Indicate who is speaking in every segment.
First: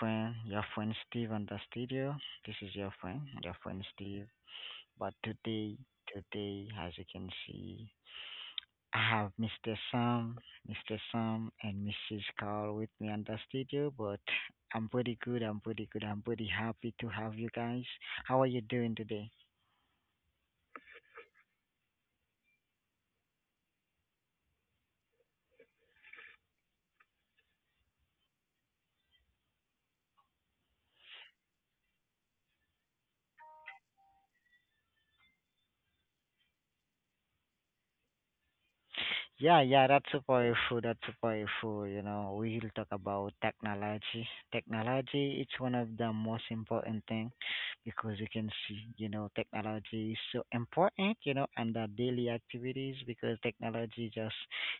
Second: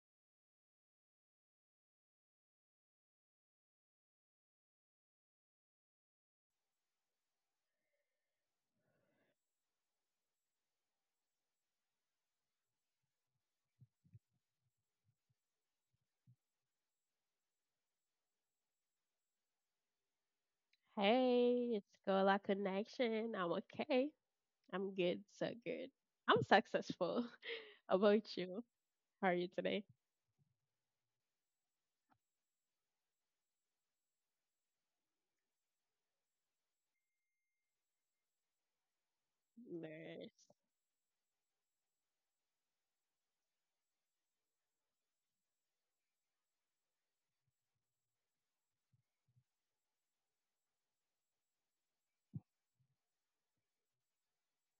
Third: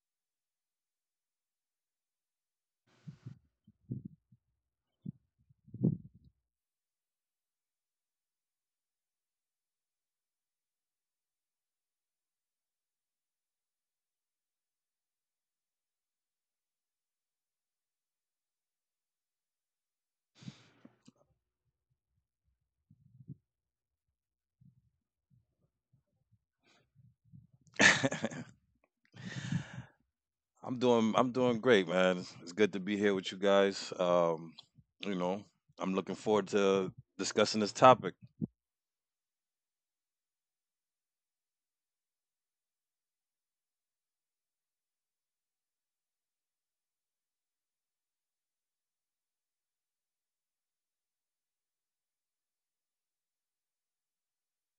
Speaker 1: friend, Steve on the studio. This is your friend, Steve. But today, as you can see, I have Mr. Sam, and Mrs. Carl with me on the studio. But I'm pretty good. I'm pretty happy to have you guys. How are you doing today?
Speaker 2: Hey, it's Girl Connection. I'm okay. I'm good, so good. I'm successful. How about you? How are you today?
Speaker 3: I'm doing great, man. It's good to be here with you guys. You know, I'm looking forward to discussing this topic.
Speaker 1: Yeah, yeah, that's super
Speaker 2: Nice.
Speaker 1: powerful, you know, we'll talk about technology. Technology, it's one of the most important thing because you can see, you know, technology is so important, you know, and the daily activities because technology just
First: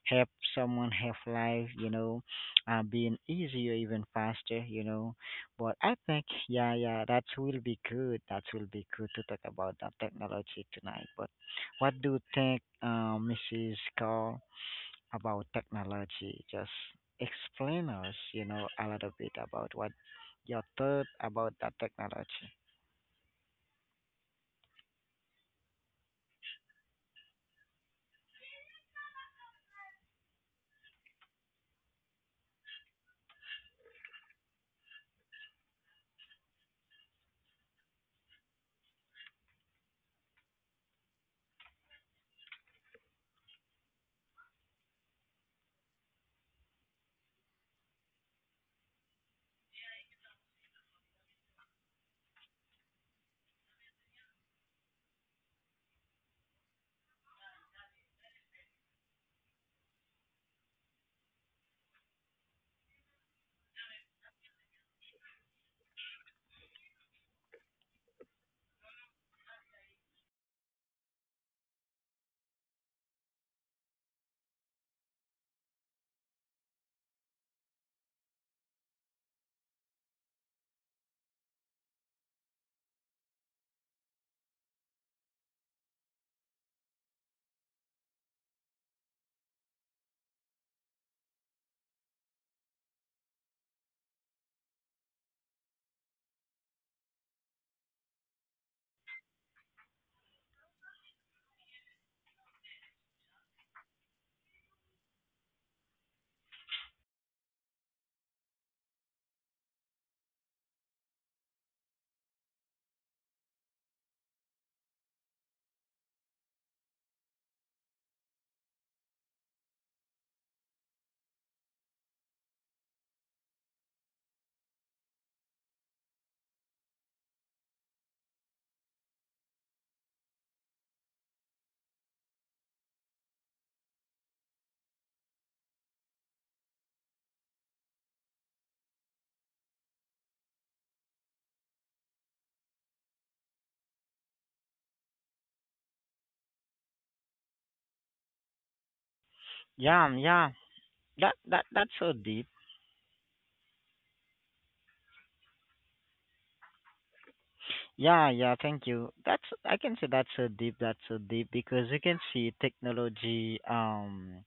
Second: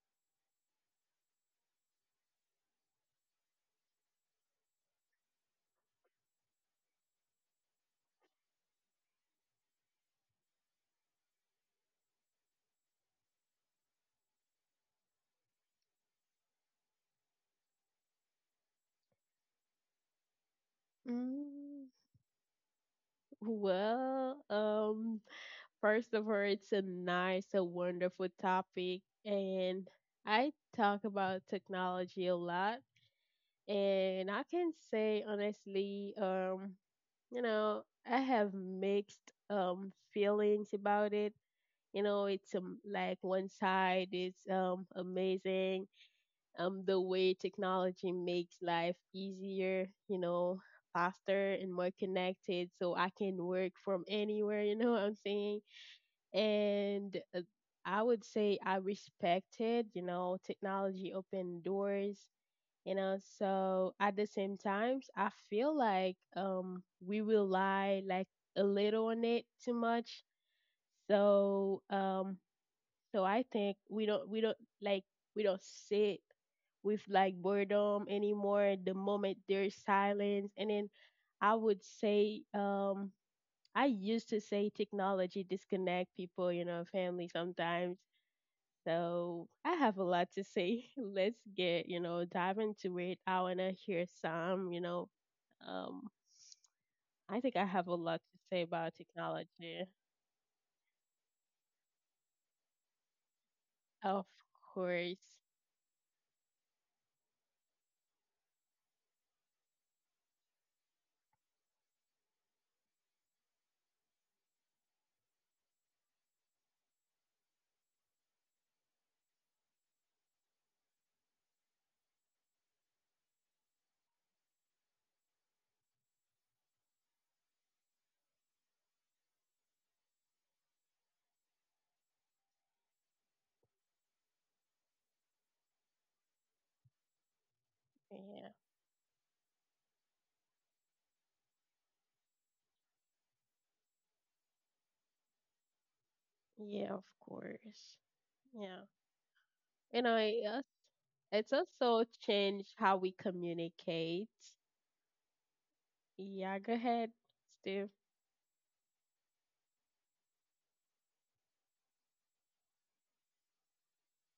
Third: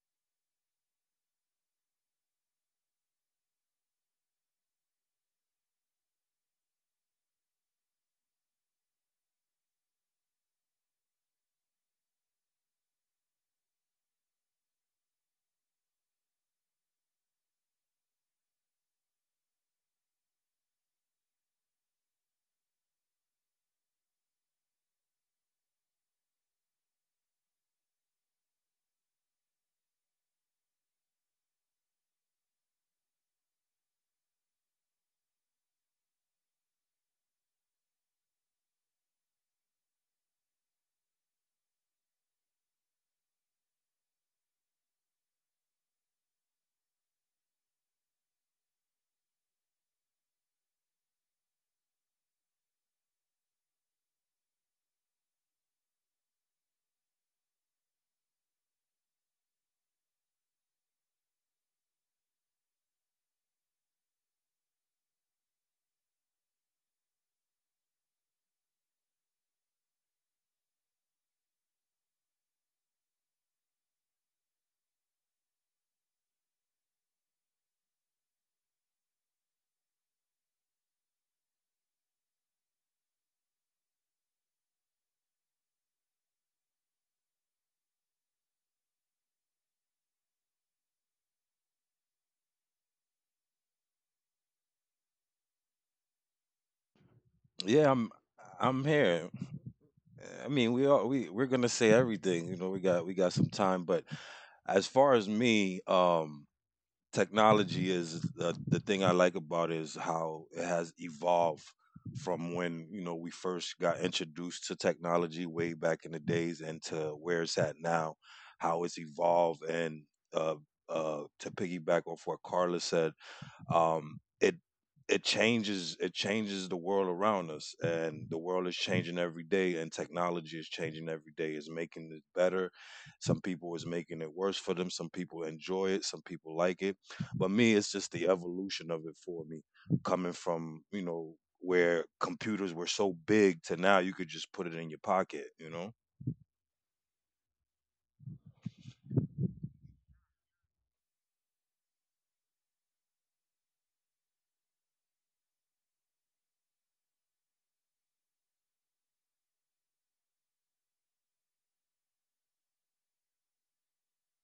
Speaker 1: help someone have life, you know, being easier, even faster, you know. But I think, yeah, yeah, that will be good. To talk about the technology tonight. But what do you think, Mrs. Carl? About technology. Just explain us, you know, a little bit about what your thought about that
Speaker 2: Mm,
Speaker 1: technology.
Speaker 2: well, first of all, it's a wonderful topic, and I talk about technology a lot, and I can say honestly, you know, I have mixed feelings about it. You know, it's like one side is amazing, the way technology makes life easier, you know, faster and more connected, so I can work from anywhere, you know what I'm saying? And I would say I respected, you know, technology open doors, you know, so at the same times, I feel like we rely like a little on it too much. So um, so I think we don't sit with like boredom anymore the moment there's silence. And then I would say I used to say technology disconnect people, you know, family sometimes. So I have a lot to say. Let's dive into it. I wanna hear some. Um I think I have
Speaker 3: Yeah,
Speaker 2: a
Speaker 3: I'm
Speaker 2: lot to say
Speaker 3: I'm
Speaker 2: about
Speaker 3: here.
Speaker 2: technology.
Speaker 3: I mean, we are we we're gonna say everything. You know, we got some time. But
Speaker 2: Of
Speaker 3: as far as
Speaker 2: course.
Speaker 3: me, technology is the thing I like about it is how it has evolved from when we first got introduced to technology way back in the days and to where it's at now, how it's evolved, and uh, to piggyback off what Carla said. Um, it it changes it changes the world around us, and the world is changing every day, and technology is changing every day. It's making it better. Some people is making it worse for them. Some people enjoy it. Some people like it. But me, it's just
Speaker 2: Yeah.
Speaker 3: the evolution of it for me, coming from where computers were so big to now you could just put it in your pocket. You know,
Speaker 2: Yeah, of course. Yeah. You
Speaker 1: Yeah,
Speaker 2: know,
Speaker 1: yeah.
Speaker 2: yes,
Speaker 1: That
Speaker 2: it's
Speaker 1: that that's so
Speaker 2: also
Speaker 1: deep.
Speaker 2: changed how we communicate. Yeah, go ahead, Steve.
Speaker 1: Yeah, yeah, thank you. That's I can say that's so deep because you can see technology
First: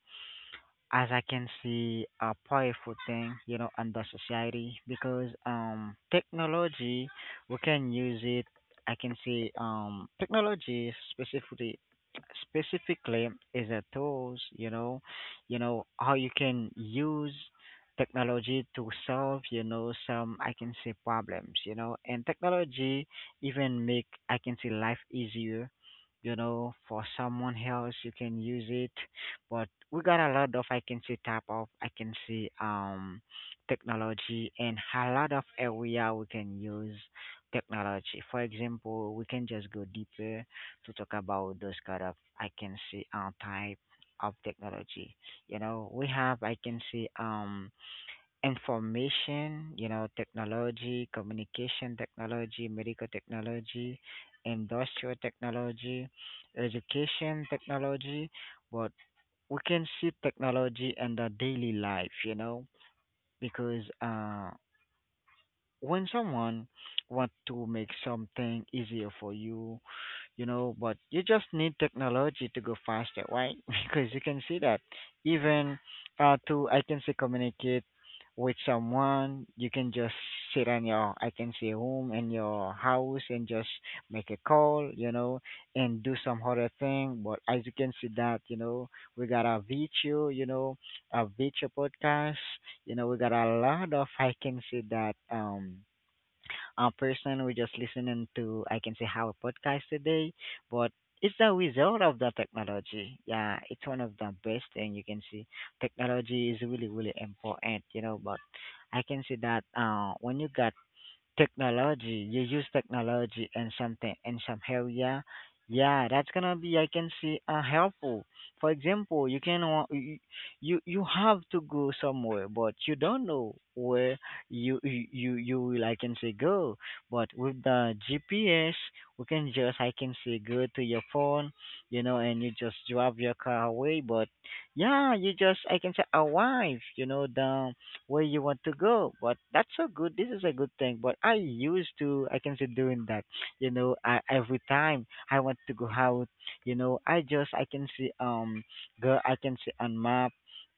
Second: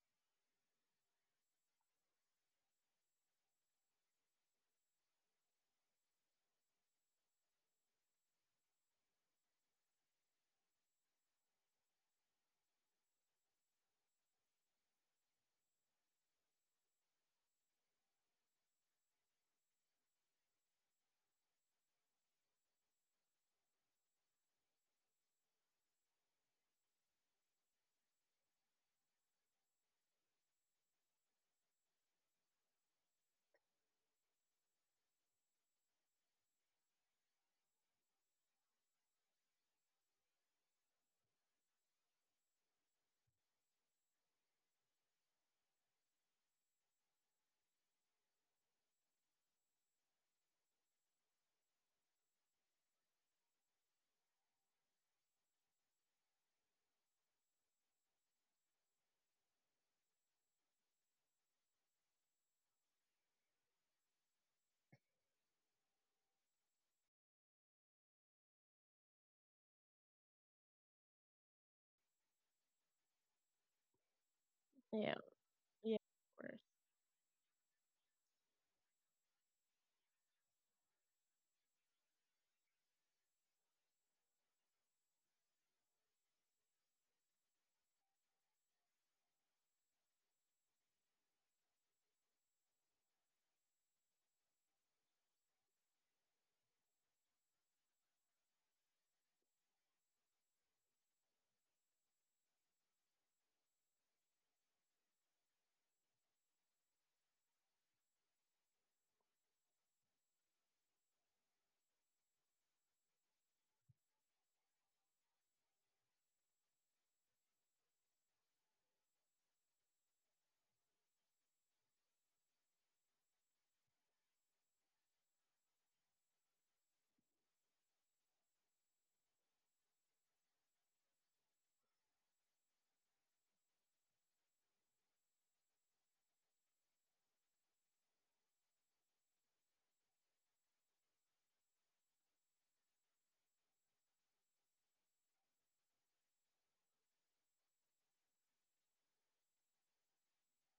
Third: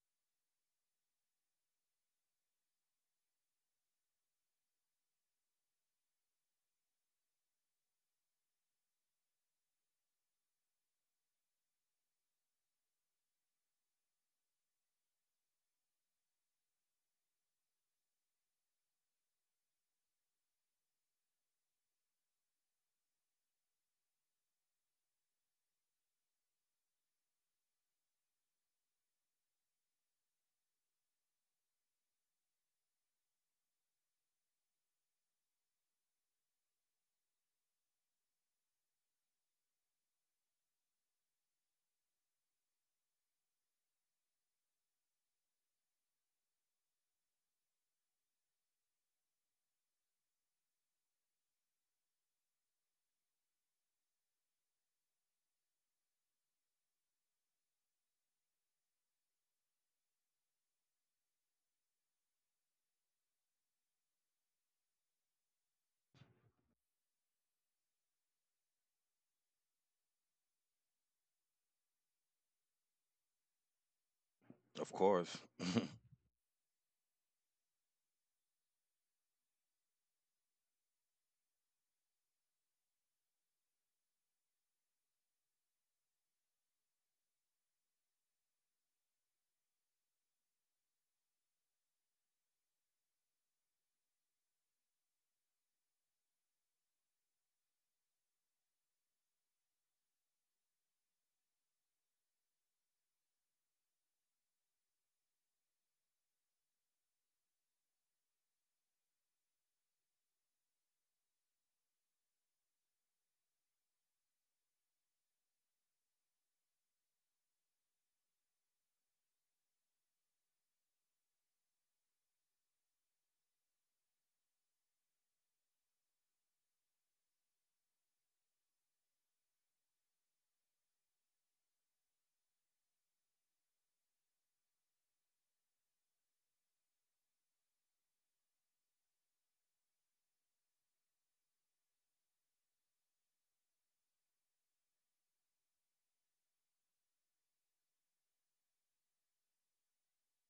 Speaker 1: as I can see a powerful thing, you know, under society because technology we can use it. I can say technology specifically is a tools, you know, how you can use technology to solve, you know, some I can say problems, you know, and technology even make I can say life easier. You know, for someone else, you can use it. But we got a lot of I can say type of I can say technology and a lot of area we can use technology. For example, we can just go deeper to talk about those kind of I can say type of technology. You know, we have I can say information, you know, technology, communication technology, medical technology, industrial technology, education technology, but we can see technology in the daily life, you know, because when someone want to make something easier for you, you know, but you just need technology to go faster, right? Because you can see that
Speaker 3: of
Speaker 2: Yeah,
Speaker 3: course.
Speaker 1: even
Speaker 2: yeah, of course.
Speaker 1: to I can say communicate with someone, you can just sit on your I can say home in your house and just make a call, you know, and do some other thing. But as you can see that, you know, we got a video, you know, a video podcast, you know, we got a lot of I can say that person. We're just listening to, I can say, how a podcast today, but it's the result of the technology. Yeah, it's one of the best thing you can see. Technology is really, really important, you know, but I can see that when you got. Technology. You use technology and something in some area. Yeah, that's gonna be I can see helpful. For example, you can wa- y- you have to go somewhere, but you don't know where you will I can say go. But with the GPS, we can just I can say go to your phone, you know, and you just drive your car away. But yeah, you just I can say arrive, you know, the where you want to go. But that's so good. This is a good thing. But I used to, I can say, doing that. Every time I want to go out, you know, I just, I can see, go, I can see on map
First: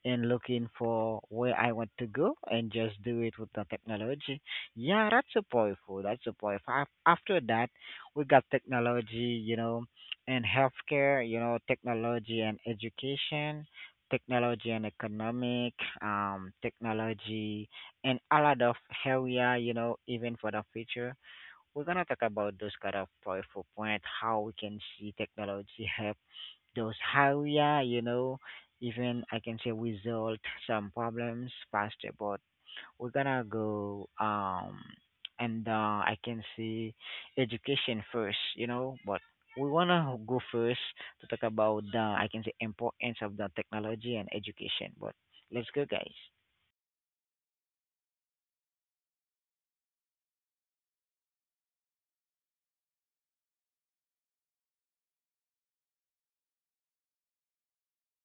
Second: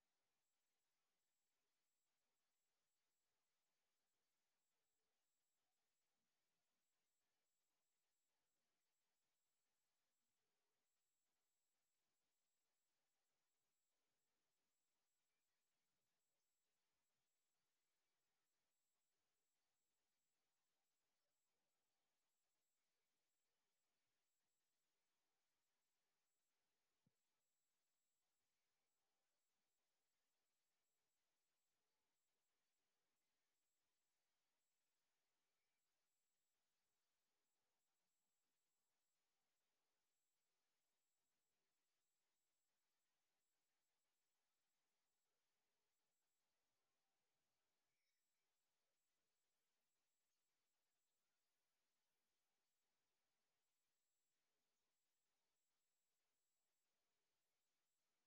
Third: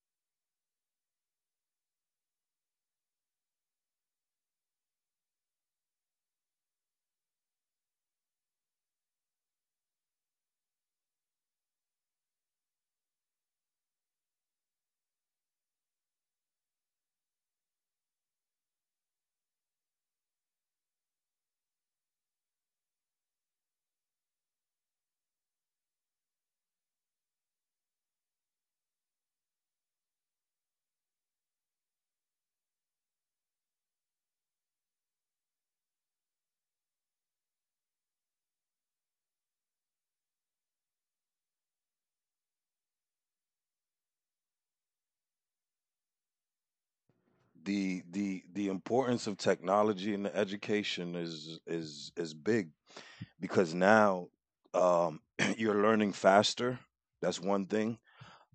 Speaker 1: and looking for where I want to go and just do it with the technology. Yeah, that's so powerful. After that, we got technology, you know, and healthcare, you know, technology and education technology and economic, technology, and a lot of area, you know, even for the future. We're gonna talk about those kind of powerful point, how we can see technology help those area, you know, even I can say resolve some problems faster, but we're gonna go and I can see education first, you know, but we wanna go first to talk about the I can say importance of the technology and education. But let's go guys.
Speaker 3: The importance of technology in the education is big because now um you're learning faster. That's one thing.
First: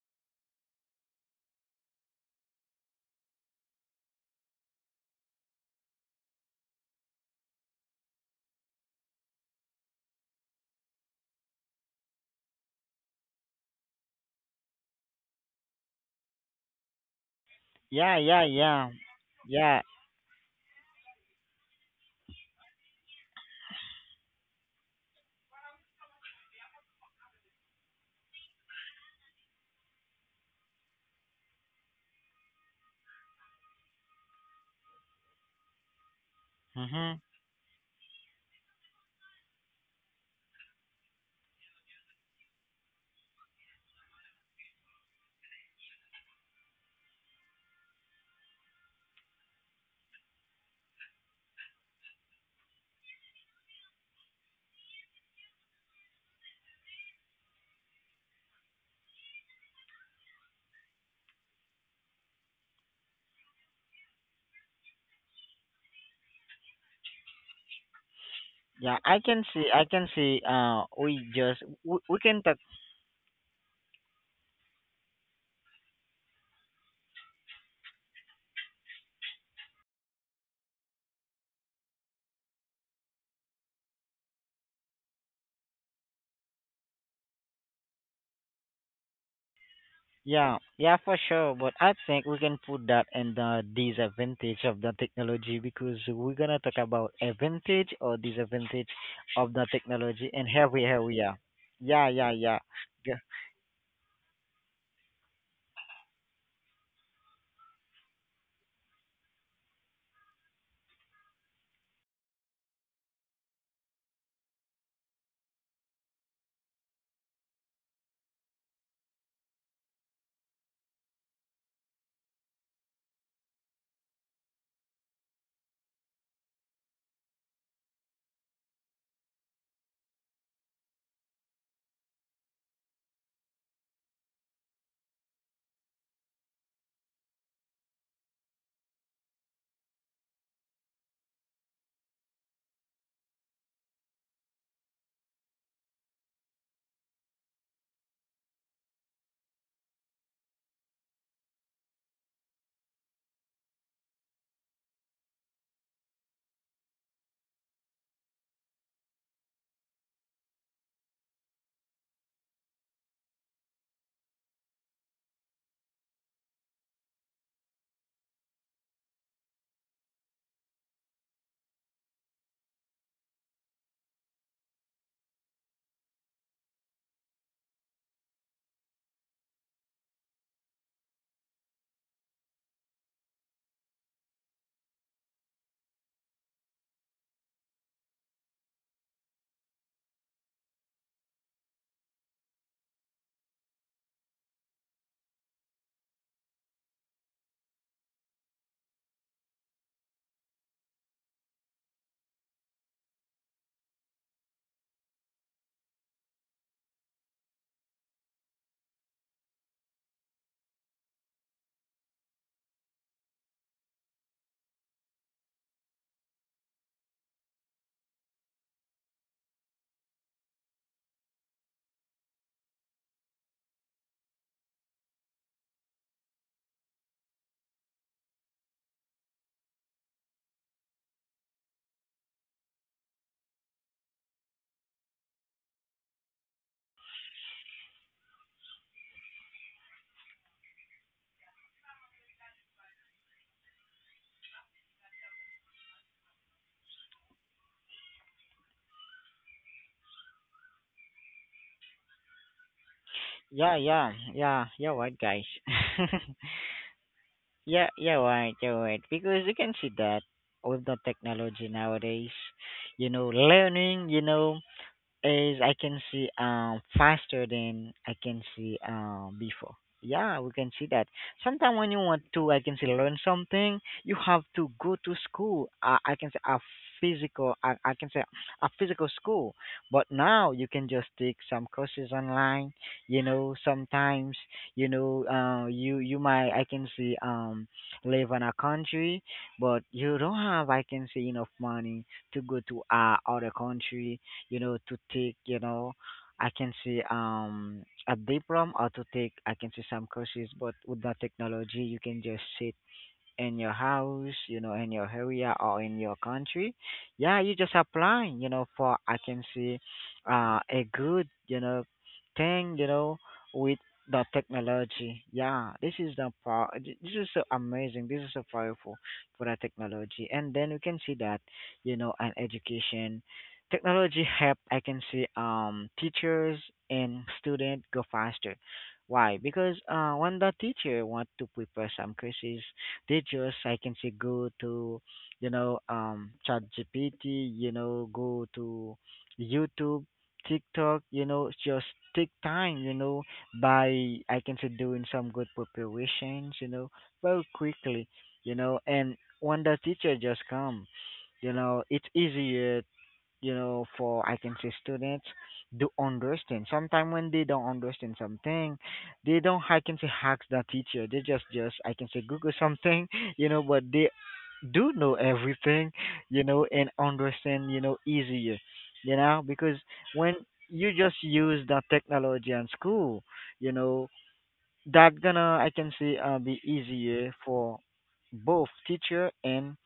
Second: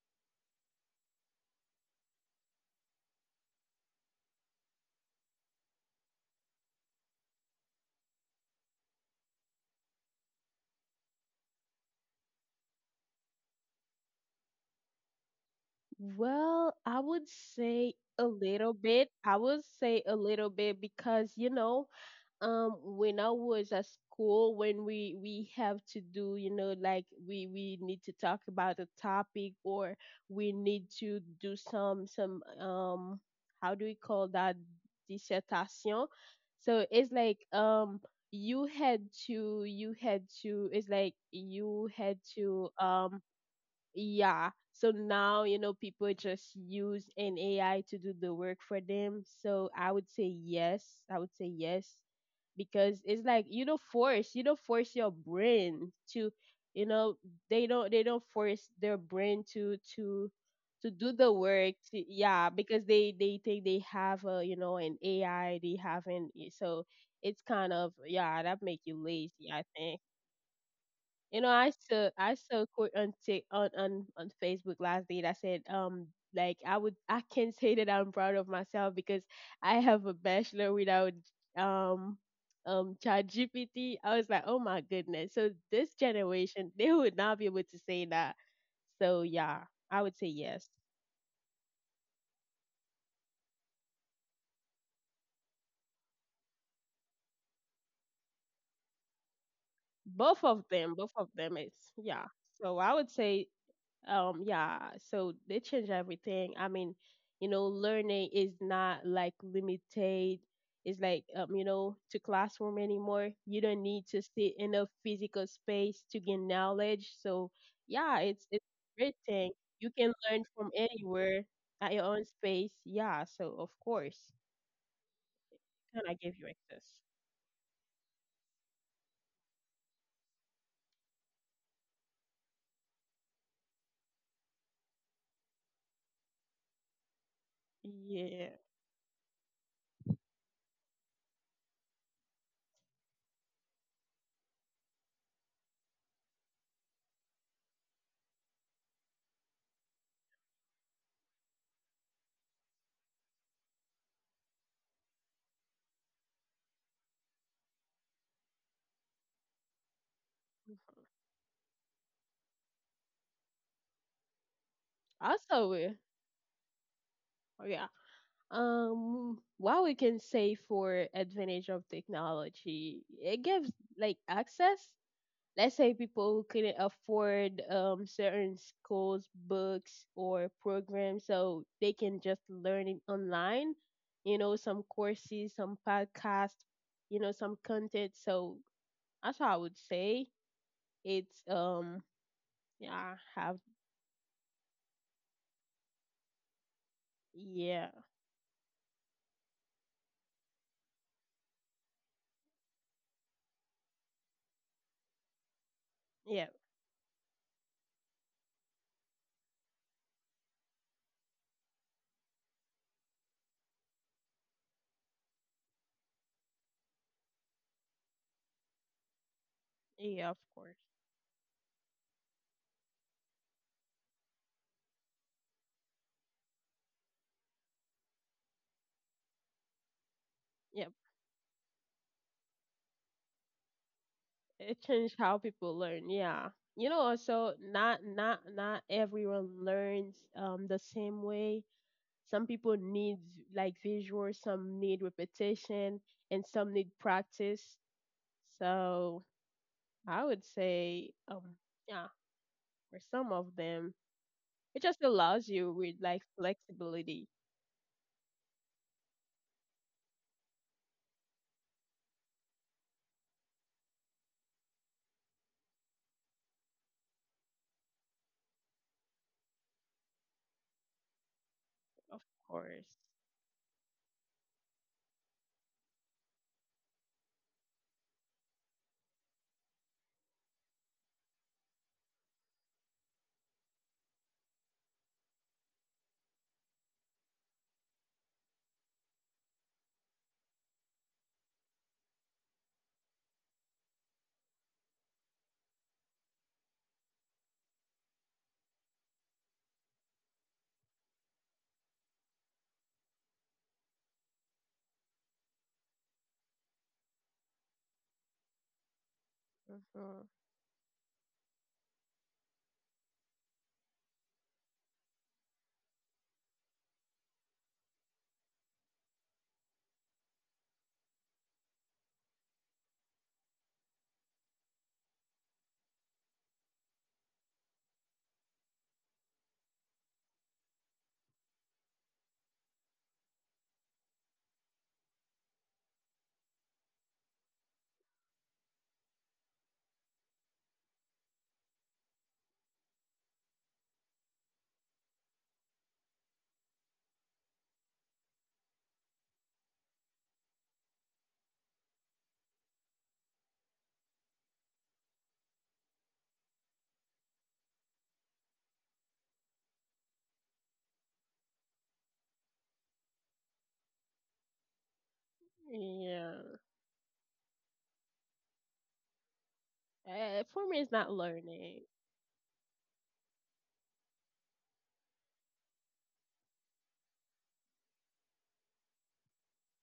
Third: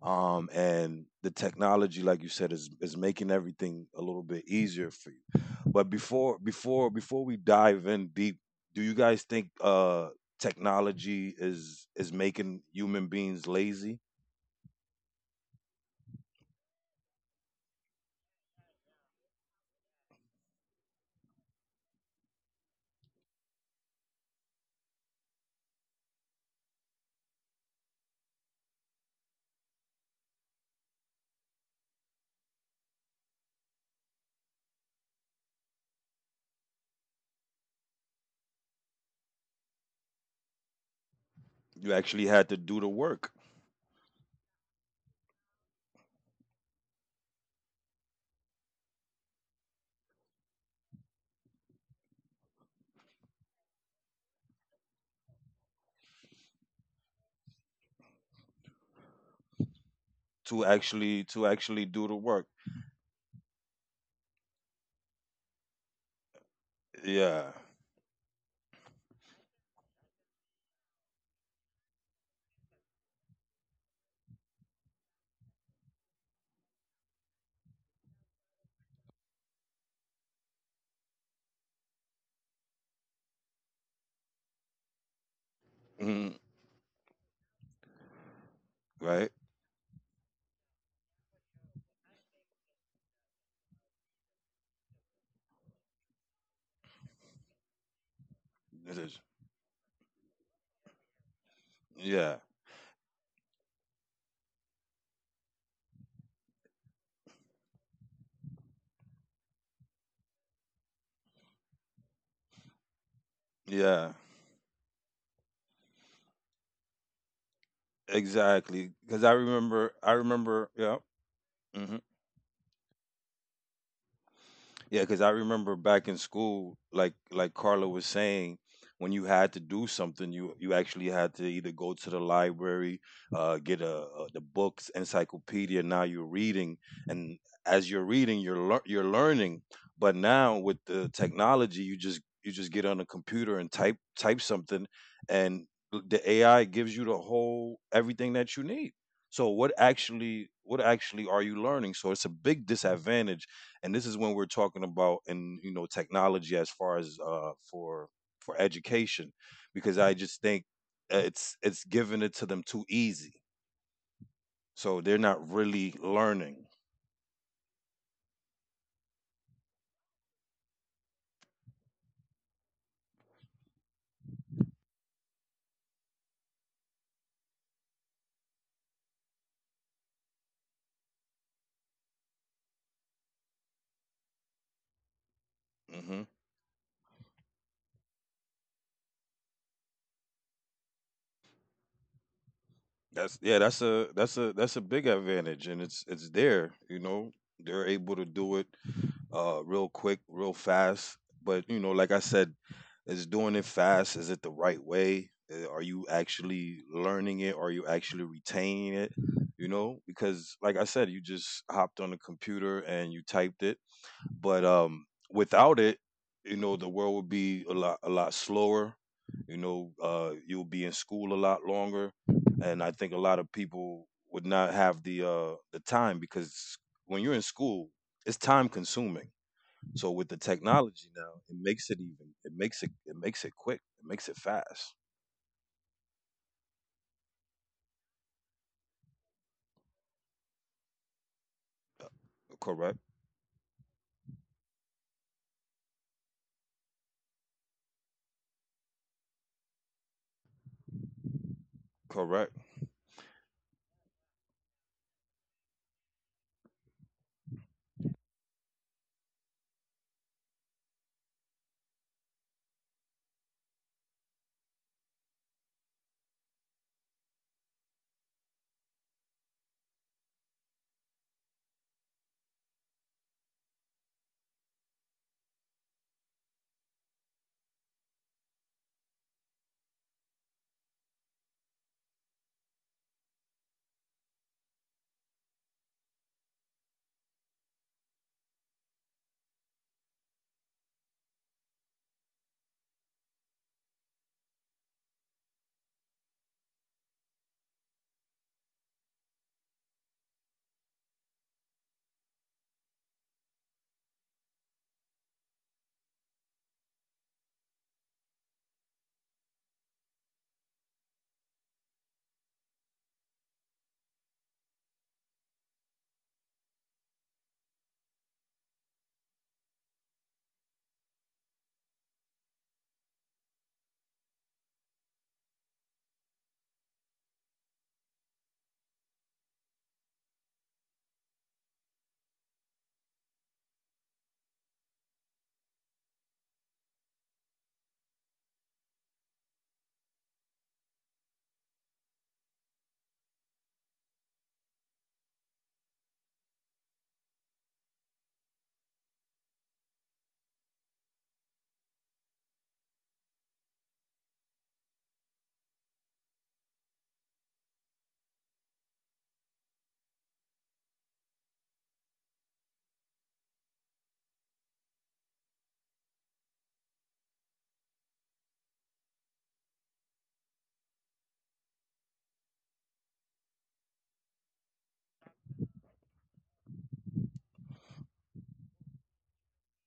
Speaker 3: And the technology, like you said, is making everything a little bit easier for you. But before we dive in deep, do you guys think technology is making human beings lazy?
Speaker 2: Well, I would say
Speaker 1: Yeah,
Speaker 2: a
Speaker 1: yeah,
Speaker 2: little
Speaker 1: yeah.
Speaker 2: bit. I would
Speaker 1: Yeah.
Speaker 2: say a little bit because, you know, when I was at school, when we have to do, you know, like, we need to talk about a topic, or we need to do some how do we call that, dissertation. So it's
Speaker 1: Mhm.
Speaker 2: like you had to it's like you
Speaker 3: You
Speaker 2: had
Speaker 3: actually had to
Speaker 2: to,
Speaker 3: do the work.
Speaker 2: yeah. So now, people just use an AI to do the work for them. So I would say yes, I would say yes, because it's like you don't force your brain to, you know, they don't force their brain to to
Speaker 3: to
Speaker 2: to do
Speaker 3: actually
Speaker 2: the
Speaker 3: to
Speaker 2: work
Speaker 3: actually
Speaker 2: to.
Speaker 3: do the work.
Speaker 2: Yeah, because they think they have a you know an ai they haven't. So it's
Speaker 3: Yeah.
Speaker 2: kind of, yeah, that make you
Speaker 1: Yeah,
Speaker 2: lazy. I,
Speaker 1: I can see
Speaker 2: you know, I saw
Speaker 1: we
Speaker 2: I
Speaker 1: can talk.
Speaker 2: saw a quote on Tik on Facebook last day that said, like, I can say that I'm proud of myself because I have a bachelor without um ChatGPT. I was like, oh my goodness. So this
Speaker 3: Mm-hmm.
Speaker 2: generation, they would not be able to say that. So
Speaker 3: Right?
Speaker 2: yeah, I would say
Speaker 1: Yeah,
Speaker 2: yes.
Speaker 1: yeah, for sure. But I think we can put that in the disadvantage of the technology because we're gonna talk about advantage or disadvantage
Speaker 3: It is.
Speaker 1: of the technology
Speaker 2: Both
Speaker 1: in
Speaker 2: of
Speaker 1: every
Speaker 2: them, both of
Speaker 1: area.
Speaker 2: them is,
Speaker 1: Yeah,
Speaker 2: yeah.
Speaker 1: yeah,
Speaker 3: Yeah,
Speaker 1: yeah,
Speaker 2: So I would
Speaker 1: G-
Speaker 2: say. Yeah, so they change everything. I mean, you know, learning is not like limited. It's like you know, to classroom anymore. You don't need
Speaker 3: yeah,
Speaker 2: to sit in a physical space to gain knowledge. So yeah, it's
Speaker 3: exactly.
Speaker 2: a great
Speaker 3: Because I
Speaker 2: thing. You
Speaker 3: remember, I
Speaker 2: can learn
Speaker 3: remember,
Speaker 2: from
Speaker 3: yeah.
Speaker 2: anywhere at your own space. Yeah, so of course,
Speaker 3: Yeah, because I remember
Speaker 2: and
Speaker 3: back
Speaker 2: I
Speaker 3: in
Speaker 2: give you
Speaker 3: school,
Speaker 2: access.
Speaker 3: like Carla was saying, when you had to do something, you actually had to either go to the library, get a the books, encyclopedia. Now you're reading, and as you're reading,
Speaker 2: Yeah.
Speaker 3: you're learning. But now with the technology, you just get on a computer and type something, and the AI gives you the whole everything that you need. So what actually are you learning? So it's a big disadvantage, and this is when we're talking about, and technology, as far as for education, because I just think, it's giving it to them too easy, so they're not
Speaker 2: Also,
Speaker 3: really learning.
Speaker 2: yeah, what we can say for advantage of technology, it gives like access. Let's say people who couldn't afford certain schools, books or programs, so they can just learn it online. You know, some courses, some
Speaker 3: Hmm.
Speaker 2: podcasts, you know, some content. So that's what I would say. It's yeah,
Speaker 3: That's, yeah.
Speaker 2: have
Speaker 3: That's a big advantage, and it's there. You know, they're
Speaker 2: yeah,
Speaker 3: able to do it, real quick, real fast. But you know, like I said, is doing it fast? Is it the right way? Are you
Speaker 2: yeah,
Speaker 3: actually learning it? Are you actually retaining it? You know, because like I said, you just hopped on the computer and you typed it. But without it, you know, the world would be a lot slower. You know,
Speaker 2: yeah, of
Speaker 3: you'll
Speaker 2: course.
Speaker 3: be in school a lot longer, and I think a lot of people would not have the time because when you're in school, it's time consuming. So with the
Speaker 2: Yeah,
Speaker 3: technology now, it makes it even. It makes it. It makes it quick. It makes it
Speaker 2: it
Speaker 3: fast.
Speaker 2: changed how people learn. Yeah. You know, also not everyone learns the same way. Some people
Speaker 3: Correct.
Speaker 2: need like visual, some need repetition, and some need practice. So I would say, yeah,
Speaker 3: Correct.
Speaker 2: for some of
Speaker 1: yeah,
Speaker 2: them,
Speaker 1: yeah, yeah.
Speaker 2: it
Speaker 1: You're
Speaker 2: just
Speaker 1: right, guys.
Speaker 2: allows you with like flexibility,
Speaker 1: Yeah, you're right, you're right. Because you can see that with the technology nowadays, you know, learning, you know, is I can see faster than I can see before. Yeah, we can see that. Sometimes when you
Speaker 2: of
Speaker 1: want to, I can say
Speaker 2: course.
Speaker 1: learn something, you have to go to school. I can say I can say a physical school. But now you can just take some courses online. You know, sometimes you know, you might I can say live in a country, but you don't have I can say enough money to go to other country, you know, to take, you know, I can say a diploma or to take I can say some courses, but with the technology you can just sit in your house, you know, in your area or in your country, yeah, you just apply, you know, for I can see
Speaker 2: Hmm.
Speaker 1: a good, you know, thing, you know, with the technology. Yeah, this is the power. This is so amazing. This is so powerful for the technology. And then we can see that, you know, an education technology help. I can see teachers and student go faster. Why? Because when the teacher want to prepare some courses. Teachers, I can say go to you know ChatGPT, you know, go to YouTube, TikTok, you know, just take time, you know, by I can say doing some good preparations, you know, very quickly, you know, and when the teacher just come, you know, it's easier, you know, for I can say students do understand. Sometimes when they don't understand something, they don't I can say hack the teacher. They just I can say Google something, you know, but they do know everything, you
Speaker 2: Yeah.
Speaker 1: know, and understand, you know, easier, you know, because when
Speaker 2: For me,
Speaker 1: you
Speaker 2: it's not
Speaker 1: just use the
Speaker 2: learning.
Speaker 1: technology in school, you know, that gonna I can say be easier for both teacher and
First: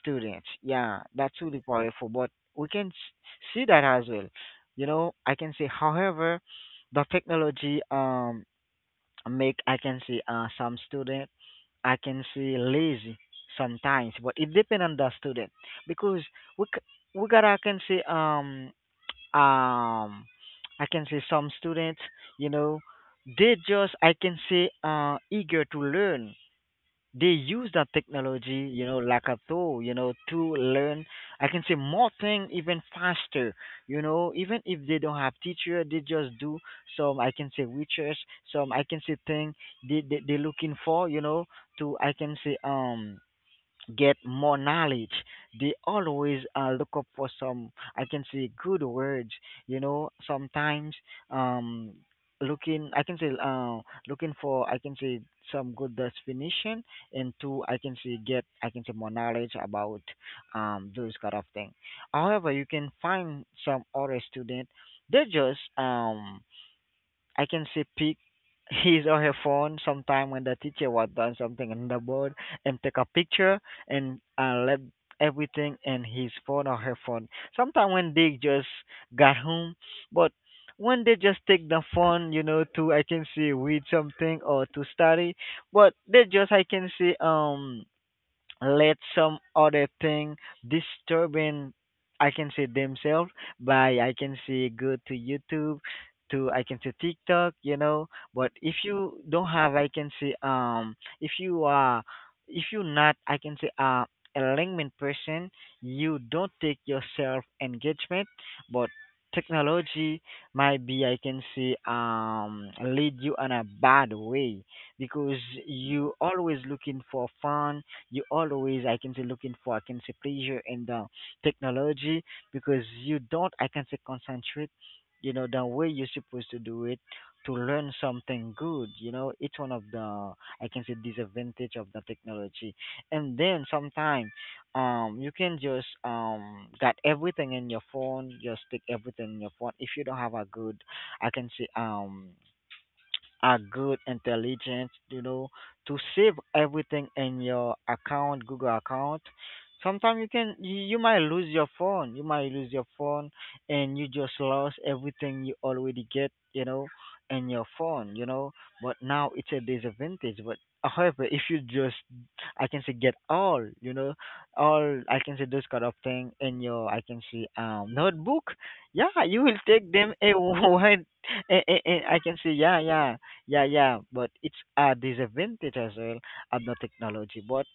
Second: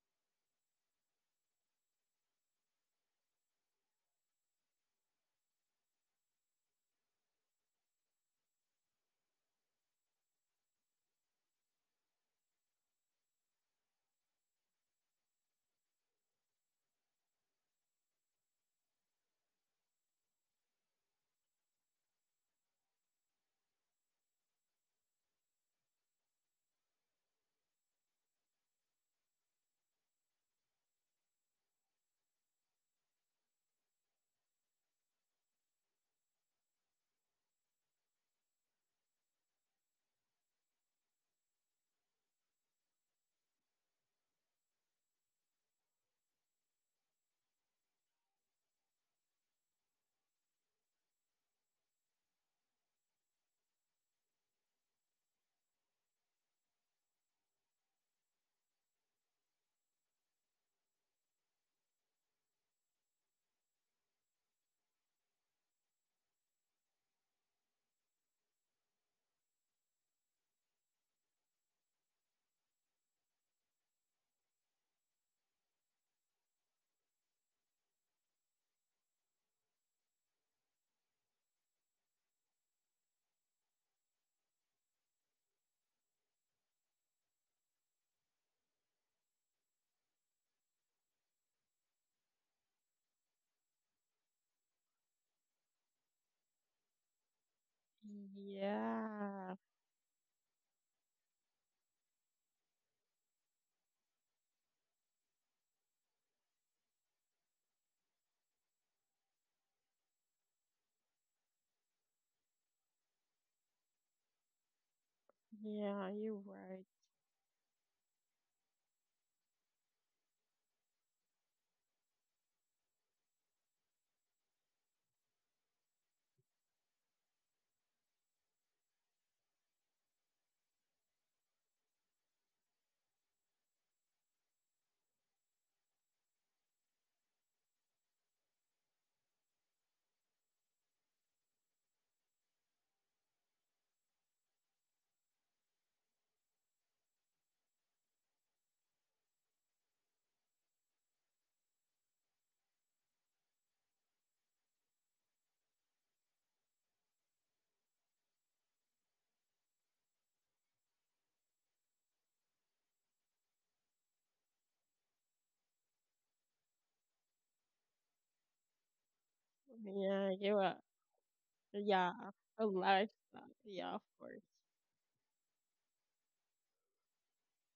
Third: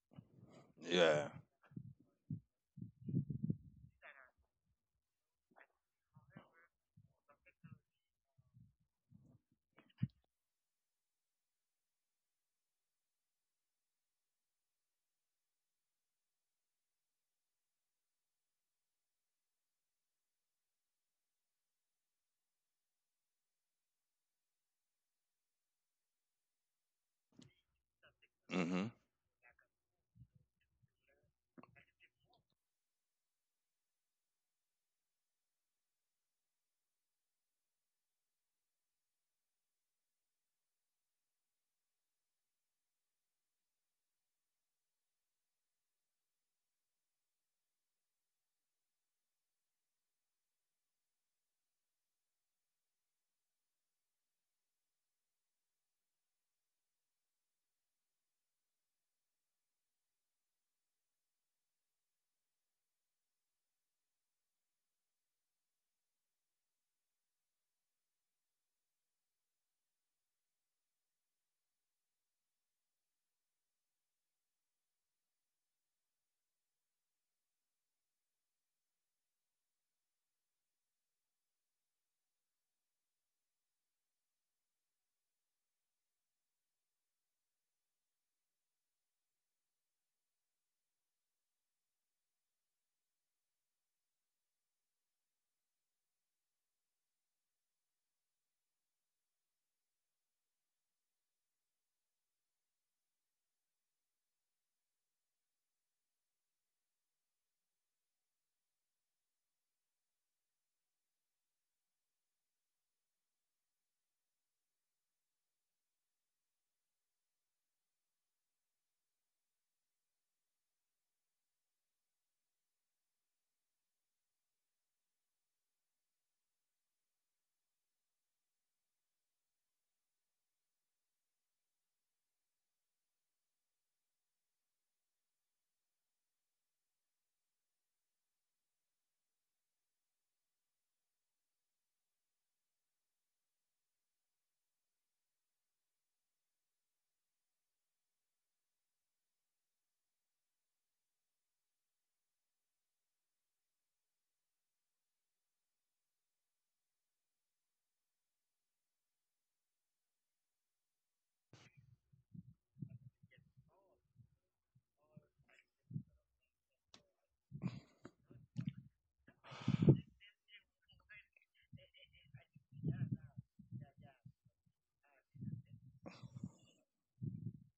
Speaker 1: students. Yeah,
Speaker 3: Yeah.
Speaker 1: that's really powerful. But see that as well. You know, I can say, however, the technology make I can say some student I can say lazy sometimes, but it depends on the student because we gotta I can say um I can say some students, you know, they just I can say eager to learn. They use that technology, you
Speaker 3: Mhm.
Speaker 1: know, like a tool, you know, to learn I can say more thing even faster, you know, even if they don't have teacher, they just do some I can say research, some I can say thing, they looking for, you know, to I can say get more knowledge. They always look up for some, I can say, good words. You know, sometimes um, looking, I can say, looking for, I can say, some good definition, and two, I can say, get, I can say, more knowledge about those kind of thing. However, you can find some other student. They just I can see pick his or her phone sometime when the teacher was done something on the board and take a picture and let everything in his phone or her phone. Sometime when they just got home, but when they just take the phone, you know, to I can see read something or to study, but they just I can see let some other thing disturbing I can say themselves by I can say go to YouTube, to I can say TikTok, you know, but if you don't
Speaker 2: Yeah.
Speaker 1: have I can say if you are if you're not I can say a LinkedIn person, you don't take yourself engagement, but technology might be I can say lead you on a bad way because
Speaker 2: Yeah,
Speaker 1: you
Speaker 2: you're
Speaker 1: always
Speaker 2: right.
Speaker 1: looking for fun, you always I can say looking for I can say pleasure in the technology because you don't I can say concentrate, you know, the way you're supposed to do it to learn something good. You know, it's one of the I can say disadvantage of the technology. And then sometimes you can just got everything in your phone, just stick everything in your phone if you don't have a good I can say a good intelligent, you know, to save everything in your account, google account. Sometimes you might lose your phone, you might lose your phone, and you just lost everything you already get, you know, in your phone, you know. But now it's a disadvantage. But however, if you just I can say get all, you know, all I can say those kind of thing in your I can say notebook, yeah, you will take them
Speaker 2: Yeah,
Speaker 1: a
Speaker 2: you are.
Speaker 1: word. And,
Speaker 2: Yeah,
Speaker 1: I can say
Speaker 2: a
Speaker 1: yeah yeah,
Speaker 2: lifestyle.
Speaker 1: yeah,
Speaker 2: Yeah,
Speaker 1: yeah,
Speaker 2: of
Speaker 1: but
Speaker 2: course.
Speaker 1: it's a disadvantage as well of the technology. But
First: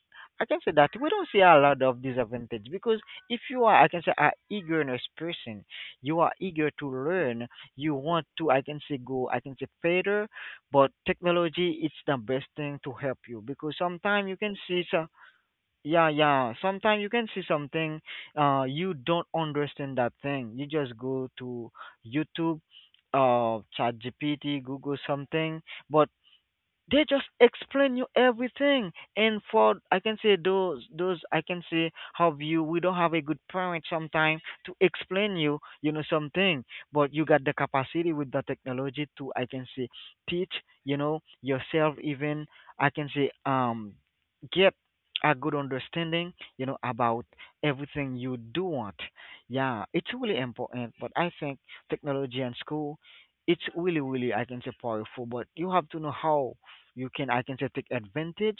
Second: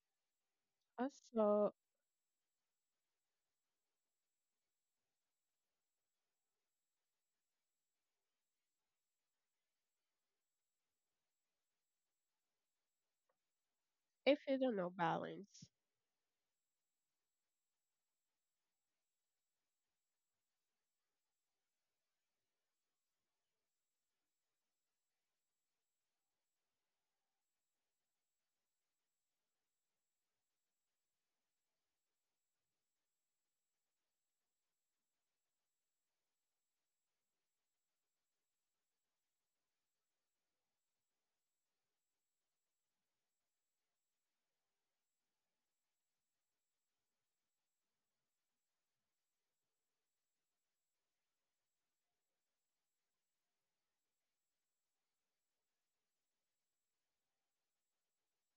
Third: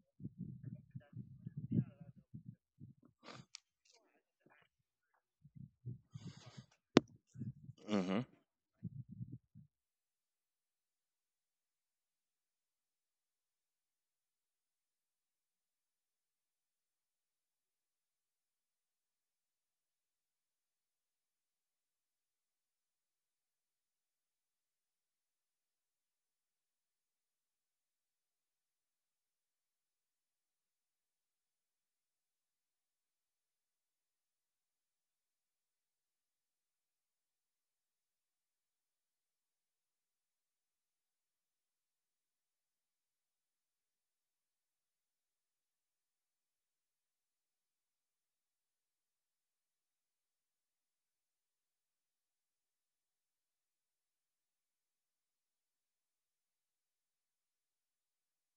Speaker 1: I can say that we don't see a
Speaker 2: Also,
Speaker 1: lot of disadvantage because if you are, I can say, a eagerness person, you are eager to learn, you
Speaker 3: Mhm.
Speaker 1: want to, I can say, go, I can say, further. But technology, it's the best thing to help you because sometimes you
Speaker 2: if
Speaker 1: can
Speaker 2: you don't
Speaker 1: see
Speaker 2: know
Speaker 1: some.
Speaker 2: balance,
Speaker 1: Yeah, yeah. Sometimes you can see something, you don't understand that thing. You just go to YouTube, ChatGPT, Google something, but they just explain you everything. And for I can say those I can say have you, we don't have a good parent sometimes to explain you, you know, something, but you got the capacity with the technology to I can say teach, you know, yourself, even I can say get a good understanding, you know, about everything you do want. Yeah, it's really important. But I think technology and school, it's really really I can say powerful, but you have to know how you can I can say take advantage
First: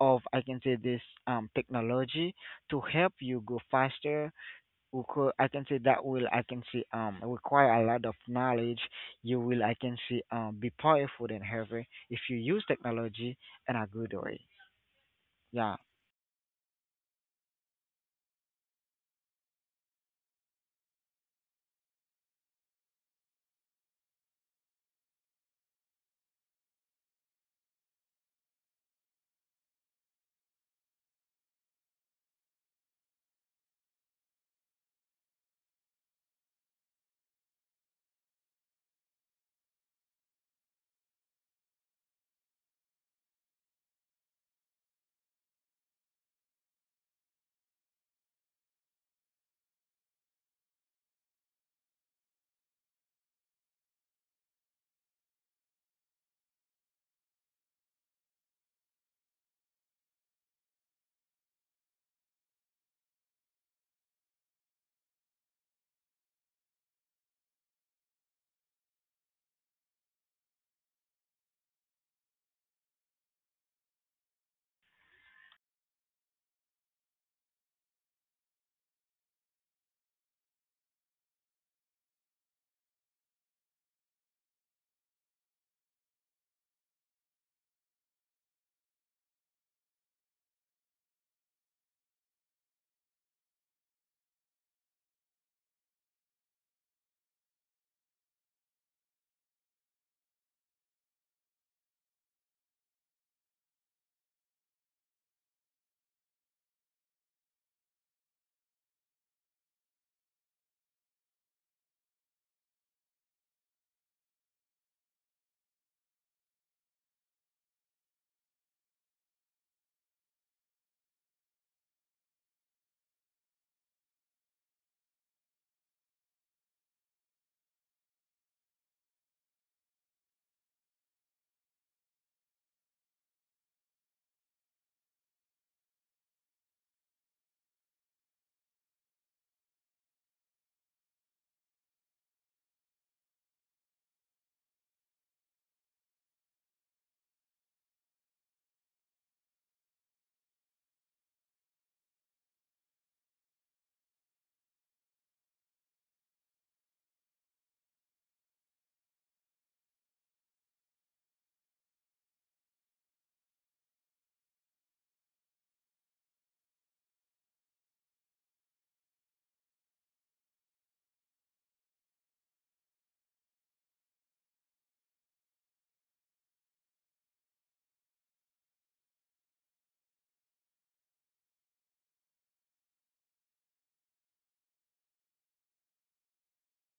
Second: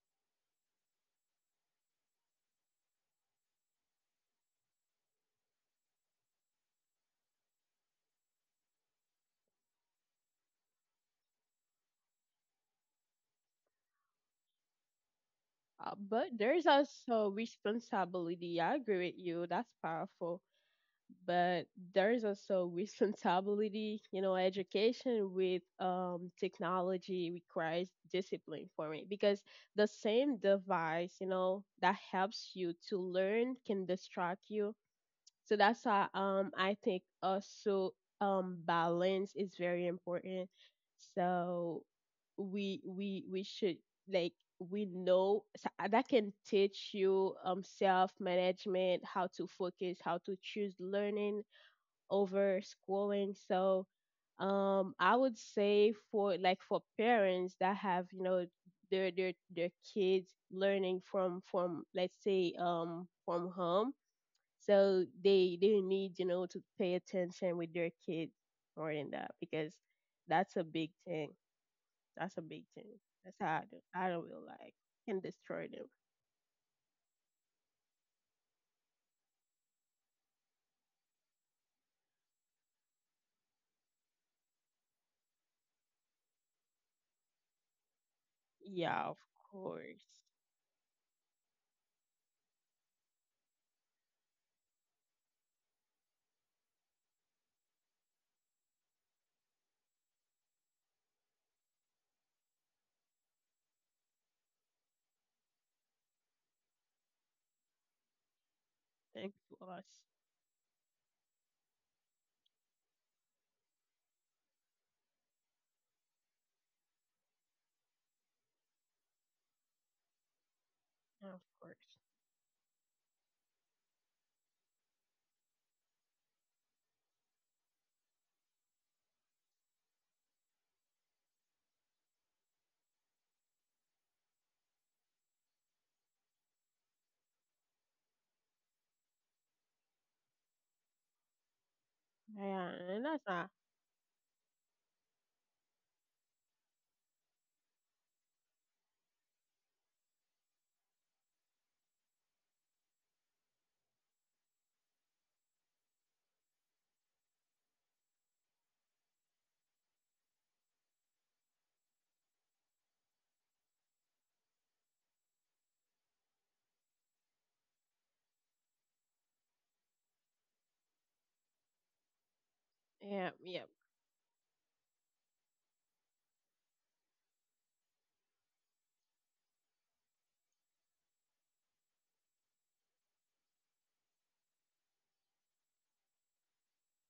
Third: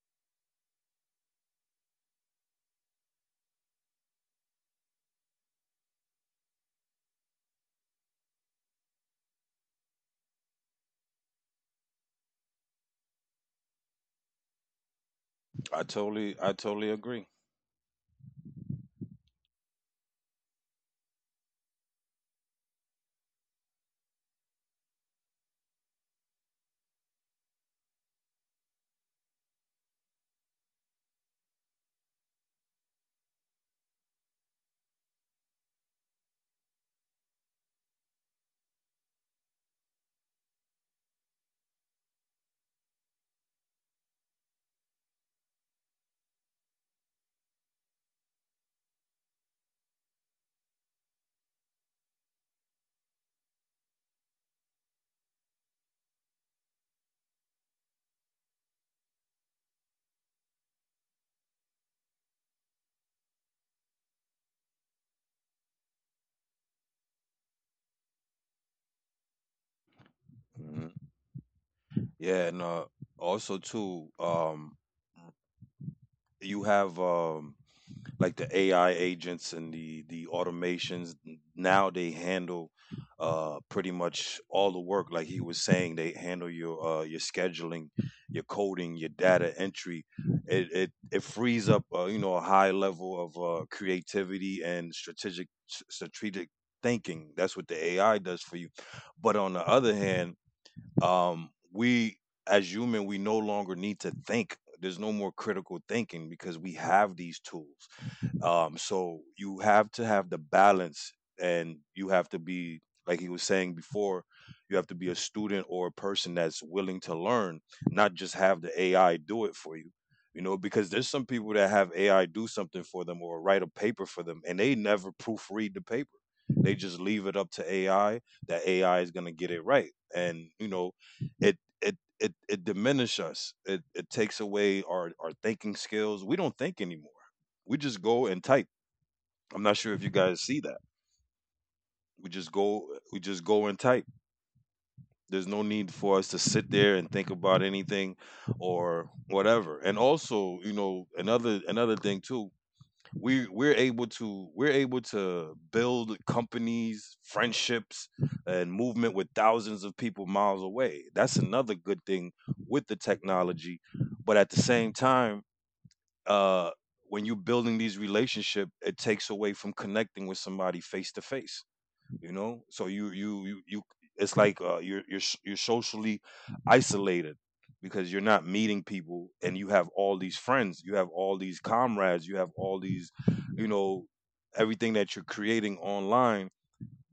Speaker 1: of I can say this technology to help you go faster. We could I can say that will I can say require a lot of knowledge. You will I can say be powerful and heavy if you use technology in a good way. Yeah,
Speaker 2: but
Speaker 3: I
Speaker 2: there's
Speaker 3: totally agree.
Speaker 2: also responsibility. I agree with you. That's powerful. But there's also responsibility. You know, education with technology requires discipline for me, because the same device, you know, that helps you to learn can distract you. So that's why I think also balance is very important. So we should, like, we know, so, that can teach you self management, how to focus, how to choose learning over schooling. So I would say for parents that have, you know, their kids learning from let's say from home, so they need to pay attention with their kids more than that, because that's a big
Speaker 3: Hmm.
Speaker 2: thing. That's a
Speaker 3: Yeah, and
Speaker 2: big thing. That's how
Speaker 3: also
Speaker 2: I do.
Speaker 3: too,
Speaker 2: I don't feel like can destroy them.
Speaker 3: you have like the AI agents and the automations. Now they handle pretty much all the work, like he was saying. They handle your your scheduling, your coding,
Speaker 2: Yeah,
Speaker 3: your
Speaker 2: of
Speaker 3: data entry.
Speaker 2: course.
Speaker 3: It frees up, a high level of creativity and strategic thinking. That's what the AI does for you. But on the other hand, we as human, we no longer need to think. There's no more critical thinking because we have these tools. So
Speaker 2: Thank you,
Speaker 3: you
Speaker 2: us.
Speaker 3: have to have the balance, and you have to be, like he was saying before, you have to be a student or a person that's willing to learn, not just have the AI do it for you. You know, because there's some
Speaker 2: Of
Speaker 3: people that have
Speaker 2: course.
Speaker 3: AI do something for them or write a paper for them, and they never proofread the paper. They just leave it up to AI. That AI is gonna get it right. And you know, it it it it diminishes us. It takes away our thinking skills. We don't think anymore. We just go and type. I'm not sure if you guys see that. We just
Speaker 2: Yeah,
Speaker 3: go
Speaker 2: and
Speaker 3: we
Speaker 2: that's
Speaker 3: just
Speaker 2: not.
Speaker 3: go and type. There's no need for us to sit there and think about anything or whatever. And also, you know, another thing too, we're able to build companies, friendships, and movement with thousands of people miles away. That's another good thing with the technology. But at the same time, uh when you're building these relationship, it takes away from connecting with somebody face to face. So you
Speaker 2: Yeah,
Speaker 3: you you,
Speaker 2: yeah,
Speaker 3: you it's like, you're socially isolated because you're not meeting people, and you have all these friends, you have all these comrades, you have all these, you know everything that you're creating online.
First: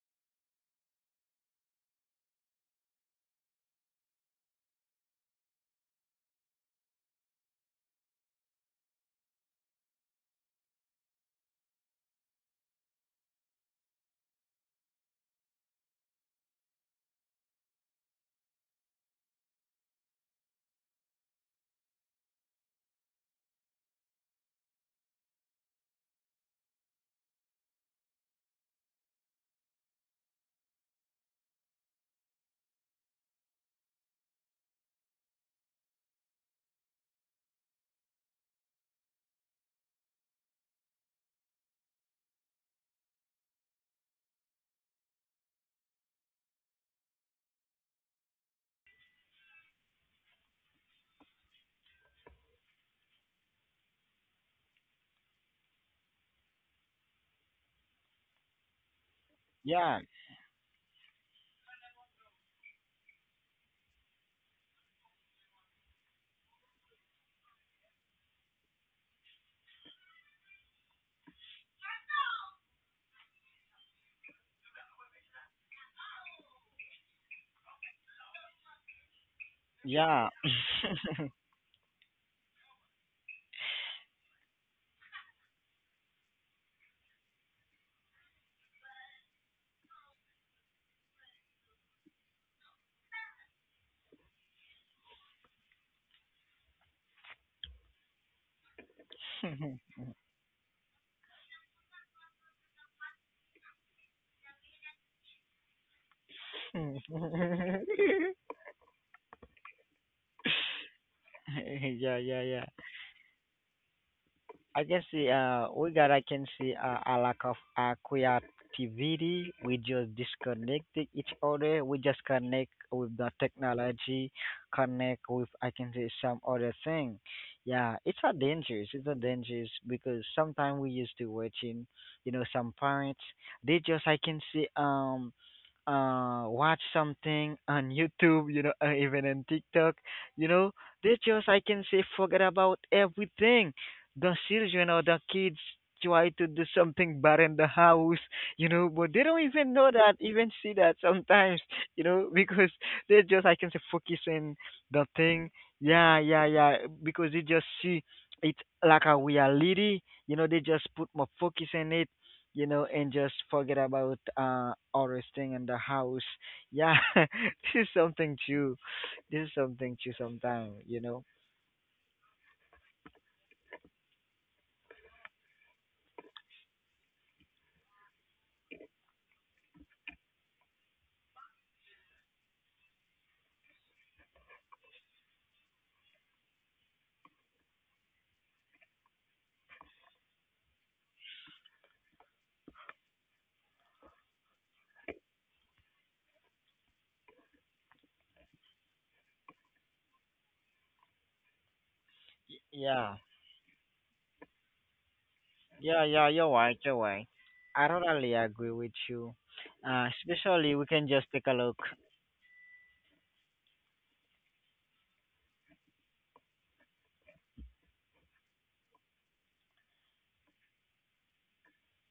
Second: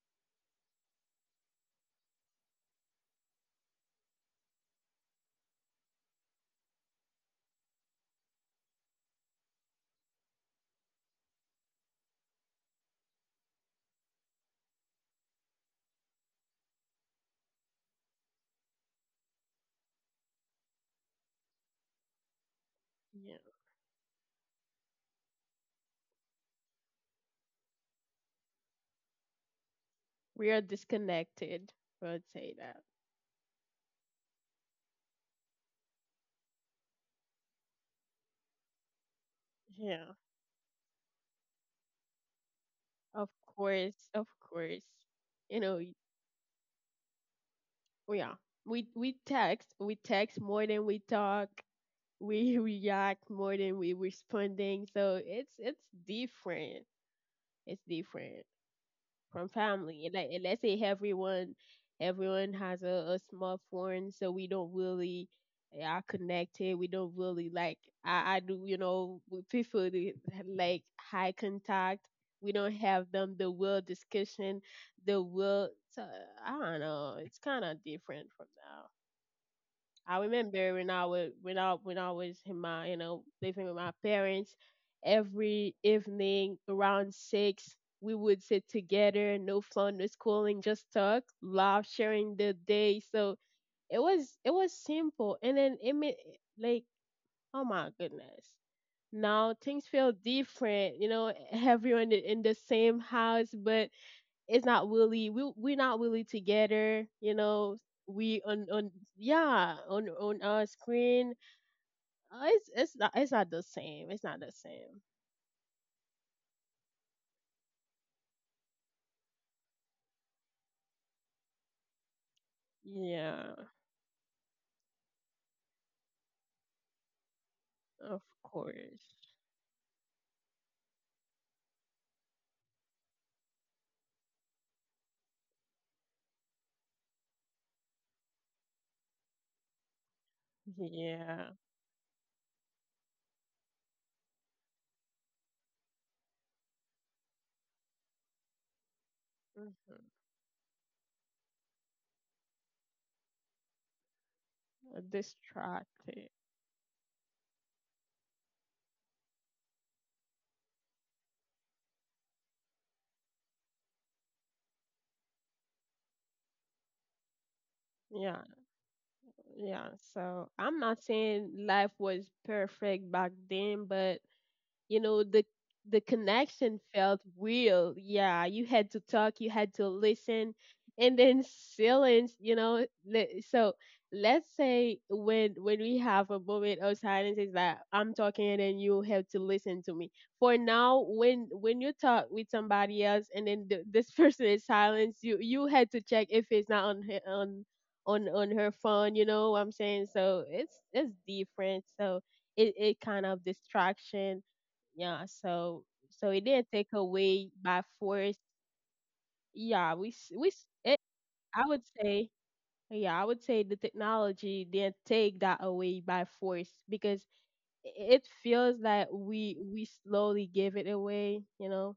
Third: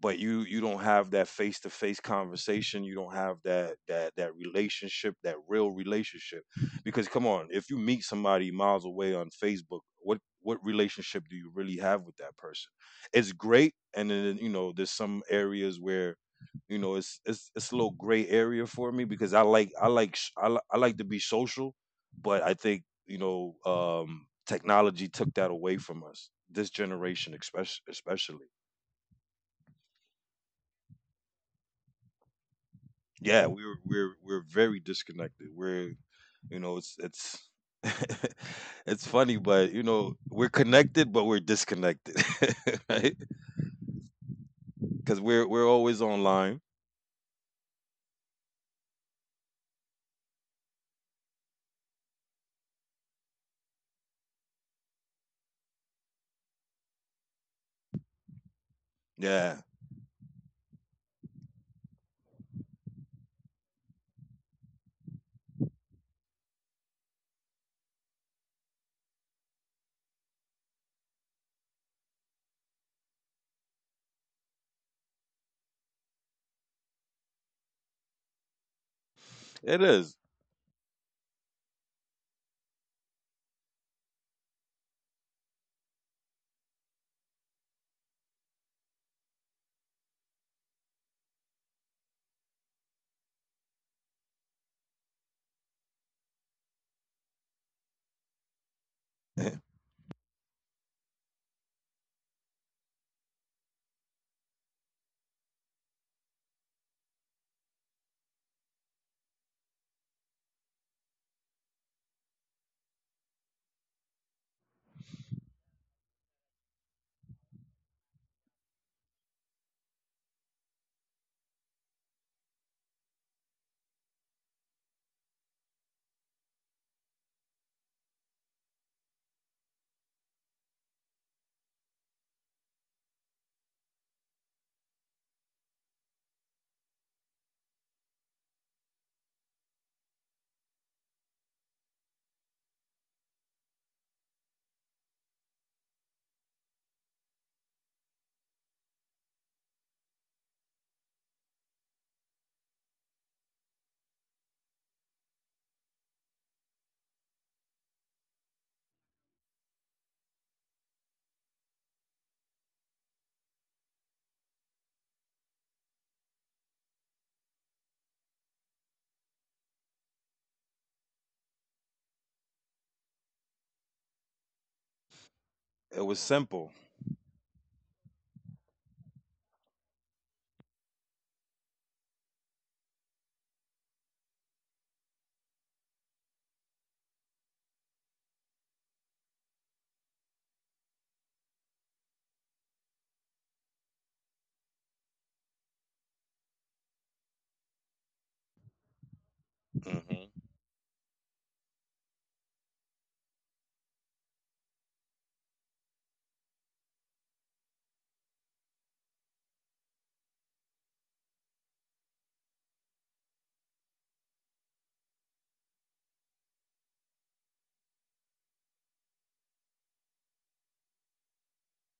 Speaker 3: But you don't have that face to face conversation. You don't have that relationship, that real relationship. Because come on, if you meet somebody miles away on Facebook, what relationship do you really have with that person? It's great. And then, there's some areas where, it's a little gray area for me, because I like sh- I, li- I like to be social. But I think,
Speaker 2: yeah.
Speaker 3: technology took that away from us, this generation, especially, especially.
Speaker 2: We are disconnected. I would say that.
Speaker 3: Yeah, we're very disconnected. We're you know it's it's funny. But, you
Speaker 2: Yeah,
Speaker 3: know, we're connected, but we're disconnected,
Speaker 2: of
Speaker 3: right?
Speaker 2: course, of course.
Speaker 3: Because
Speaker 2: You
Speaker 3: we're
Speaker 2: know,
Speaker 3: we're always online.
Speaker 2: yeah. We text, we text more than we talk. We react more than we responding. So it's different. It's different from
Speaker 3: Yeah,
Speaker 1: yeah,
Speaker 2: family. Like let's say everyone has a smartphone, so we don't really are connected. We don't really like I do, you know, we prefer to have, like, high contact. We don't have them the real discussion, the real. So I don't know. It's kind of different from that.
Speaker 3: it is.
Speaker 2: I
Speaker 1: yeah,
Speaker 2: remember when I was in my, living with my parents, every evening around 6 we would sit together, no phone, no schooling, just talk, laugh, sharing the day. So it was simple, and then it made like, oh my goodness. Now things feel different, you know. Everyone, in the same house, but it's not really, we're not really together, you know, we on yeah on our screen.
Speaker 1: yeah,
Speaker 2: uh,
Speaker 1: yeah,
Speaker 2: it's
Speaker 1: yeah.
Speaker 2: it's not it's not the same it's not the
Speaker 1: I
Speaker 2: same.
Speaker 1: can see we got, I can see, a lack of, creativity. We just disconnected each other. We just connect with the
Speaker 2: Yeah,
Speaker 1: technology, connect with I can say some other thing. Yeah, it's
Speaker 2: of
Speaker 1: a dangerous. It's a
Speaker 2: course.
Speaker 1: dangerous because sometimes we used to watching, you know, some parents they just I can see watch something on YouTube, you know, even on TikTok, you know, they just I
Speaker 2: Yeah.
Speaker 1: can say forget about everything. The children or the kids try to do something bad in the house, you know, but they don't even know
Speaker 2: Mm-hmm.
Speaker 1: that, even see that sometimes, you know, because they just I can say focus in the thing.
Speaker 2: Distracted.
Speaker 1: Yeah, yeah, yeah. Because they just see it like a reality, you know, they just put more focus in it, you know, and just forget about other thing in the house. Yeah, this is something
Speaker 2: Yeah,
Speaker 1: too. This is something
Speaker 2: yeah,
Speaker 1: too.
Speaker 2: so
Speaker 1: Sometimes,
Speaker 2: I'm
Speaker 1: you
Speaker 2: not
Speaker 1: know.
Speaker 2: saying life was perfect back then, but you know the
Speaker 3: It
Speaker 2: the
Speaker 3: was simple.
Speaker 2: connection felt real. Yeah, you had to talk, you had to listen, and then silence, you know, so let's say when we have a moment of silence is that I'm talking and then you have to listen to me for now, when you talk with somebody else and then this person is silent. You had to check if it's not on her phone, you know what I'm saying.
Speaker 3: Mm-hmm.
Speaker 2: So it's different. So
Speaker 1: Y-
Speaker 2: it
Speaker 1: Yeah,
Speaker 2: kind of distraction. Yeah, so
Speaker 1: yeah,
Speaker 2: so
Speaker 1: yeah.
Speaker 2: it
Speaker 1: You're
Speaker 2: didn't
Speaker 1: right.
Speaker 2: take
Speaker 1: You're right.
Speaker 2: away by
Speaker 1: I totally
Speaker 2: force.
Speaker 1: agree with you.
Speaker 2: Yeah, we
Speaker 1: Especially
Speaker 2: s-
Speaker 1: we can
Speaker 2: it,
Speaker 1: just take a look.
Speaker 2: I would say yeah, I would say the technology didn't take that away by force, because i- it feels like we slowly give it away. You know,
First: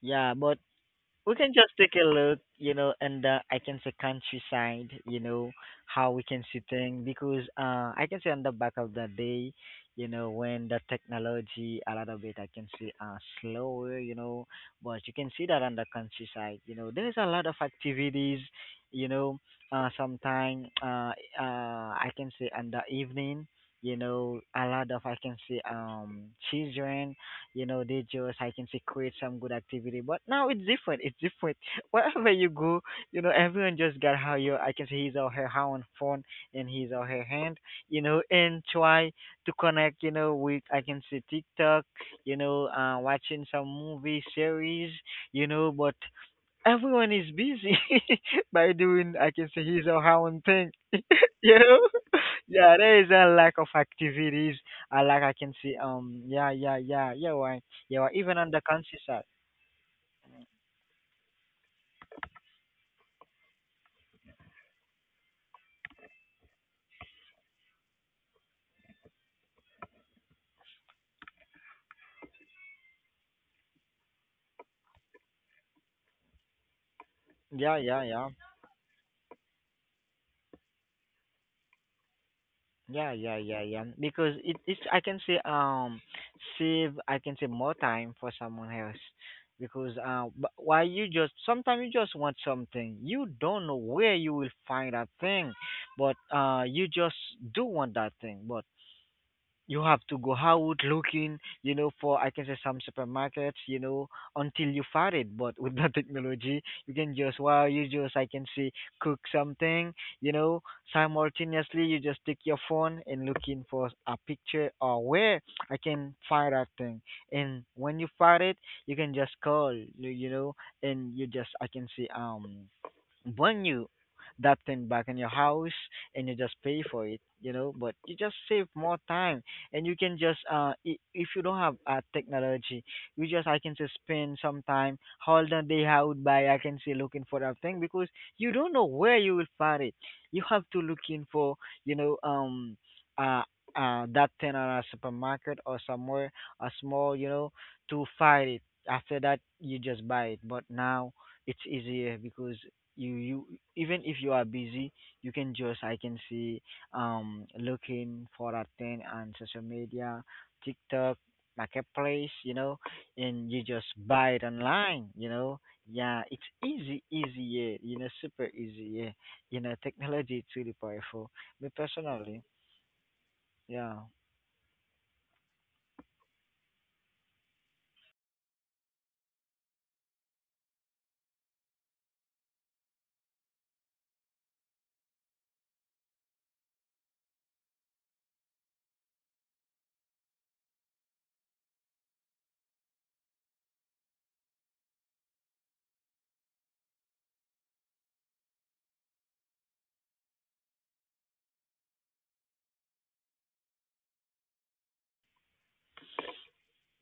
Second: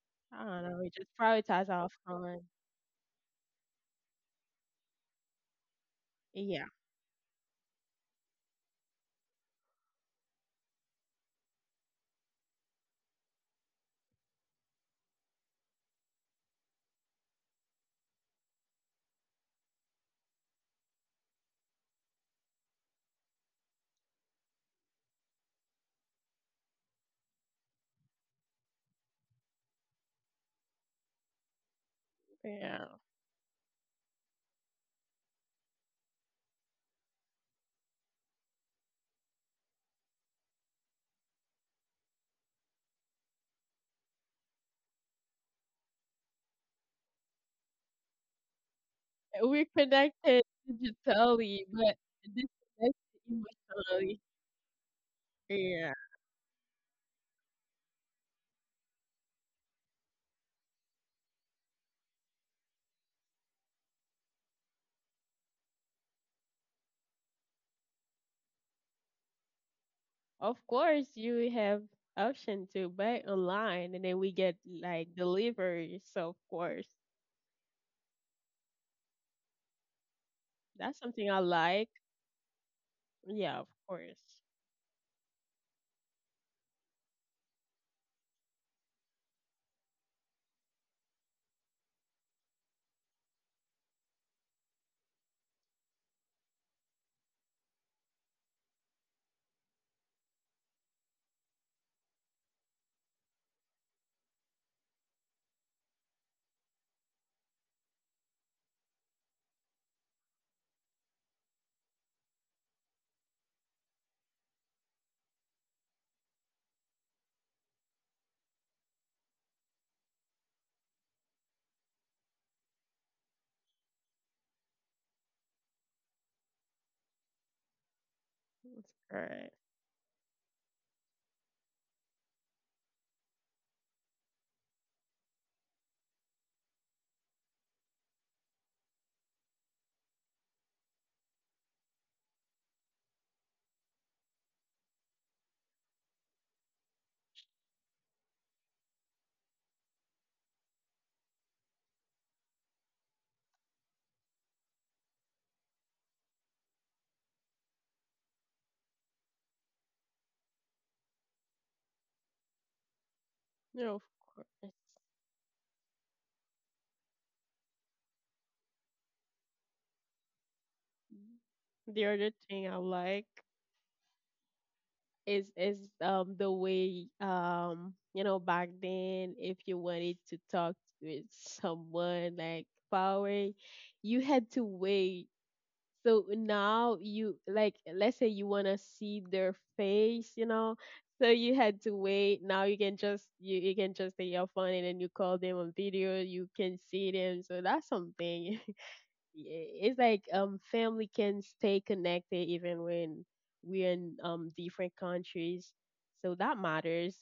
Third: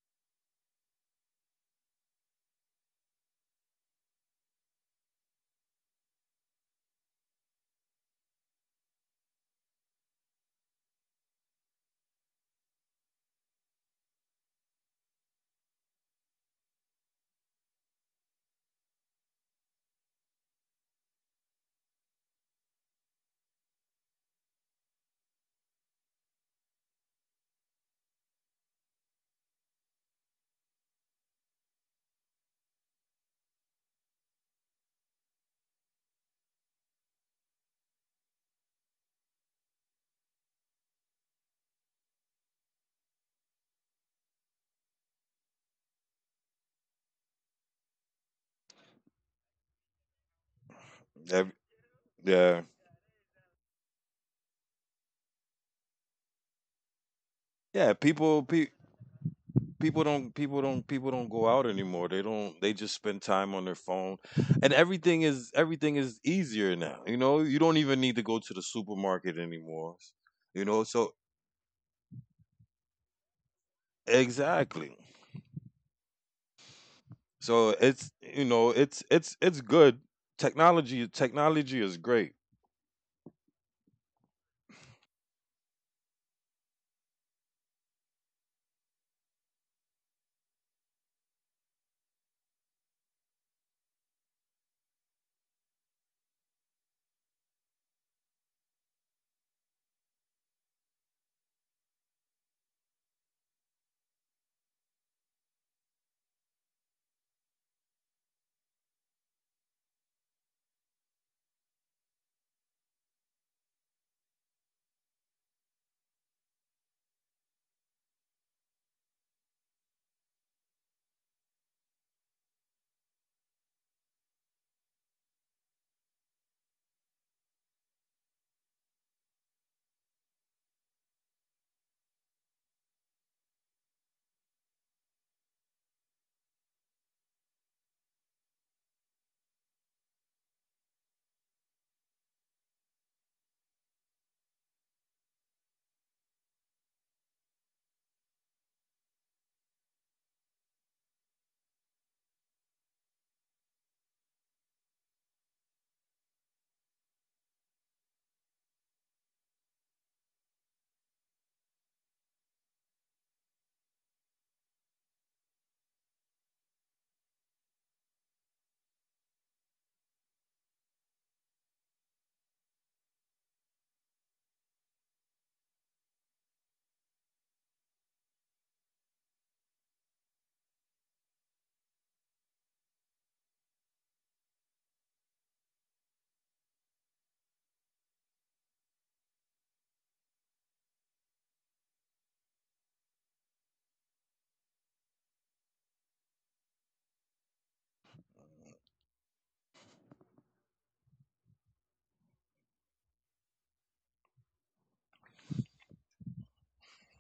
Speaker 1: Yeah,
Speaker 2: I
Speaker 1: but
Speaker 2: don't know. We just
Speaker 1: we can
Speaker 2: prioritize
Speaker 1: just
Speaker 2: our
Speaker 1: take a look,
Speaker 2: phone.
Speaker 1: you know, and I can say countryside, you know, how we can see
Speaker 2: Yeah,
Speaker 1: things because I can say on the back of the day, you know, when the technology a lot of it I can see slower, you know, but you can see that on the countryside, you know, there's a lot of activities, you know, sometime I can say on the evening. You know, a lot of I can see children, you know, they just I can say create some good activity. But now it's different. It's different. Wherever you go,
Speaker 2: yeah.
Speaker 1: you know, everyone just got how you I can say his or her own phone and his or her hand, you know, and try to connect, you know, with I can say TikTok, you know, watching some movie series, you know, but everyone is busy by doing I can
Speaker 2: We're
Speaker 1: say his or her own
Speaker 2: connected
Speaker 1: thing.
Speaker 3: Ev-
Speaker 1: You
Speaker 2: digitally,
Speaker 1: know?
Speaker 2: but
Speaker 3: Yeah,
Speaker 1: Yeah,
Speaker 2: disconnected
Speaker 1: there is a lack of
Speaker 2: emotionally.
Speaker 1: activities. A lack I can see
Speaker 2: Yeah.
Speaker 1: yeah, yeah, yeah, yeah, why,
Speaker 3: yeah.
Speaker 1: yeah, why, even
Speaker 3: People
Speaker 1: on the
Speaker 3: pe-
Speaker 1: country side.
Speaker 3: people don't people don't people don't go out anymore. They don't. They just spend time on their phone, and everything is easier now. You know, you don't even need to go to the supermarket anymore. You
Speaker 2: Of
Speaker 3: know,
Speaker 2: course,
Speaker 3: so
Speaker 2: you have option to buy online, and then we get
Speaker 3: exactly.
Speaker 2: like delivery. So of course,
Speaker 3: So
Speaker 1: Yeah, yeah,
Speaker 3: it's
Speaker 1: yeah.
Speaker 3: you know it's good.
Speaker 2: that's
Speaker 3: Technology
Speaker 2: something I
Speaker 3: technology
Speaker 2: like.
Speaker 3: is great.
Speaker 1: Yeah, yeah,
Speaker 2: Yeah,
Speaker 1: yeah,
Speaker 2: of
Speaker 1: yeah. Because
Speaker 2: course.
Speaker 1: it, it's I can say save I can say more time for someone else. Because why you just sometimes you just want something. You don't know where you will find that thing, but you just do want that thing. But you have to go out looking, you know, for I can say some supermarkets, you know, until you find it. But with the technology, you can just wow, you just I can say cook something, you know, simultaneously you just take your phone and looking for a picture or where I can find that thing. And when you find it, you can just call, you know, and you just I can say one you that thing back in your house and you just pay for it, you know, but you just save
Speaker 2: That's
Speaker 1: more time.
Speaker 2: correct.
Speaker 1: And you can just if you don't have technology, you just I can say spend some time all the day out by I can say looking for that thing because you don't know where you will find it. You have to look in for, you know, uh that thing on a supermarket or somewhere a small, you know, to find it. After that you just buy it. But now it's easier because you, even if you are busy, you can just I can see looking for a thing on social media, tiktok, marketplace, you know, and you
Speaker 2: No, of
Speaker 1: just buy it
Speaker 2: course.
Speaker 1: online, you know. Yeah, it's easy, easy, yeah, you know, super easy, yeah, you know, technology is really powerful, me
Speaker 2: The other
Speaker 1: personally.
Speaker 2: thing I like
Speaker 1: Yeah,
Speaker 2: is the way, you know, back then if you wanted to talk with someone like power, you had to wait, so now you like let's say you want to see their face, you know, so you had to wait, now you can just you can just take your phone and then you call them on video, you can see them, so that's something. Yeah, it's like family can stay connected even when we're in different countries, so that matters.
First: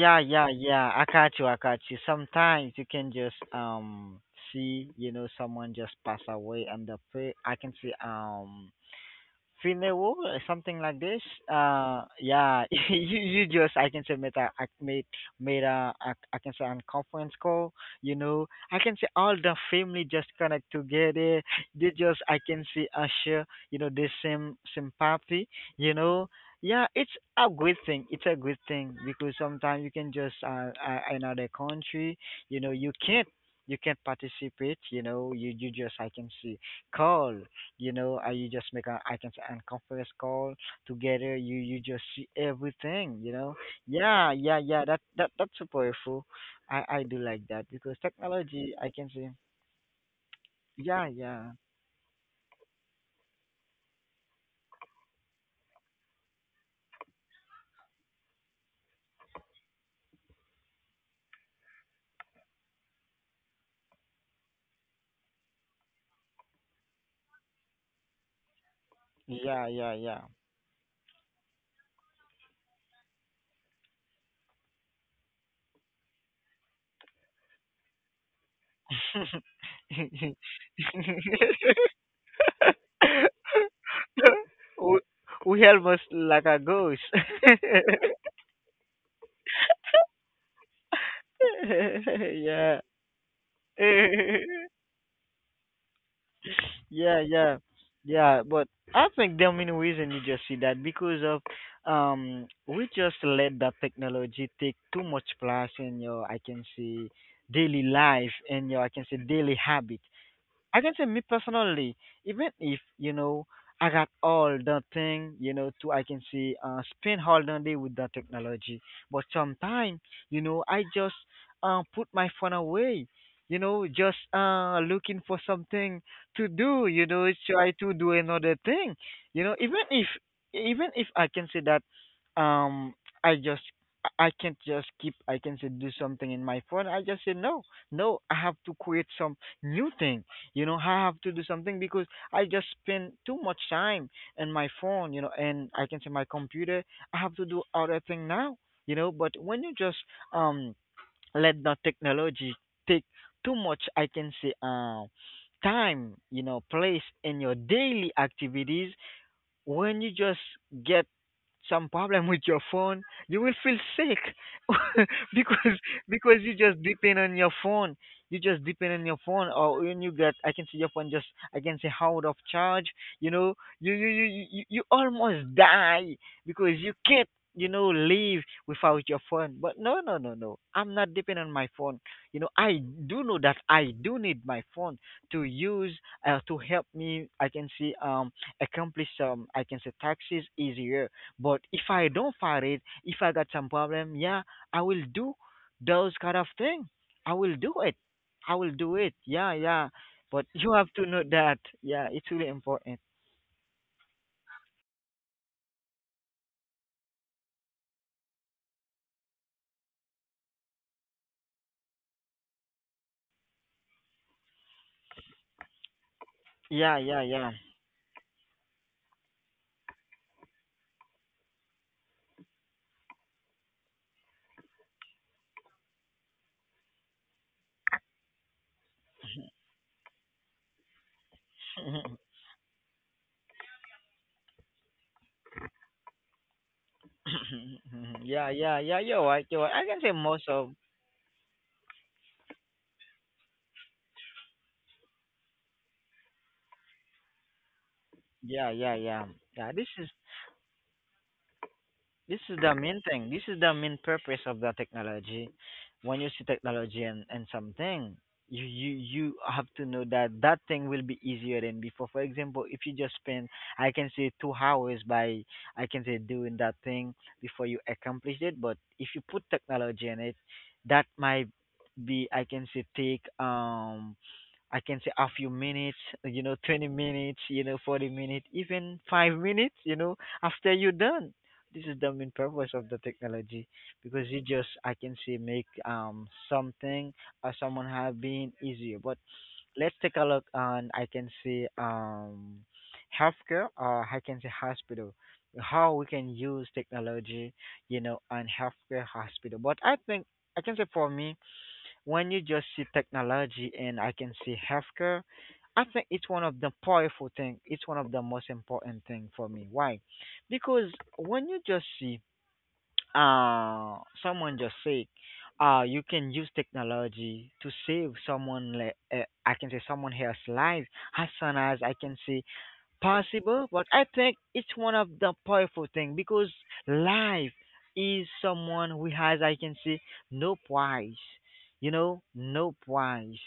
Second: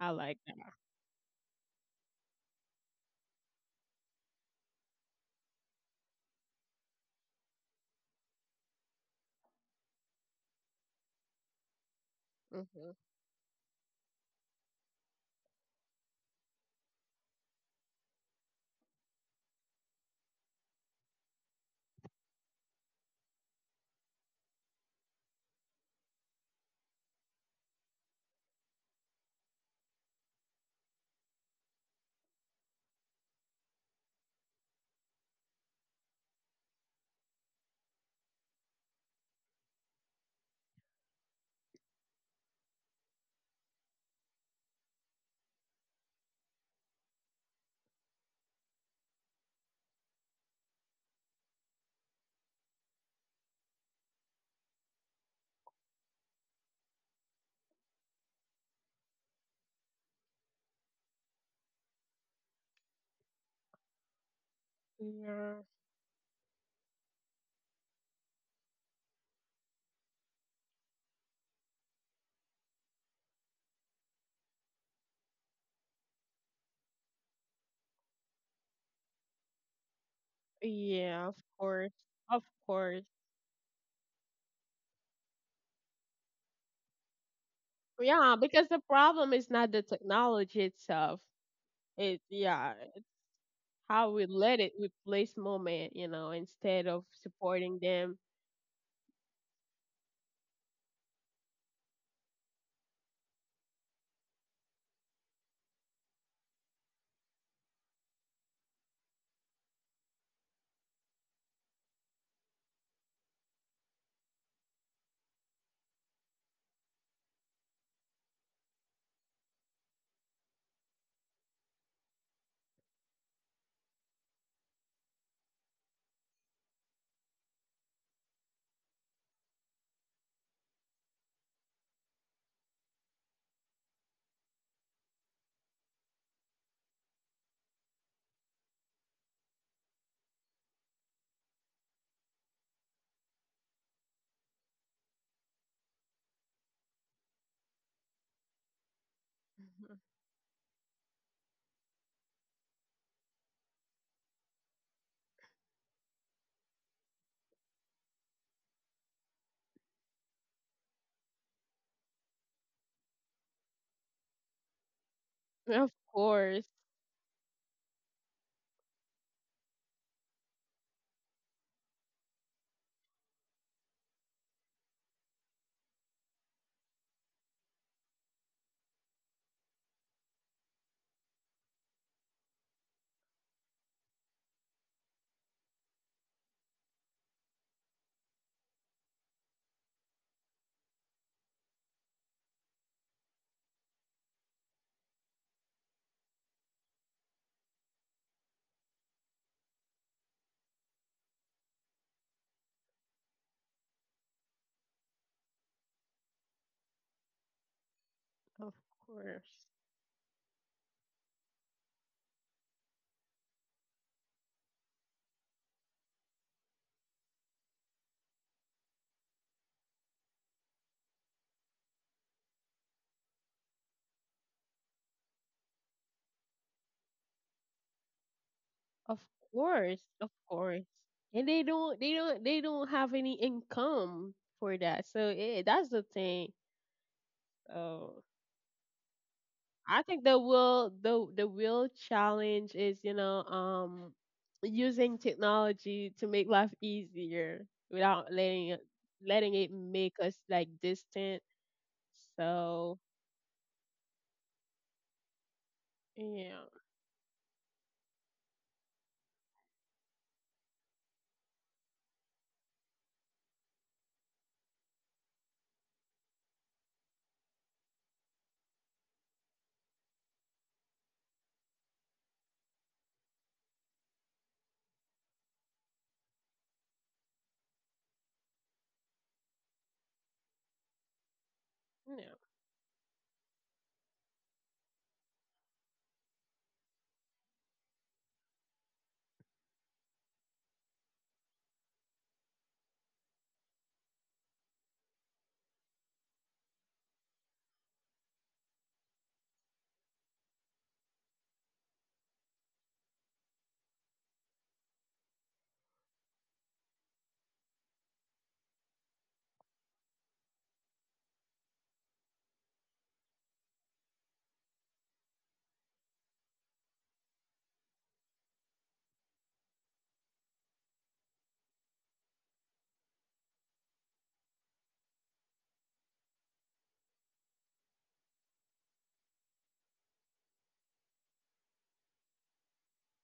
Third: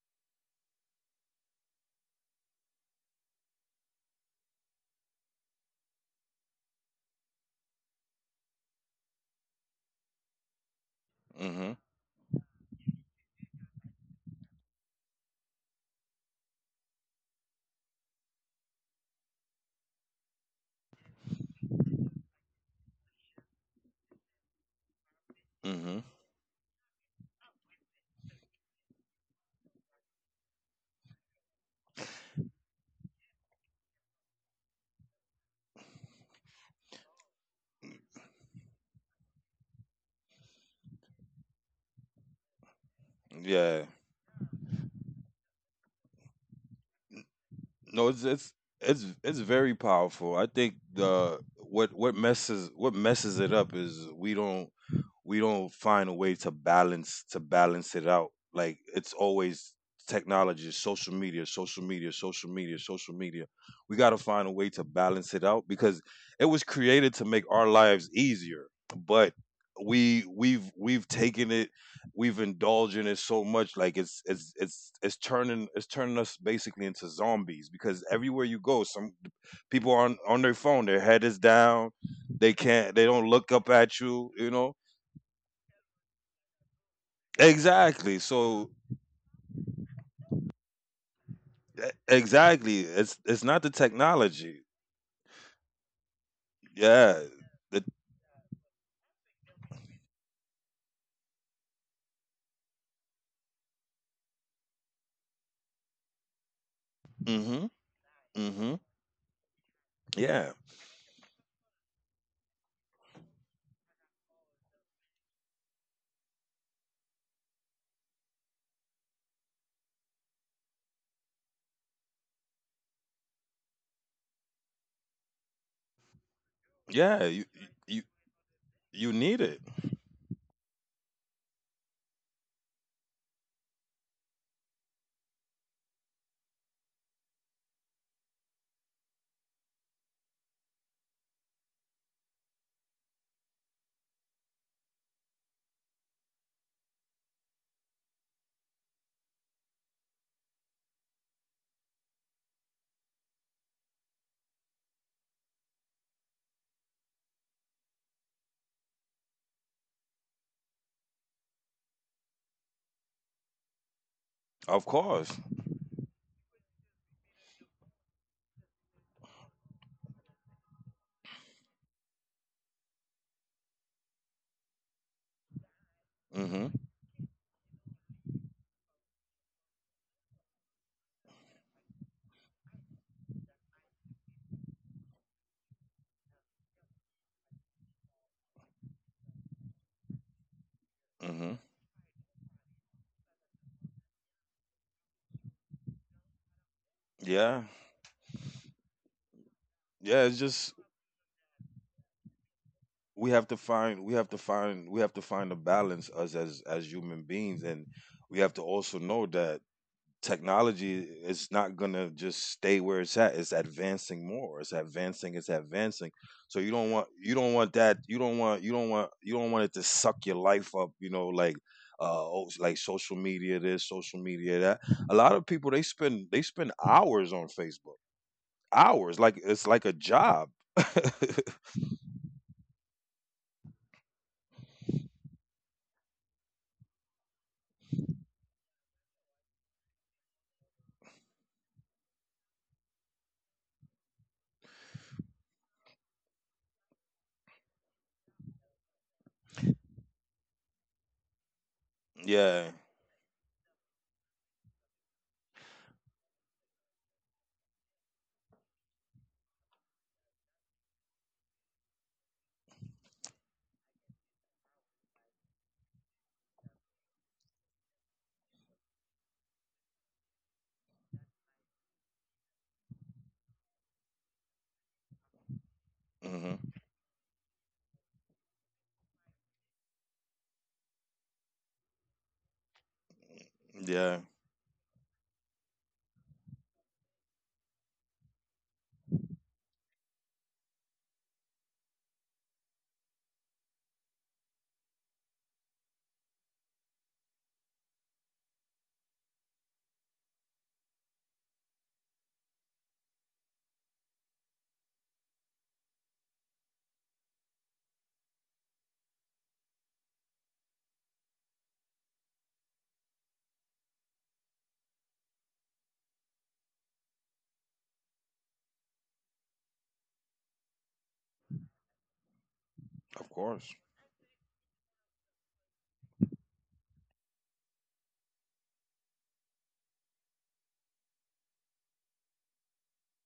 Speaker 2: I like
Speaker 1: yeah,
Speaker 2: that.
Speaker 1: yeah, I got you, I got you. Sometimes you can just see, you know, someone just pass away and the I can see Finewo, something like this.
Speaker 3: Mhm.
Speaker 1: Yeah,
Speaker 2: Mm-hmm.
Speaker 1: you just I can say made a I made, made a I can say on conference call. You know, I can say all the family just connect together. They just I can see share. You know, the same sympathy. You
Speaker 3: Mhm.
Speaker 1: know, yeah, it's a good thing. It's a good thing because sometimes you can just another country. You know, you can't participate. You know, you just I can see call. You know, you just make a I can say and conference call together. You just see everything. You know,
Speaker 3: Yeah.
Speaker 1: yeah, yeah, yeah. That that that's so powerful. I do like that because
Speaker 3: No, it's it's
Speaker 1: technology. I can
Speaker 3: it's
Speaker 1: say,
Speaker 3: it's very powerful. I think
Speaker 1: yeah, yeah,
Speaker 3: the what messes it up is we don't find a way to balance it out. Like it's always technology, social media, social media, social media, social media. We got to find a way to balance it
Speaker 2: Yeah,
Speaker 3: out, because it was created to make our lives easier. But
Speaker 1: yeah, yeah, yeah.
Speaker 3: we've taken it, we've indulged in it so much. Like it's turning us basically into zombies, because everywhere you go, some people are on their phone, their head
Speaker 2: yeah, of
Speaker 3: is down.
Speaker 2: course. Of
Speaker 3: They
Speaker 2: course.
Speaker 3: don't look up at you you know
Speaker 1: we, we almost like a ghost.
Speaker 3: Exactly.
Speaker 2: Yeah,
Speaker 3: So
Speaker 2: because the problem is not the technology itself. It
Speaker 1: Yeah.
Speaker 2: Yeah,
Speaker 3: exactly,
Speaker 2: it's
Speaker 3: it's not the
Speaker 2: how we
Speaker 3: technology.
Speaker 2: let it replace moment, you know, instead
Speaker 1: Yeah,
Speaker 2: of
Speaker 3: Yeah.
Speaker 1: yeah,
Speaker 2: supporting
Speaker 3: the,
Speaker 1: yeah.
Speaker 2: them.
Speaker 1: But I think the main reason you just see that because of we just let the technology take too much place in your I can say daily
Speaker 3: mhm.
Speaker 1: life
Speaker 3: Mm.
Speaker 1: and your I
Speaker 3: Mhm.
Speaker 1: can say daily habit.
Speaker 3: Yeah,
Speaker 1: I can say me personally, even if you know I got all the thing, you know, to I can say spend all the day with the technology, but sometimes, you know, I just put my phone away, you know, just looking for something to do, you know,
Speaker 3: yeah.
Speaker 1: try to do
Speaker 3: You
Speaker 1: another thing,
Speaker 3: you
Speaker 1: you know,
Speaker 3: need it,
Speaker 1: even if, even if I can say that um I just I can't just keep I can say do something in my phone. I just say no, no, I have to create some new thing, you know, I have to do something because I just spend too much time in my phone, you know, and I can say my computer. I have to do other thing now, you know. But when you just
Speaker 2: Mhm.
Speaker 1: um let the technology take too much, I can say time, you know, place in your daily activities, when you just get some problem with your phone, you will feel sick
Speaker 3: of course.
Speaker 1: because
Speaker 2: Of
Speaker 1: because you just
Speaker 2: course.
Speaker 1: depend on your phone. You just depend on your phone, or when you get, I can see your phone just, I can say out of charge. You know, you almost die
Speaker 3: Mm.
Speaker 1: because
Speaker 3: Mhm.
Speaker 1: you can't, you know, live without your phone. But no, no, no, no, I'm not dependent on my phone. You know, I do know that I do need my phone to use to help me. I can see accomplish some I can say taxes easier.
Speaker 3: Mm.
Speaker 1: But
Speaker 3: Mhm.
Speaker 1: if I don't find it, if I got some problem, yeah, I will do those kind of thing. I will do
Speaker 3: Yeah,
Speaker 1: it. I will do it. Yeah, yeah.
Speaker 3: yeah.
Speaker 1: But
Speaker 3: It's
Speaker 1: you have
Speaker 3: just,
Speaker 1: to know that. Yeah, it's really important.
Speaker 3: we have to find we have to find we have to find a balance, us as human beings. And we have to
Speaker 2: Of
Speaker 3: also know that
Speaker 2: course.
Speaker 3: technology is not going to just stay where it's at. It's advancing more. It's advancing. So you
Speaker 1: Yeah,
Speaker 3: don't
Speaker 1: yeah,
Speaker 3: want
Speaker 1: yeah.
Speaker 3: you don't want that. You don't want you don't want you don't want it to suck your life up, you know, like, oh, like social media this, social media that. A lot of people, they spend hours on Facebook.
Speaker 2: Of
Speaker 3: Hours, like it's like a
Speaker 2: course. Of
Speaker 3: job.
Speaker 2: course. And they don't have any income for that. So that's the thing. Uh,
Speaker 1: yeah, yeah, yeah. You're right. You're right. I can say
Speaker 2: I think
Speaker 1: most
Speaker 2: the
Speaker 1: of.
Speaker 2: real the real challenge is, using technology to make life easier without
Speaker 1: Yeah, yeah, yeah. Yeah,
Speaker 2: letting
Speaker 1: this
Speaker 2: it
Speaker 1: is.
Speaker 2: make us like distant.
Speaker 1: This is the
Speaker 3: Yeah.
Speaker 1: main
Speaker 2: So
Speaker 1: thing. This is the main purpose of the technology. When you see
Speaker 2: yeah,
Speaker 1: technology and something, you have to know that that thing will be easier than before. For example, if you just spend, I can say 2 hours by, I can say doing that thing before you accomplish it. But if you put technology in it, that might be, I can say, take I can say a few minutes, you know, 20
Speaker 3: Hmm.
Speaker 1: minutes, you know, 40 minutes, even 5 minutes, you know, after you're done. This is the main
Speaker 2: yeah,
Speaker 1: purpose of the technology because
Speaker 3: Yeah.
Speaker 1: it just, I can say, make something or someone have been easier. But let's take a look on, I can say, healthcare or I can say hospital, how we can use technology, you know, on healthcare hospital. But I think I can say for me when you just see technology and I can see healthcare, I think it's one of the powerful thing. It's one of the most important thing for me. Why? Because when you just see uh someone just sick, you can use technology to save someone. Like I can say someone else's life. As soon as I can say
Speaker 3: Of
Speaker 1: possible, but
Speaker 3: course.
Speaker 1: I think it's one of the powerful thing because life is someone who has, I can say, no price. You know, no price.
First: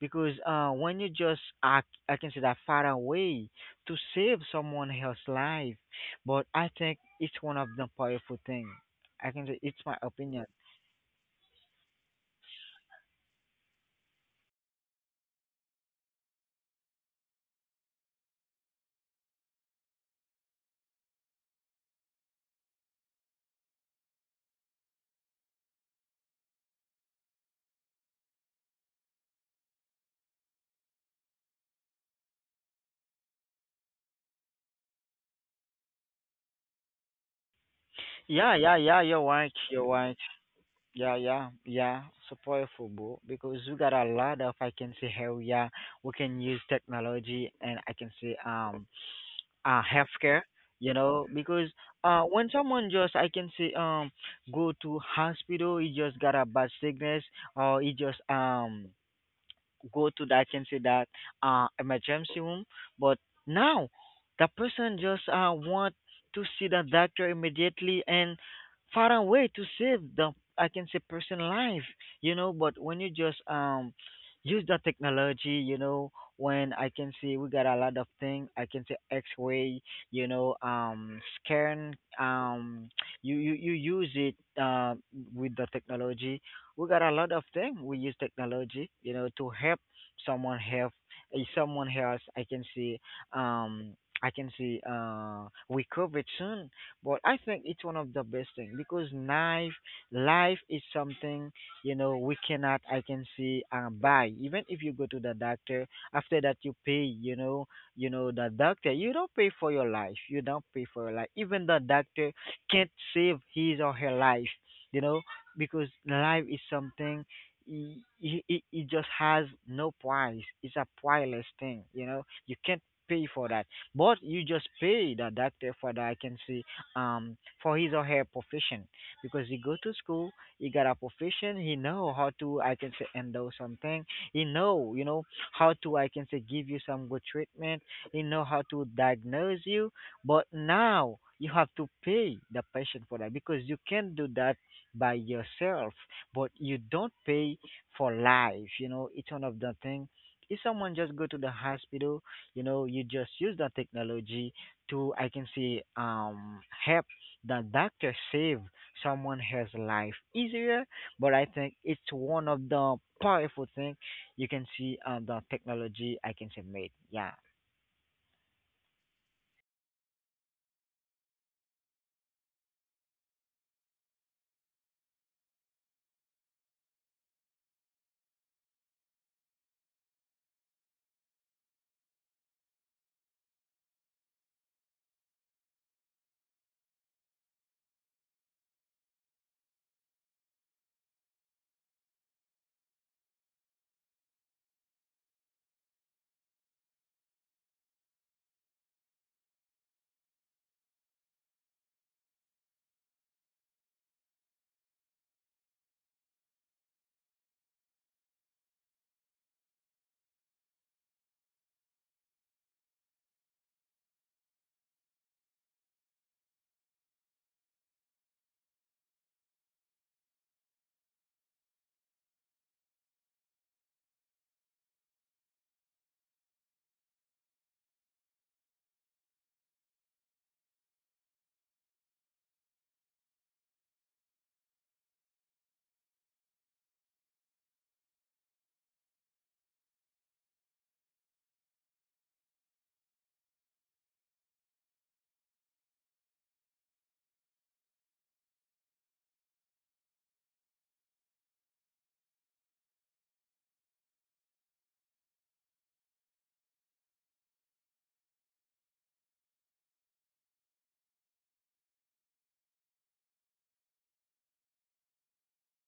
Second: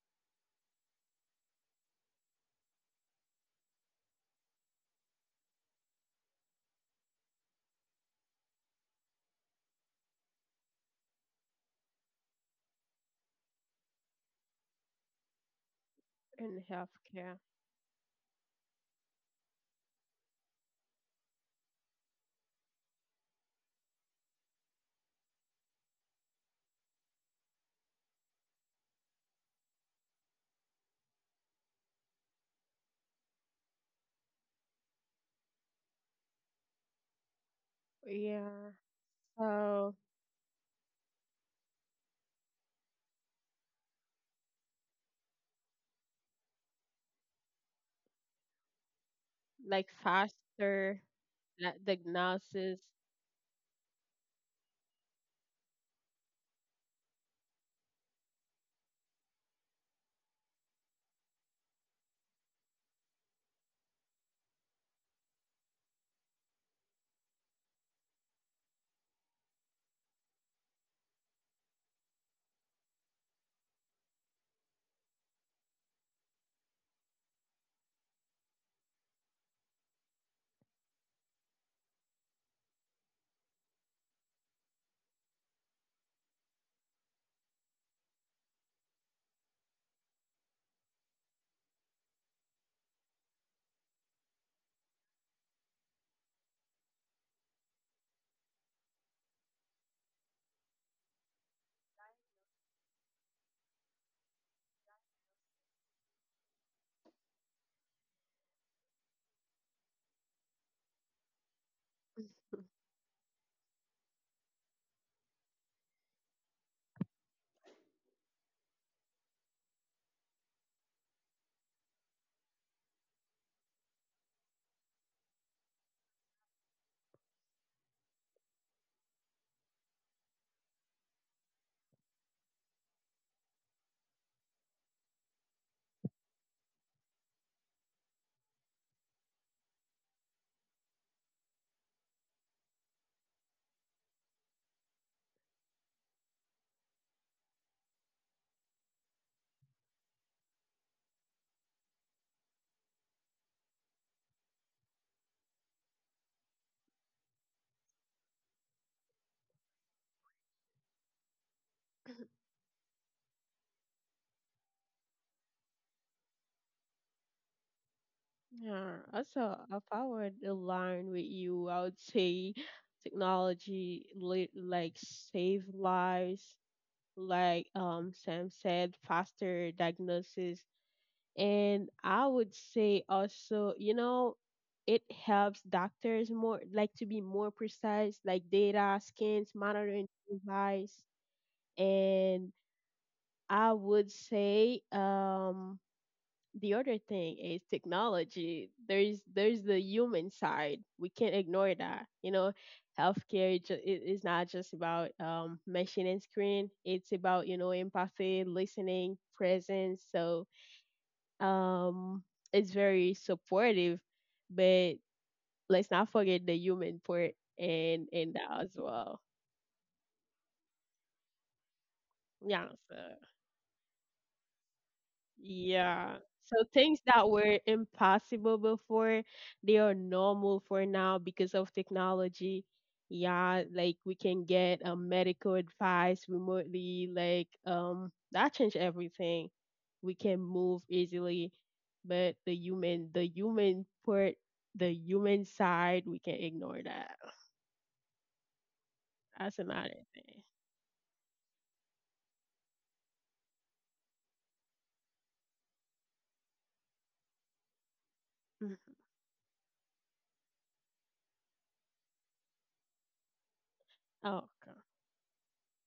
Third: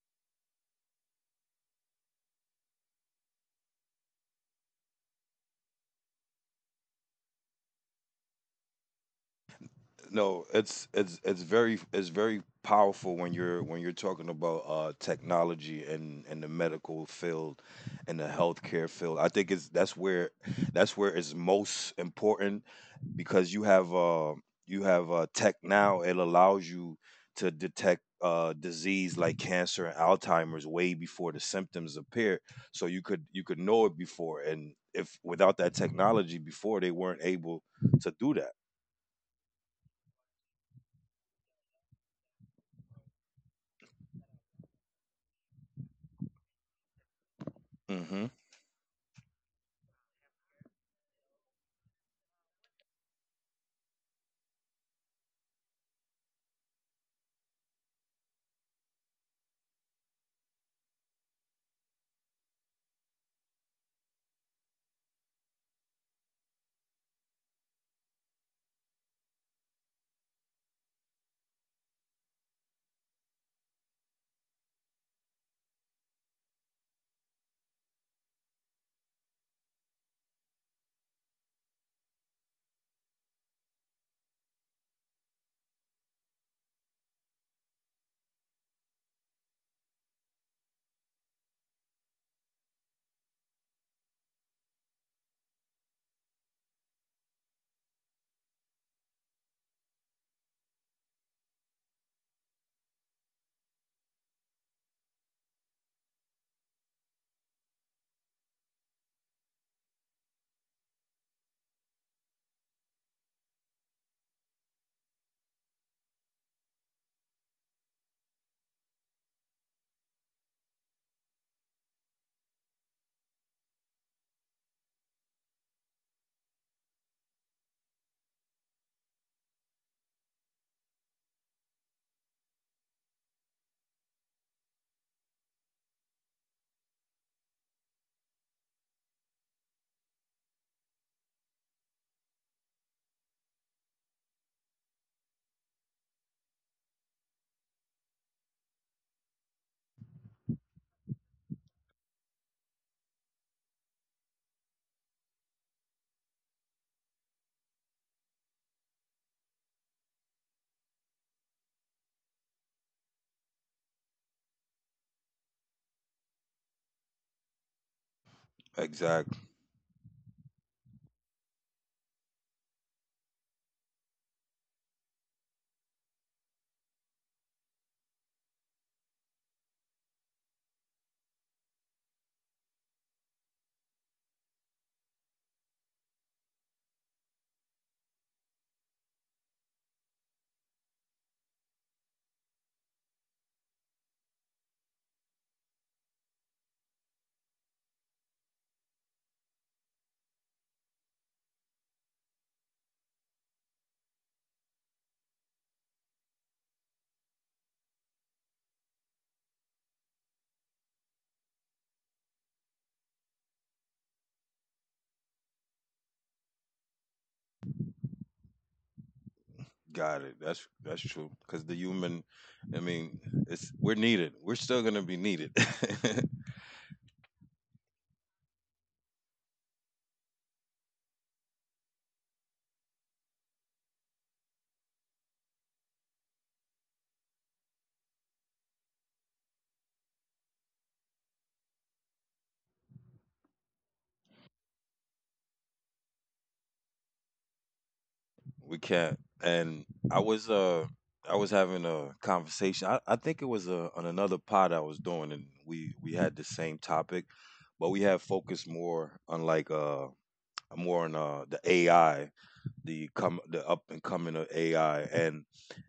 Speaker 1: Because when you just act, I can say that far away to save someone else's life, but I think it's one of the powerful thing. I can say it's my
Speaker 3: No,
Speaker 1: opinion.
Speaker 3: it's very powerful when you're talking about technology and the
Speaker 2: in
Speaker 3: medical
Speaker 2: healthcare,
Speaker 3: field and the healthcare field. I think it's that's where it's most important, because you have tech now. It allows you to detect disease like cancer and Alzheimer's way before the symptoms appear. So you could know it before, and if without that technology before, they weren't able to do that.
Speaker 1: Yeah,
Speaker 2: yeah.
Speaker 1: yeah, yeah. You're right. You're
Speaker 2: So
Speaker 1: right. Yeah, yeah, yeah. So powerful, bro. Because we got a lot of I can say, how yeah we can use technology and I can
Speaker 3: Hmm.
Speaker 1: say,
Speaker 2: like
Speaker 1: healthcare. You
Speaker 2: faster,
Speaker 1: know, because
Speaker 2: like
Speaker 1: when
Speaker 2: diagnosis.
Speaker 1: someone just I can say go to hospital, he just got a bad sickness or he just go to that I can say that emergency room. But now the person just want to see the doctor immediately and far away to save the I can say person life, you know, but when you just use the technology, you know, when I can see we got a lot of thing, I can say X ray, you know, scan, you use it uh with the technology we got a lot of things. We use technology, you know, to help someone help if someone else. Um, I can see, recovered soon. But I think it's one of the best thing because life, life is something you know we cannot. I can see buy. Even if you go to the doctor, after that you pay. You know the doctor. You don't pay for your life. You don't pay for your life. Even the doctor can't save his or her life. You know, because life is something it it just has no price. It's a priceless thing, you know you can't pay for that but you just pay the doctor for that. I can see um for his or her profession because he go to school, he got a profession, he know how to I can say handle something, he know you know how to I can say give you some good treatment, he know how to diagnose you, but now you have to pay the patient for that because you can't do that by yourself, but you don't pay for life. You know, it's one of the thing. If someone just go to the hospital, you know, you just use the technology to, I can say, help the doctor save someone has life easier. But I think it's one of the powerful thing you can see on the technology I can say made. Yeah.
Speaker 2: Yeah.
Speaker 3: Exactly.
Speaker 2: Also, if I were to align with you, I would say technology, like save lives, like, Sam said, faster diagnosis. And I would say also, you know, it helps doctors more like to be more precise, like data, scans, monitoring device. And I would say, the other thing is technology, there's the human side, we can't ignore that, you know, healthcare is, it is not just about machine and screen, it's about, you know, empathy, listening, presence. So um it's very supportive, but let's not forget the human part and that as well,
Speaker 3: Got it. That's true. Because the human,
Speaker 2: yeah,
Speaker 3: I
Speaker 2: so.
Speaker 3: mean, it's we're needed. We're still gonna be needed.
Speaker 2: Yeah. So things that were impossible before, they are normal for now because of technology. Yeah, like we can get a medical advice remotely, like that changed everything. We can move easily, but the human part, the human side, we can ignore that.
Speaker 3: We can't.
Speaker 2: That's
Speaker 3: And
Speaker 2: another
Speaker 3: I
Speaker 2: thing.
Speaker 3: was uh I was having a conversation. I think it was on another pod I was doing, and we had the same topic, but we had focused more on the AI, the up and coming of
Speaker 2: Oh
Speaker 3: AI. And,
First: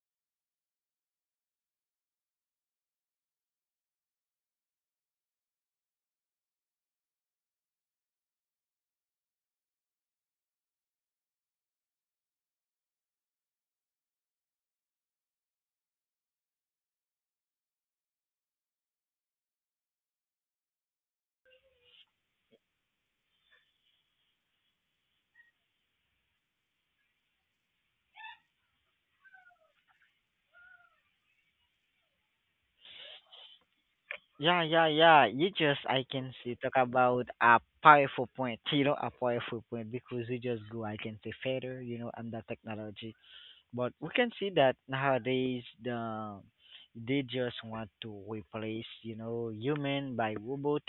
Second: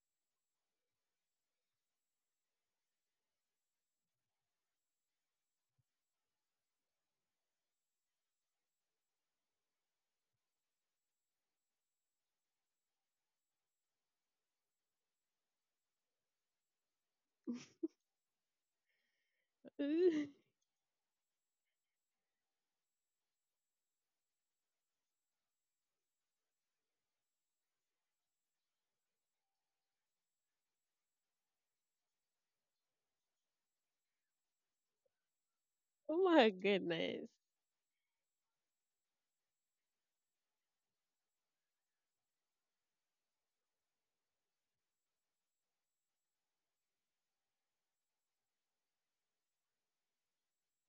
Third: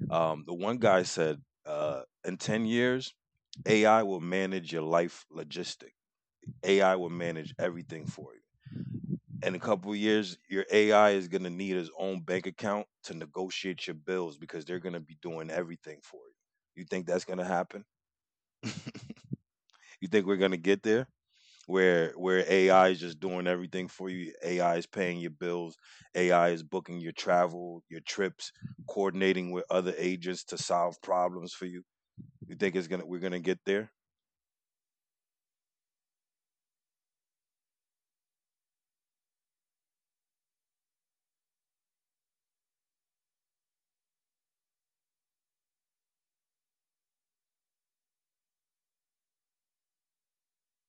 Speaker 3: the one guy said in 10 years, AI will manage your life logistics. AI will manage everything for you. In a couple of years, your AI is going to need its own bank account to negotiate your bills because they're going to be doing everything for you. You think that's going to happen? You think
Speaker 2: god.
Speaker 3: we're going to get there where AI is just doing everything for you? AI is paying your bills, AI is booking your travel, your trips, coordinating with other agents to solve problems for you. You think it's gonna we're gonna get there?
Speaker 1: Yeah, yeah, yeah. You just, I
Speaker 2: Oh
Speaker 1: can
Speaker 2: my
Speaker 1: say, talk about
Speaker 2: goodness.
Speaker 1: a powerful point. You know, a powerful point because you just go, I can say, further. You know, and the technology. But we can see that nowadays the they just want to replace, you know, human by robot.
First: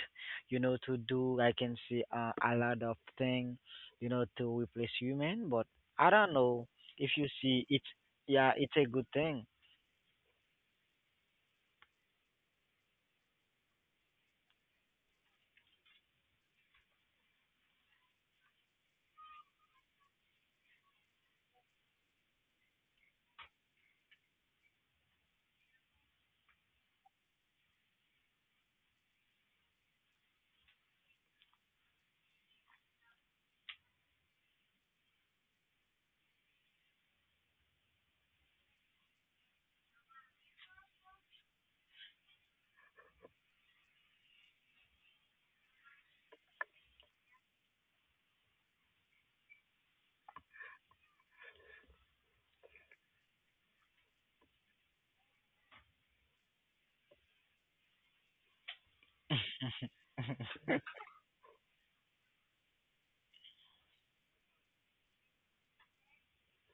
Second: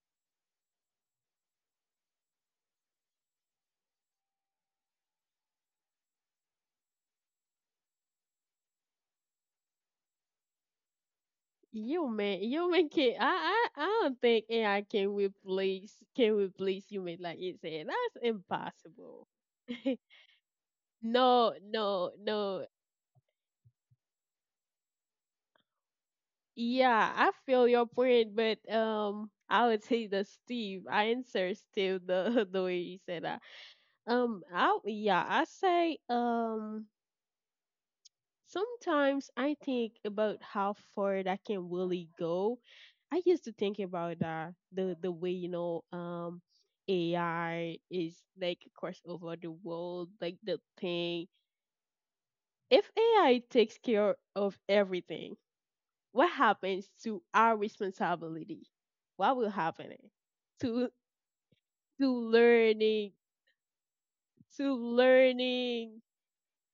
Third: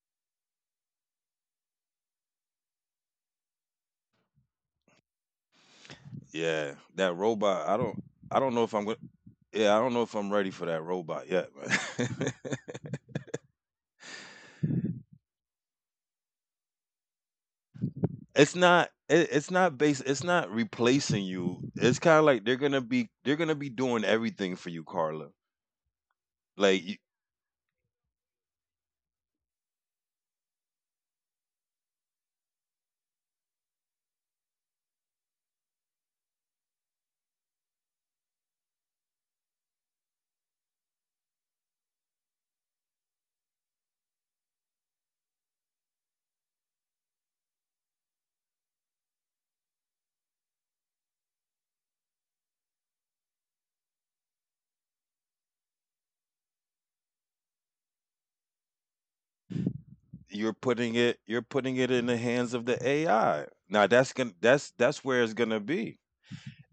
Speaker 1: You know, to do, I can see, a lot of thing. You know, to replace human. But I don't know
Speaker 3: Yeah,
Speaker 1: if
Speaker 3: that
Speaker 1: you see
Speaker 3: robot. I
Speaker 1: it's,
Speaker 3: don't. I
Speaker 1: yeah,
Speaker 3: don't know
Speaker 1: it's
Speaker 3: if I'm
Speaker 1: a
Speaker 3: gonna.
Speaker 1: good thing.
Speaker 3: Yeah, I don't know if I'm ready for that robot yet. Man.
Speaker 2: You man can I don't think AI can replace human like you said. That's
Speaker 3: it's not.
Speaker 2: impossible.
Speaker 3: It's not base. It's not replacing
Speaker 2: No,
Speaker 3: you. It's
Speaker 2: no,
Speaker 3: kind of like
Speaker 2: no.
Speaker 3: They're gonna be doing everything for you, Carla. Like
Speaker 2: Yeah, I feel your point, but I would say the Steve. I answer Steve the the way you said that. I yeah, I say. Sometimes I think about how far that can really go. I used to think about that the way you know AI is like across over the world, like the thing. If AI takes care of everything, what happens to our responsibility? What will happen to
Speaker 3: you're putting it in
Speaker 2: to
Speaker 3: the hands of the
Speaker 2: learning
Speaker 3: AI. Now that's where it's gonna be.
Speaker 2: learning?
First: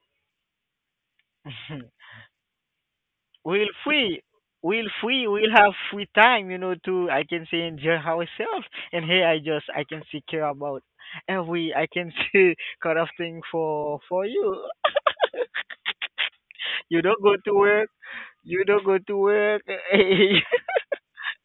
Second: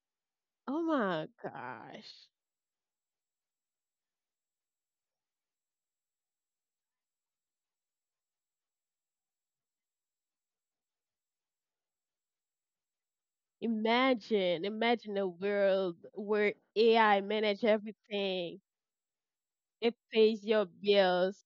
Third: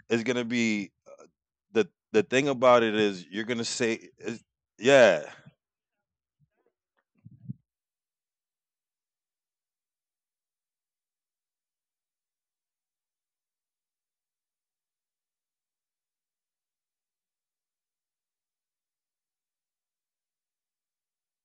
Speaker 3: It's gonna
Speaker 2: Oh
Speaker 3: be
Speaker 2: my
Speaker 3: the the
Speaker 2: gosh!
Speaker 3: thing about it is you're gonna
Speaker 1: we'll
Speaker 3: say
Speaker 1: free we'll
Speaker 3: yeah,
Speaker 1: free we'll have free time, you know, to I can say enjoy ourselves and here I just I can see care about every I can see kind of thing for
Speaker 2: Imagine,
Speaker 1: you.
Speaker 2: imagine a world where
Speaker 1: you
Speaker 2: AI
Speaker 1: don't go to
Speaker 2: manage
Speaker 1: work
Speaker 2: everything.
Speaker 1: you don't go to work
Speaker 2: It pays your bills,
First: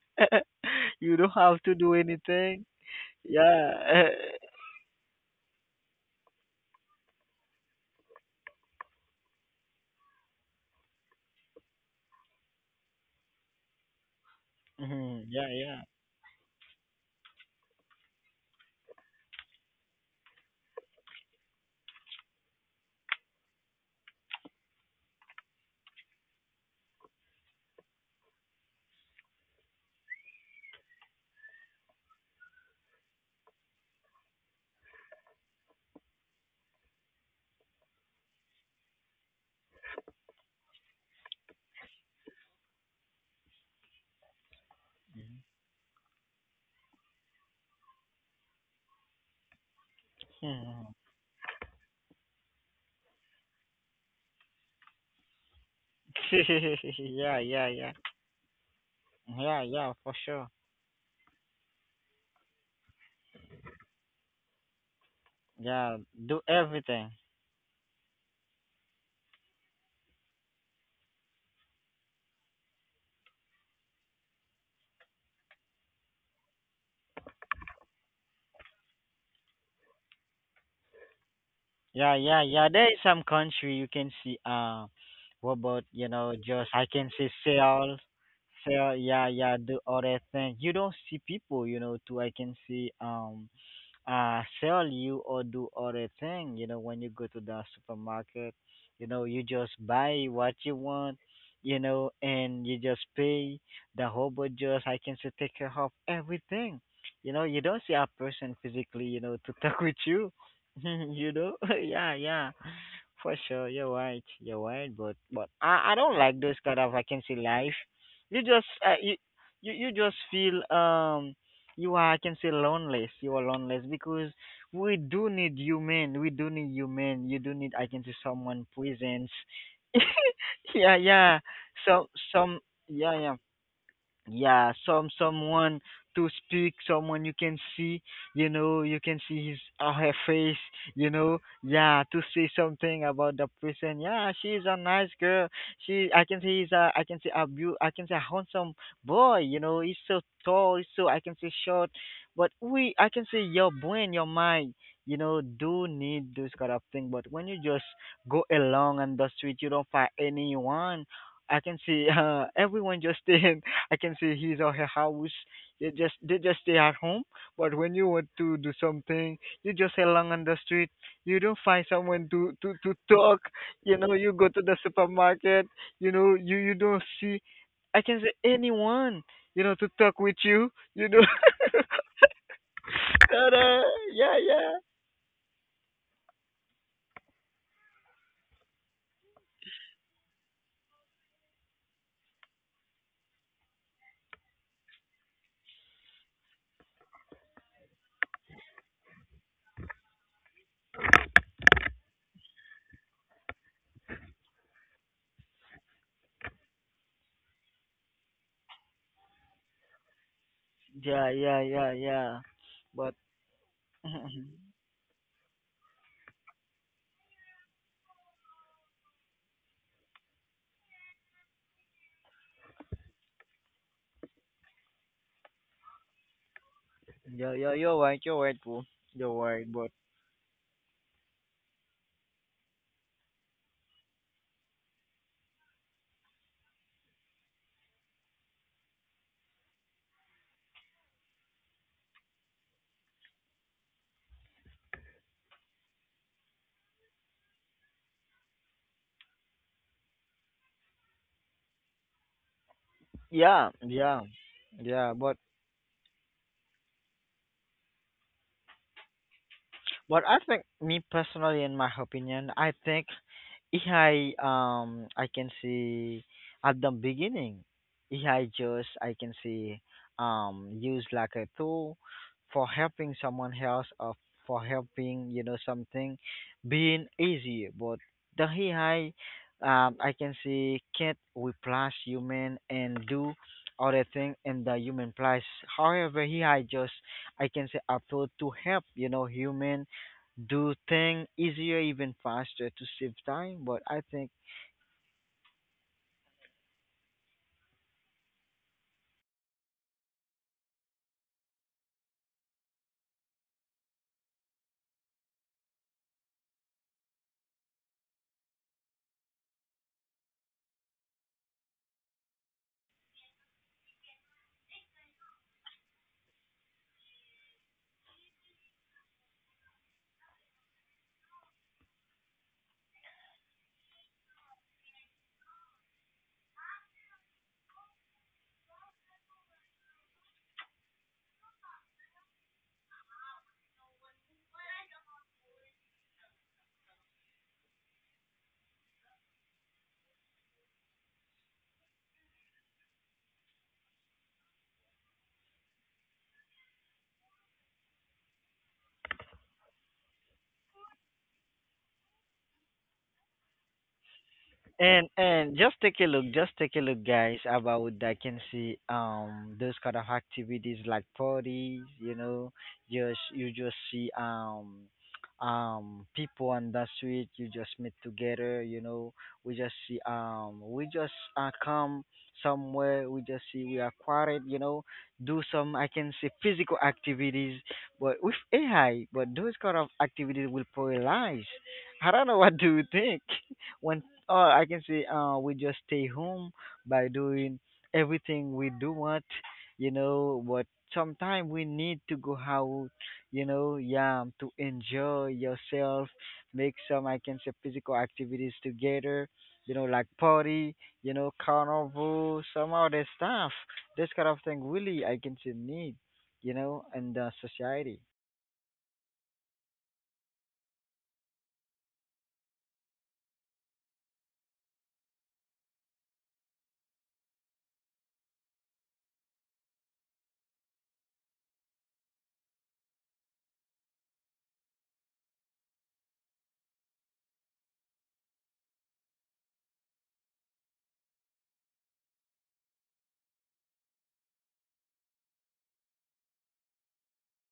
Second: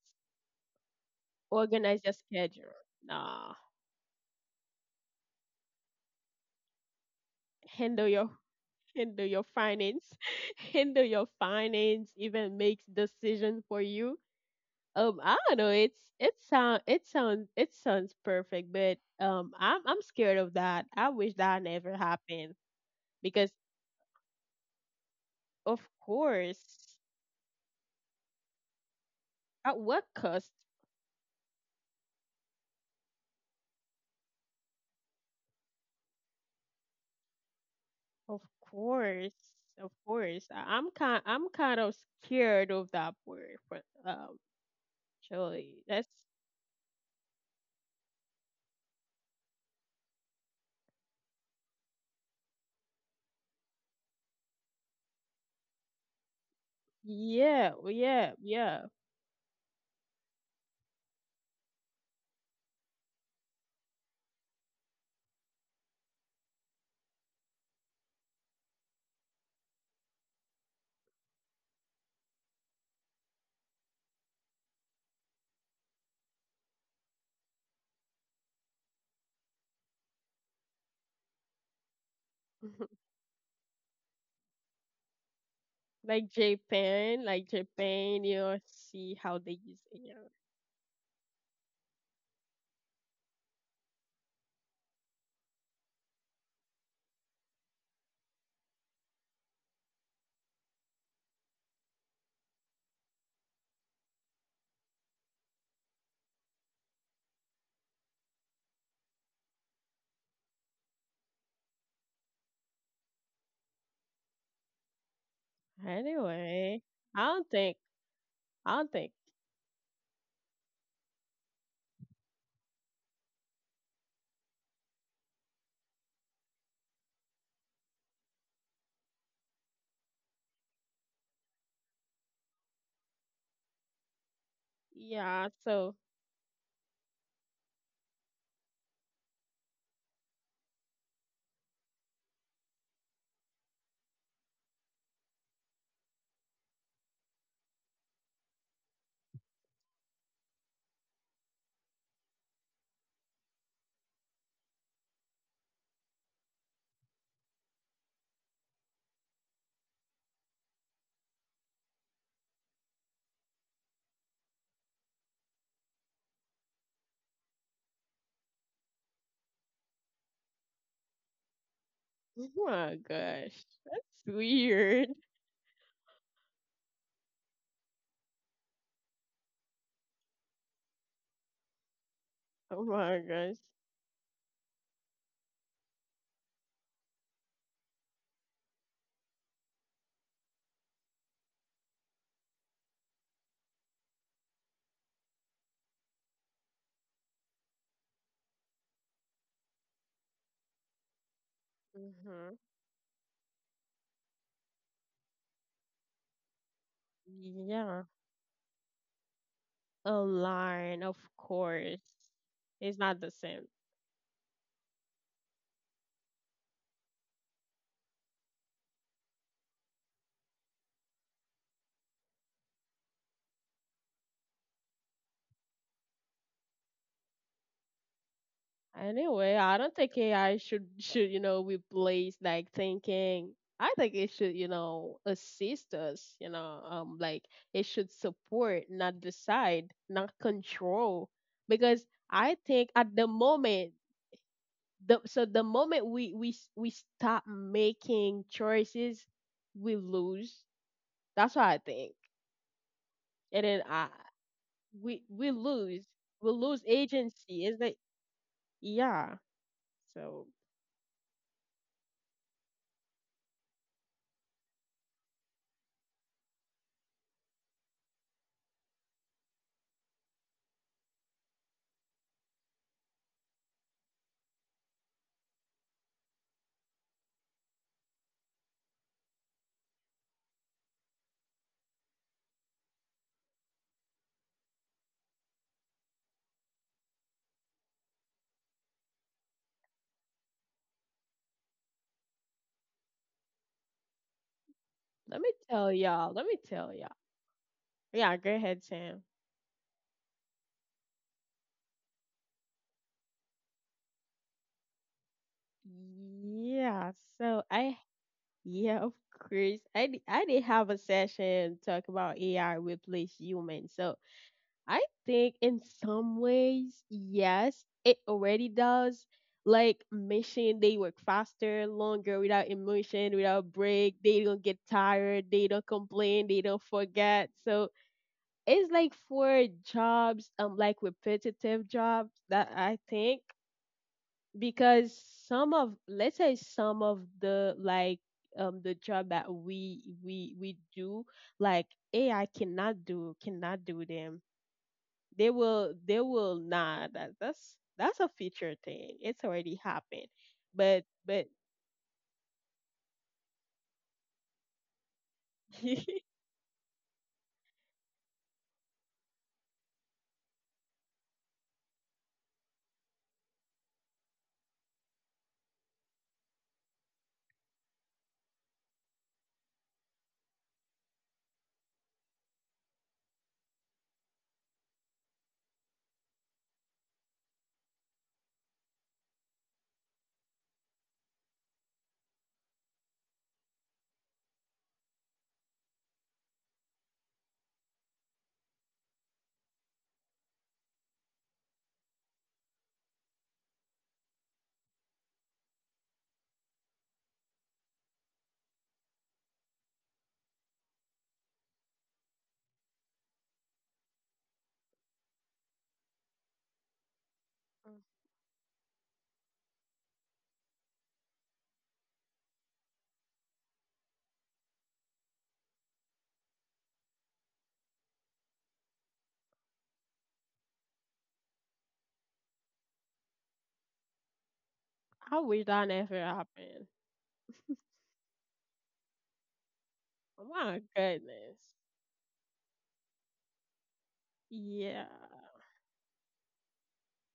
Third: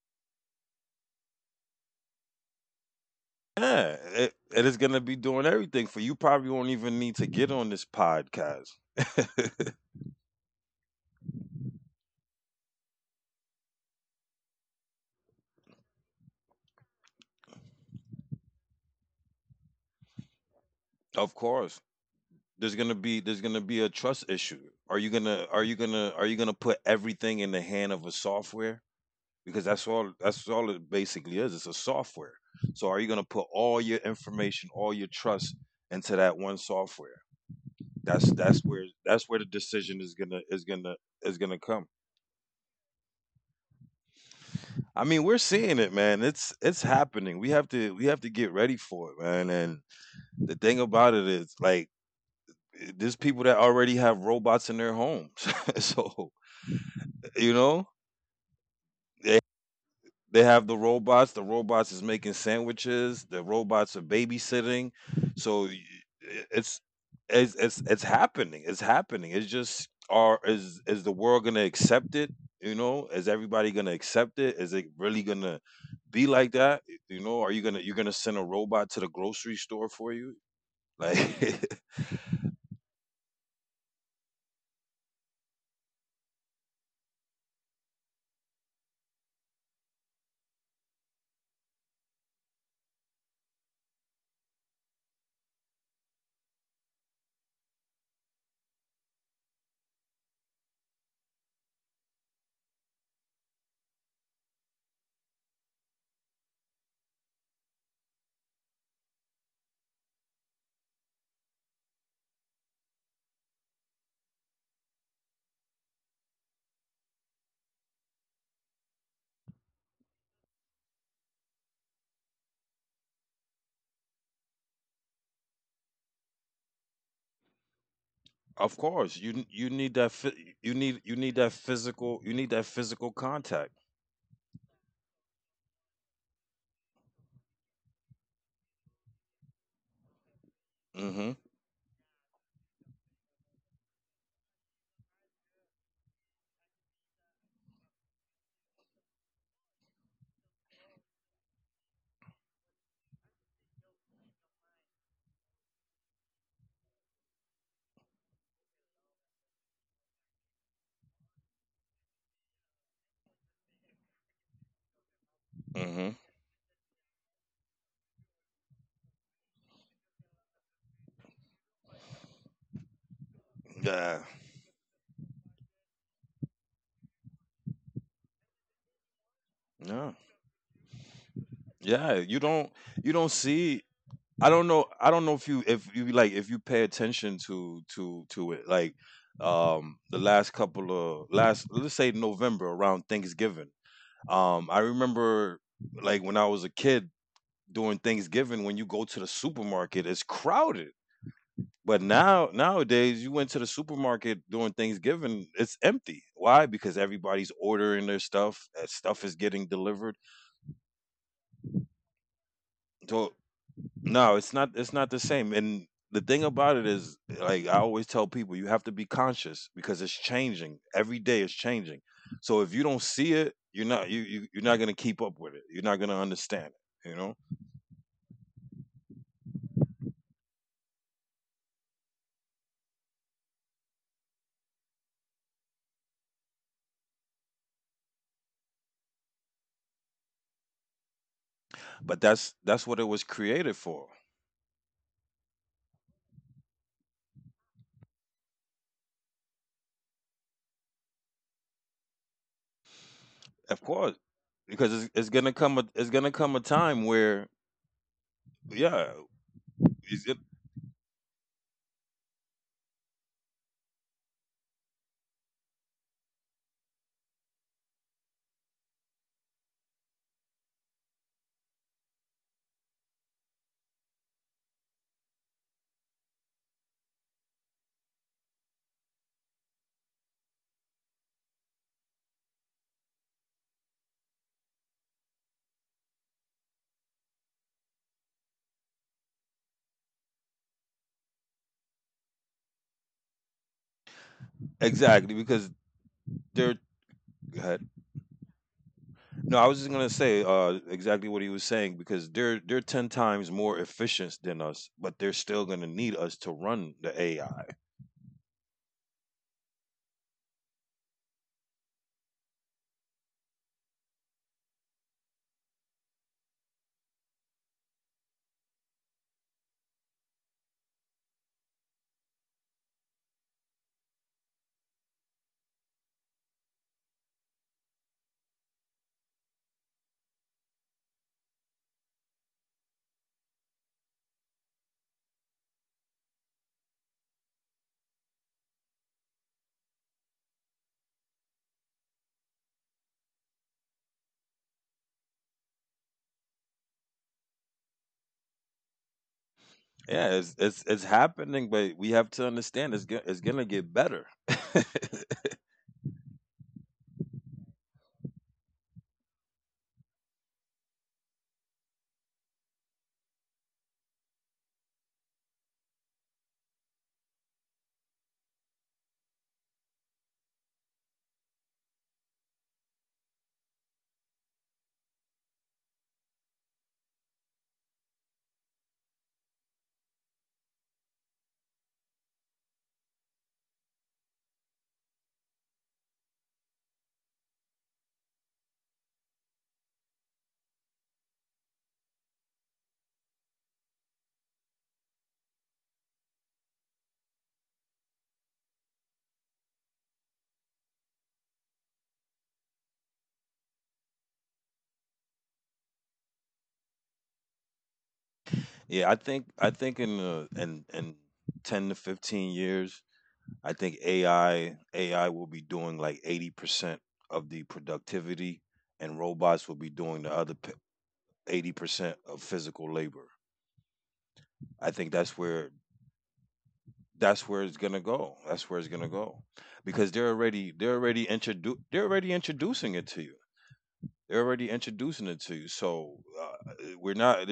Speaker 1: You don't have to do
Speaker 2: organize your
Speaker 1: anything.
Speaker 2: schedule. Nah,
Speaker 1: Yeah.
Speaker 3: yeah, it, it is gonna be doing everything for you. Probably won't even need to get on this
Speaker 2: handle your
Speaker 3: podcast.
Speaker 2: handle your finance, handle your finance, even makes decisions for you.
Speaker 1: Mhm,
Speaker 2: I
Speaker 1: yeah,
Speaker 2: don't know.
Speaker 1: yeah.
Speaker 2: It's it sound it sounds perfect, but I'm scared of that. I
Speaker 3: Of
Speaker 2: wish that
Speaker 3: course,
Speaker 2: never happened
Speaker 3: there's
Speaker 2: because
Speaker 3: gonna be a trust issue.
Speaker 2: of
Speaker 3: Are you gonna put
Speaker 2: course,
Speaker 3: everything in the hand of a software? Because
Speaker 2: at what
Speaker 3: that's
Speaker 2: cost?
Speaker 3: all it basically is, it's a software. So are you going to put all your information, all your trust into that one software?
Speaker 2: Of
Speaker 3: That's where the
Speaker 2: course, of
Speaker 3: decision is going to
Speaker 2: course. I- I'm kind
Speaker 3: is going
Speaker 2: I'm
Speaker 3: to come.
Speaker 2: kind of scared of that word, but
Speaker 3: I mean, we're seeing it,
Speaker 2: that's
Speaker 3: man. It's happening. We have to get ready for it, man. And the thing
Speaker 1: Mhm.
Speaker 3: about it is like, there's people that already have robots in their homes. So
Speaker 1: Yeah,
Speaker 3: you
Speaker 1: yeah,
Speaker 2: yeah,
Speaker 3: know
Speaker 1: yeah,
Speaker 2: well, yeah, yeah.
Speaker 3: they —
Speaker 1: yeah, yeah for
Speaker 3: they
Speaker 1: sure.
Speaker 3: have the robots is making sandwiches, the robots are babysitting. So
Speaker 1: Yeah, do
Speaker 3: it's
Speaker 1: everything.
Speaker 3: it's happening. It's happening. It's just, are is the world going to accept it? You know, is everybody going to accept it? Is it really going to be like that? You know, are you going to you're going to send a robot to the grocery store for you? Like
Speaker 1: Yeah, yeah, yeah. There is some country you can see. What about, you know, just I can say
Speaker 2: Like
Speaker 1: sell,
Speaker 2: Japan, you'll
Speaker 1: sell.
Speaker 2: see
Speaker 1: Yeah,
Speaker 2: how they
Speaker 1: yeah. Do
Speaker 2: use
Speaker 1: other
Speaker 2: it.
Speaker 1: things. You don't see people, you know. Too I can see. Sell you or do other thing, you know, when you go to the supermarket, you know, you just buy what you want, you know, and you just pay. The robot just I can say take care of everything, you know. You don't see a person physically, you know, to talk with you. You know. Yeah, yeah, for sure, you're right. You're right, but
Speaker 2: Yeah.
Speaker 1: I don't like those
Speaker 2: Anyway,
Speaker 1: kind of
Speaker 2: I don't
Speaker 1: vacancy
Speaker 2: think,
Speaker 1: life. You
Speaker 2: I
Speaker 1: just
Speaker 2: don't think.
Speaker 1: you you just feel you are I can say loneless. You are loneless because we do need human. We do need human. You do need I can say someone
Speaker 3: Of course,
Speaker 1: presence.
Speaker 3: you need
Speaker 1: Yeah,
Speaker 3: that
Speaker 1: yeah.
Speaker 3: physical,
Speaker 1: So
Speaker 3: you need that
Speaker 1: some,
Speaker 3: physical
Speaker 1: yeah, yeah,
Speaker 3: contact.
Speaker 1: yeah, some
Speaker 2: Yeah.
Speaker 1: someone
Speaker 2: So,
Speaker 1: to speak, someone you can see, you know, you can see his or her face, you
Speaker 3: Mhm.
Speaker 1: know. Yeah, to say something about the person. Yeah, she's a nice girl. She, I can say, he's a I can say a beau- I can say a handsome boy, you know. He's so tall, he's so I can say short, but we I can say your brain, your mind, you know, do need those kind of thing. But when you just go along on the street, you don't find anyone. I can see everyone just stay I can say his or her house. They just
Speaker 3: Mhm.
Speaker 1: they just stay at home. But when you want to do something, you just along on the street. You don't find someone
Speaker 2: oh
Speaker 1: to
Speaker 2: my
Speaker 1: talk.
Speaker 2: gosh,
Speaker 1: You
Speaker 2: that's
Speaker 1: know,
Speaker 3: Yeah.
Speaker 1: you go to the
Speaker 2: weird.
Speaker 1: supermarket. You know, you don't see. I can say anyone. You know, to
Speaker 3: Yeah.
Speaker 1: talk with you. You know.
Speaker 3: Yeah,
Speaker 2: Oh
Speaker 3: you
Speaker 2: my
Speaker 3: don't
Speaker 1: But,
Speaker 2: gosh.
Speaker 3: see
Speaker 1: yeah,
Speaker 3: I don't
Speaker 1: yeah,
Speaker 3: know. I don't know if you, if you like, if you pay attention to it. Like the last couple of last, let's say November around Thanksgiving. I remember like when I was a kid, during Thanksgiving when you go to the supermarket it's crowded. But now
Speaker 2: Hmm.
Speaker 3: nowadays you went to the supermarket during Thanksgiving it's empty. Why? Because everybody's ordering
Speaker 2: Yeah,
Speaker 3: their stuff. Stuff is getting delivered.
Speaker 2: online, of
Speaker 1: yeah, yeah, yeah,
Speaker 2: course.
Speaker 1: yeah.
Speaker 2: It's
Speaker 1: But
Speaker 2: not
Speaker 3: So
Speaker 2: the same.
Speaker 3: no, it's not the same. And the thing about it is like, I always tell people you have to be conscious because it's changing. Every day is changing. So if you don't see it, you're not you're not going to keep up with it. You're not going to understand it, you know?
Speaker 1: yeah, yeah, you're right. You're right, bro. You're
Speaker 2: Anyway,
Speaker 1: right.
Speaker 2: I
Speaker 1: But
Speaker 2: don't think AI should should you know replace like thinking. I think it should you know assist us. Like it should support, not decide, not control. Because
Speaker 3: But that's
Speaker 2: I
Speaker 3: what it
Speaker 2: think
Speaker 3: was
Speaker 2: at the
Speaker 3: created
Speaker 2: moment,
Speaker 3: for.
Speaker 2: the moment we stop making choices, we lose. That's what I think.
Speaker 1: yeah,
Speaker 2: And
Speaker 3: Of
Speaker 2: then I
Speaker 1: yeah,
Speaker 3: course,
Speaker 1: yeah.
Speaker 3: because
Speaker 2: we
Speaker 1: But
Speaker 3: it's going
Speaker 2: we
Speaker 3: to come
Speaker 2: lose
Speaker 3: it's going to
Speaker 2: we
Speaker 3: come a
Speaker 2: lose
Speaker 3: time where
Speaker 2: agency. It's like
Speaker 3: yeah,
Speaker 2: yeah.
Speaker 1: But
Speaker 3: is
Speaker 1: I
Speaker 3: it
Speaker 2: So
Speaker 1: think me personally, in my opinion, I think AI I can see at the beginning AI just I can see used like a tool for helping someone else or for helping you know something being easy. But the AI I can see can't replace human and do other thing in the human place. However AI just I can say a tool to help, you know, human do thing easier, even faster to save time. But I think.
Speaker 3: exactly
Speaker 2: let me
Speaker 3: because
Speaker 2: tell y'all. Let me
Speaker 3: they're
Speaker 2: tell y'all. Yeah, go ahead, Sam.
Speaker 3: no, I was just gonna say exactly what he was saying, because they're ten times more efficient than us, but they're still gonna need us to run
Speaker 2: Yeah.
Speaker 3: the AI.
Speaker 2: So I yeah, of course. I did have a session talk about AI replace humans. So I think in some ways, yes, it already does. Like mission, they work faster, longer, without emotion, without break. They don't get tired. They don't complain. They don't forget. So it's like for jobs, like repetitive jobs that I think because some of let's say some of the like the job that we do like AI cannot do them. They will not. That's that's a future thing. It's already happened.
Speaker 3: Yeah, it's
Speaker 2: But
Speaker 3: happening, but we have to understand it's gonna get better.
Speaker 1: And just take a look, just take a look, guys. About I can see those kind of activities like parties, you know, just you just see people on the street, you just meet together, you know. We just see we just come somewhere, we just see we are quiet, you know, do some I can say physical activities, but with AI, but those kind of activities will polarize. I don't know what do you think. When or I can say we just stay home by doing everything we do want, you know. But sometimes we need to go out, you know, yeah, to enjoy yourself, make some I can say physical activities together, you know, like party, you know, carnival, some other stuff. This kind of thing really I can say need, you know, in the society.
Speaker 3: Yeah, I think in in 10 to 15 years, I think AI will be doing like 80% of the productivity, and robots will be doing the other 80% of physical labor. I think that's
Speaker 2: I
Speaker 3: where
Speaker 2: wish that never happened.
Speaker 3: it's gonna go. That's where it's gonna go, because
Speaker 2: Oh my goodness.
Speaker 3: they're already introducing it to you. They're already
Speaker 2: Yeah.
Speaker 3: introducing it to you. So we're not —